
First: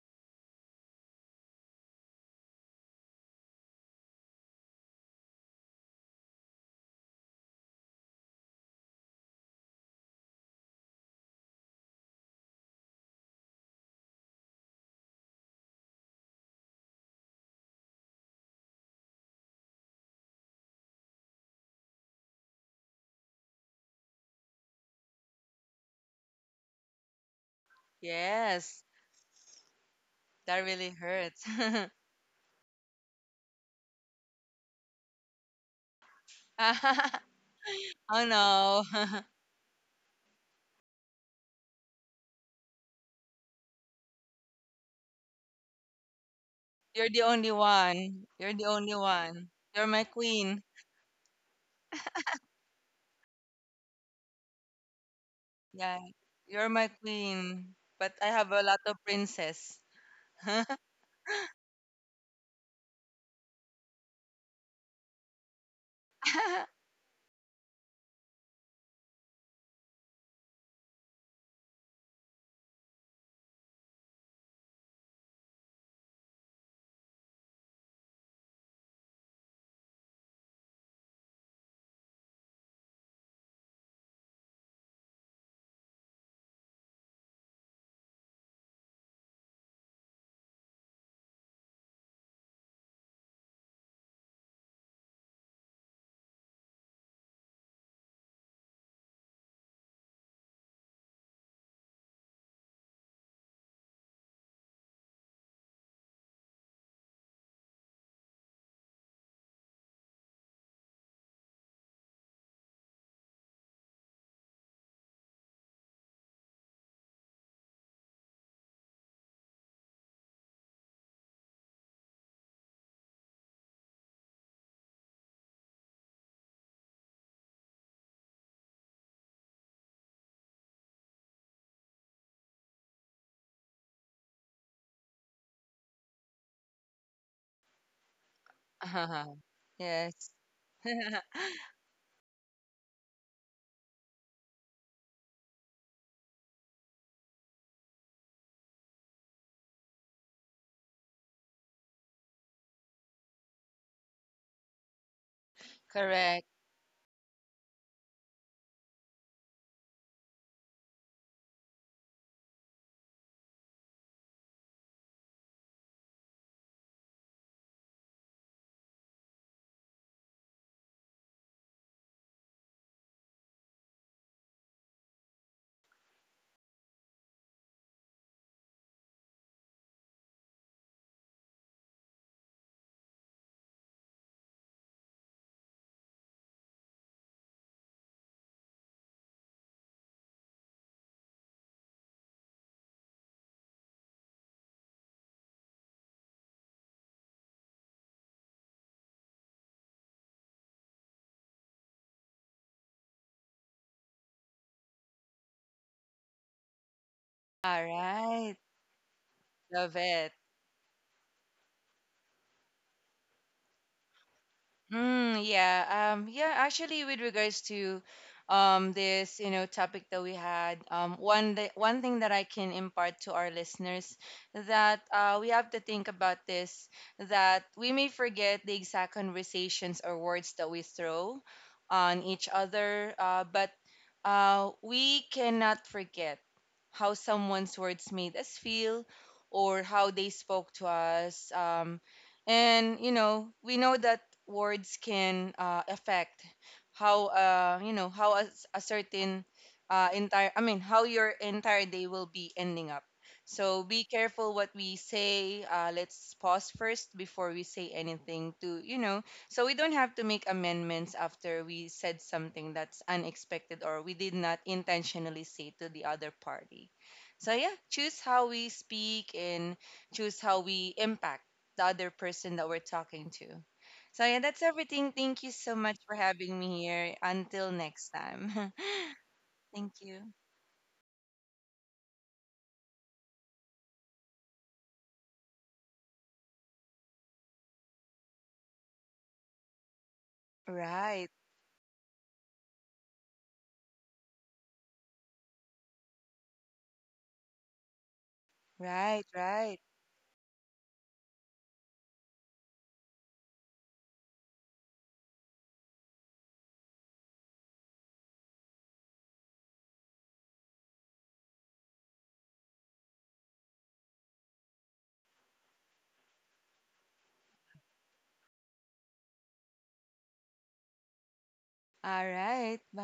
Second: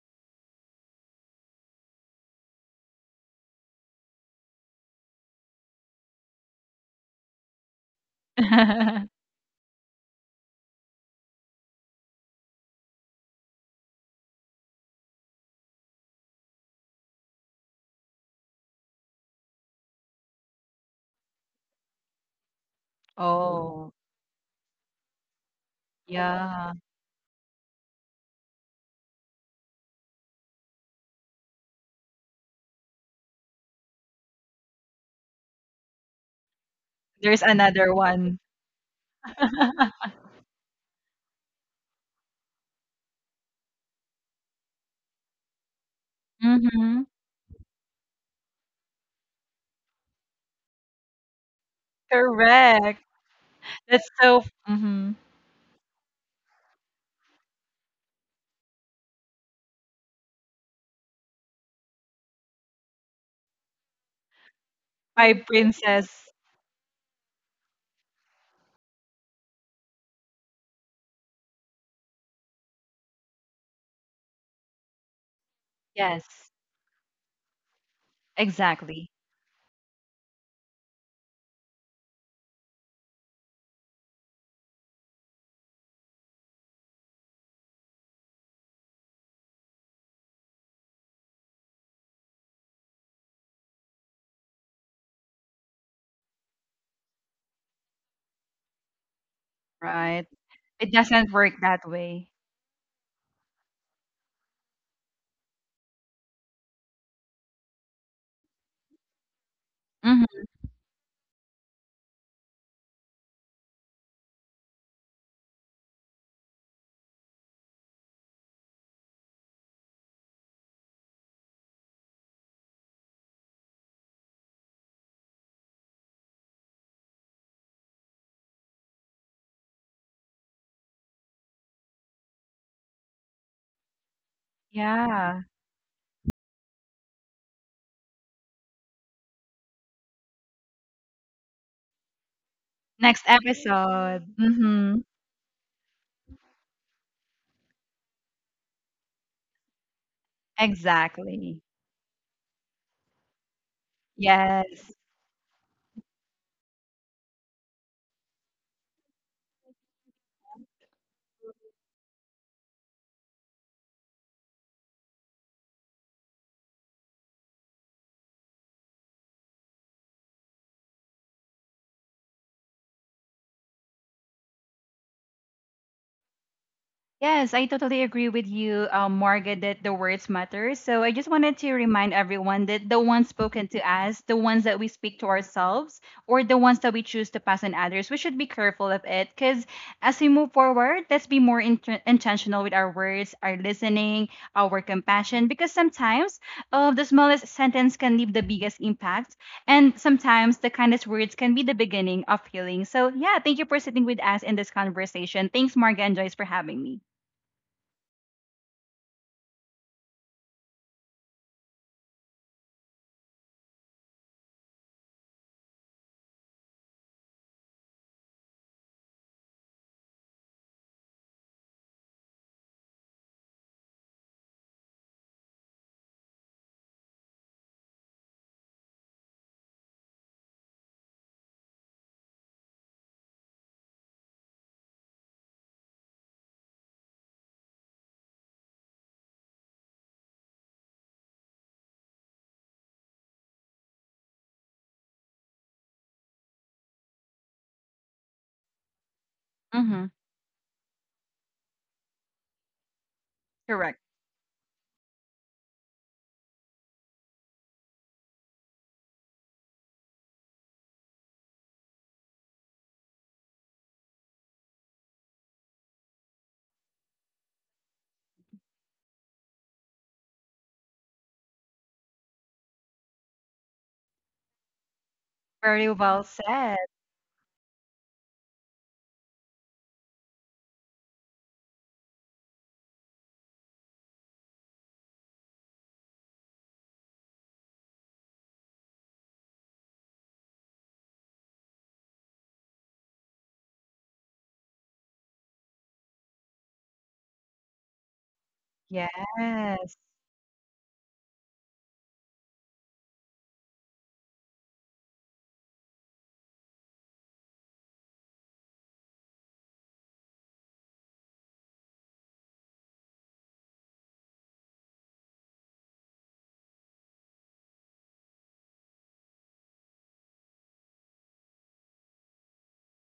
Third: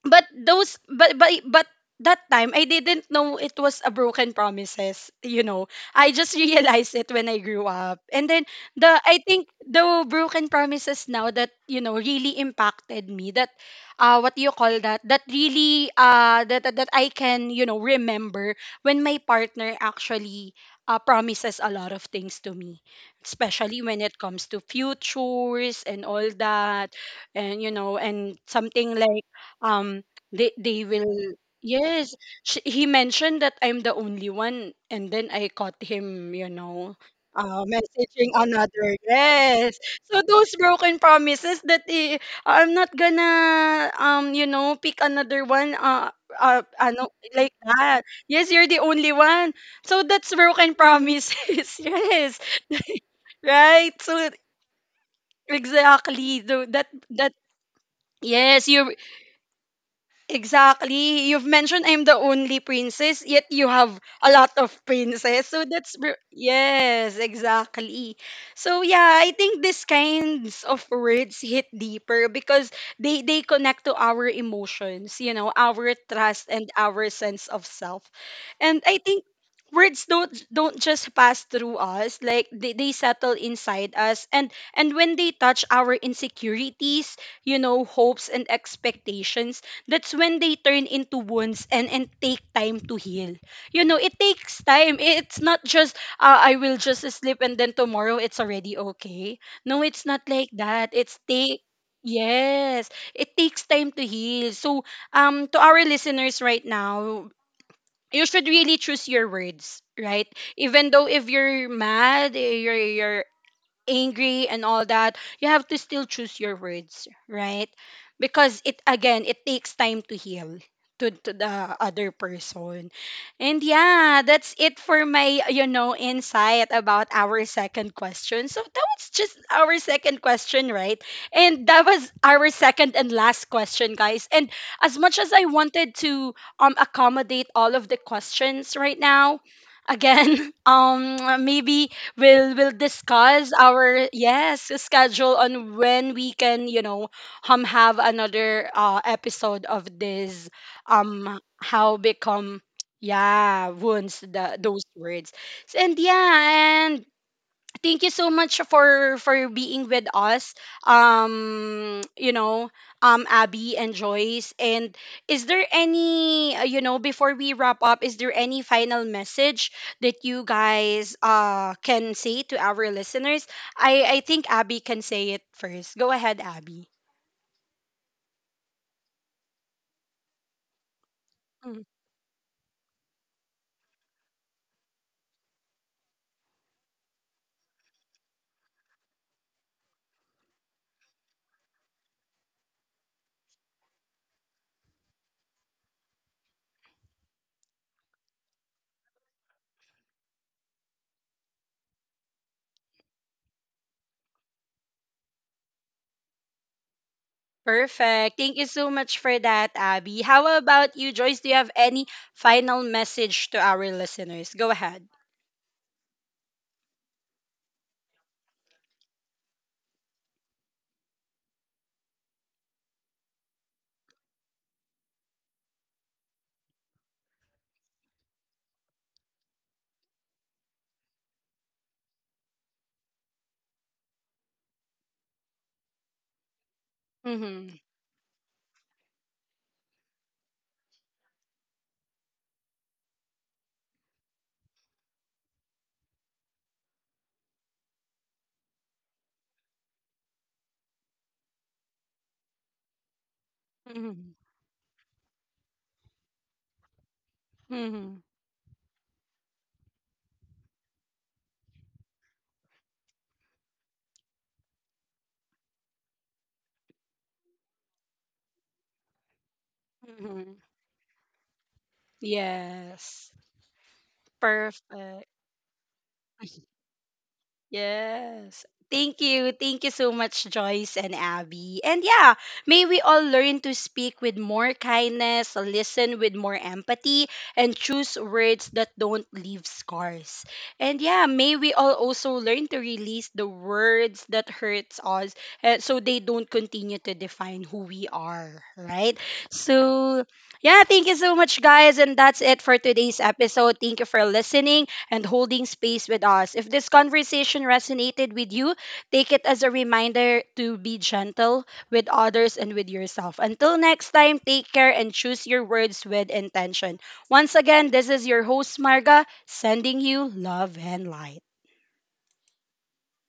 but those but that time I didn't know it was a broken promises, you know. I just <laughs> realized it when I grew up. And then the <laughs> I think the broken promises now that, you know, really impacted me, that what do you call that? That really that I can, you know, remember when my partner actually promises a lot of things to me, especially Oh, when it comes to futures and all yeah. that, and you know, and Yes, something like um they that they really will, hurts. yes, sh he mentioned that I'm the only one, and then I caught him, you know, <laughs> There's another messaging Oh one. another, no. yes. <laughs> So those broken promises that I'm not gonna you know pick another one, <laughs> ano, Mhm. You're the like only that. one. Yes, You're you're the the only only one. one. You're So my that's queen. broken promises. <laughs> Yes, Correct. right. That's So so mhm. Yeah, exactly, so you're that my that queen. But I have Yes, a lot you. of princess. <laughs> Exactly. You've mentioned I'm the only princess, yet you have a lot of My princes. So that's princess. yes, exactly. So yeah, I think these kinds of words hit deeper because they connect to our emotions, you know, our trust Yes, and our sense of self. And I exactly. think words don't just pass through us, like they settle inside us, and when they touch our insecurities, you know, hopes and expectations, that's when they turn into wounds and take time to heal. You know, it takes time. It's not just I will just sleep and then tomorrow it's already okay. No, it's not Right. like that. It It's doesn't work take, that way. yes, it takes time to heal. So to our listeners right now, you should really choose your words, right? Hmm. Even though if you're mad, you're angry and all that, you have to still choose your words, right? Because it, again, it takes time to heal to the other person. And yeah, that's it for my, you know, insight about our second question. So that was just our second question, right? And that was our second and last question, guys. And as much as I Yeah. wanted to accommodate all of the questions right now, again, Yes, <laughs> maybe we'll Next discuss our, episode. yes, Hmm. schedule on when we can, you know, have another episode of this, Exactly. how become, yeah, wounds the those Yes. words. And correct. yeah, and thank you so much for being with us, you know, Abby and Joyce. And is there any you know, before we wrap up, is there any final message that you guys can say to our listeners? I think Abby can say it first. Go ahead, Abby. Yes, I totally agree with you, Margaret, that the words matter. So I just wanted to Mm. remind everyone that the ones spoken to us, the ones that we speak to ourselves, or the ones that we choose to pass on others, we should be careful of it. Because as we move forward, let's be more intentional with our words, our listening, our compassion, because sometimes the smallest sentence can leave the biggest impact. And sometimes the kindest words can be the beginning of healing. So yeah, thank you for sitting with us in this conversation. Thanks, Margaret and Joyce, for having me. All Perfect. Thank right, you so much for that, love Abby. it. How about you, Joyce? Do you have any final message to our listeners? Go ahead. Mm, yeah. Yeah, actually with regards to this, you know, topic that we had, one, that one thing that I can impart to our listeners, that we have to think about this, that we may forget the exact conversations or words that we throw on each other, but we cannot forget how Mm-hmm. someone's words made us feel or how they spoke to us. And, you know, we know that words can affect how, you know, how a certain Mhm, entire, I mean, how your entire day will be ending up. So correct. be careful what we say. Let's pause first before we say Mm-hmm. anything, to, you know, so we don't have to make amendments after we said something that's unexpected or we did not intentionally say to the other party. So yeah, choose how we speak and choose Mhm. how we impact the other person that we're Yes. talking to. So yeah, that's everything. Perfect. Thank you so Very much for well having <laughs> said. me here. Until next Yes. time. Thank you. <laughs> Thank you Thank so you. much, Joyce and Abby. And yeah, may we all learn to speak with more kindness, listen with more empathy, and choose words that don't leave scars. And yeah, Right, may we all also learn to release the words that hurts us, so they don't continue to define who we are, right? Yes. right, right. So, yeah, thank you so much, guys. And that's it for today's episode. Thank you for listening and holding space with us. If this conversation resonated with you, take it as a reminder to be gentle with others and with yourself. Until next time, take care and choose your words with intention. Once again, this is your host, Marga, sending you love and light. All right. Bye.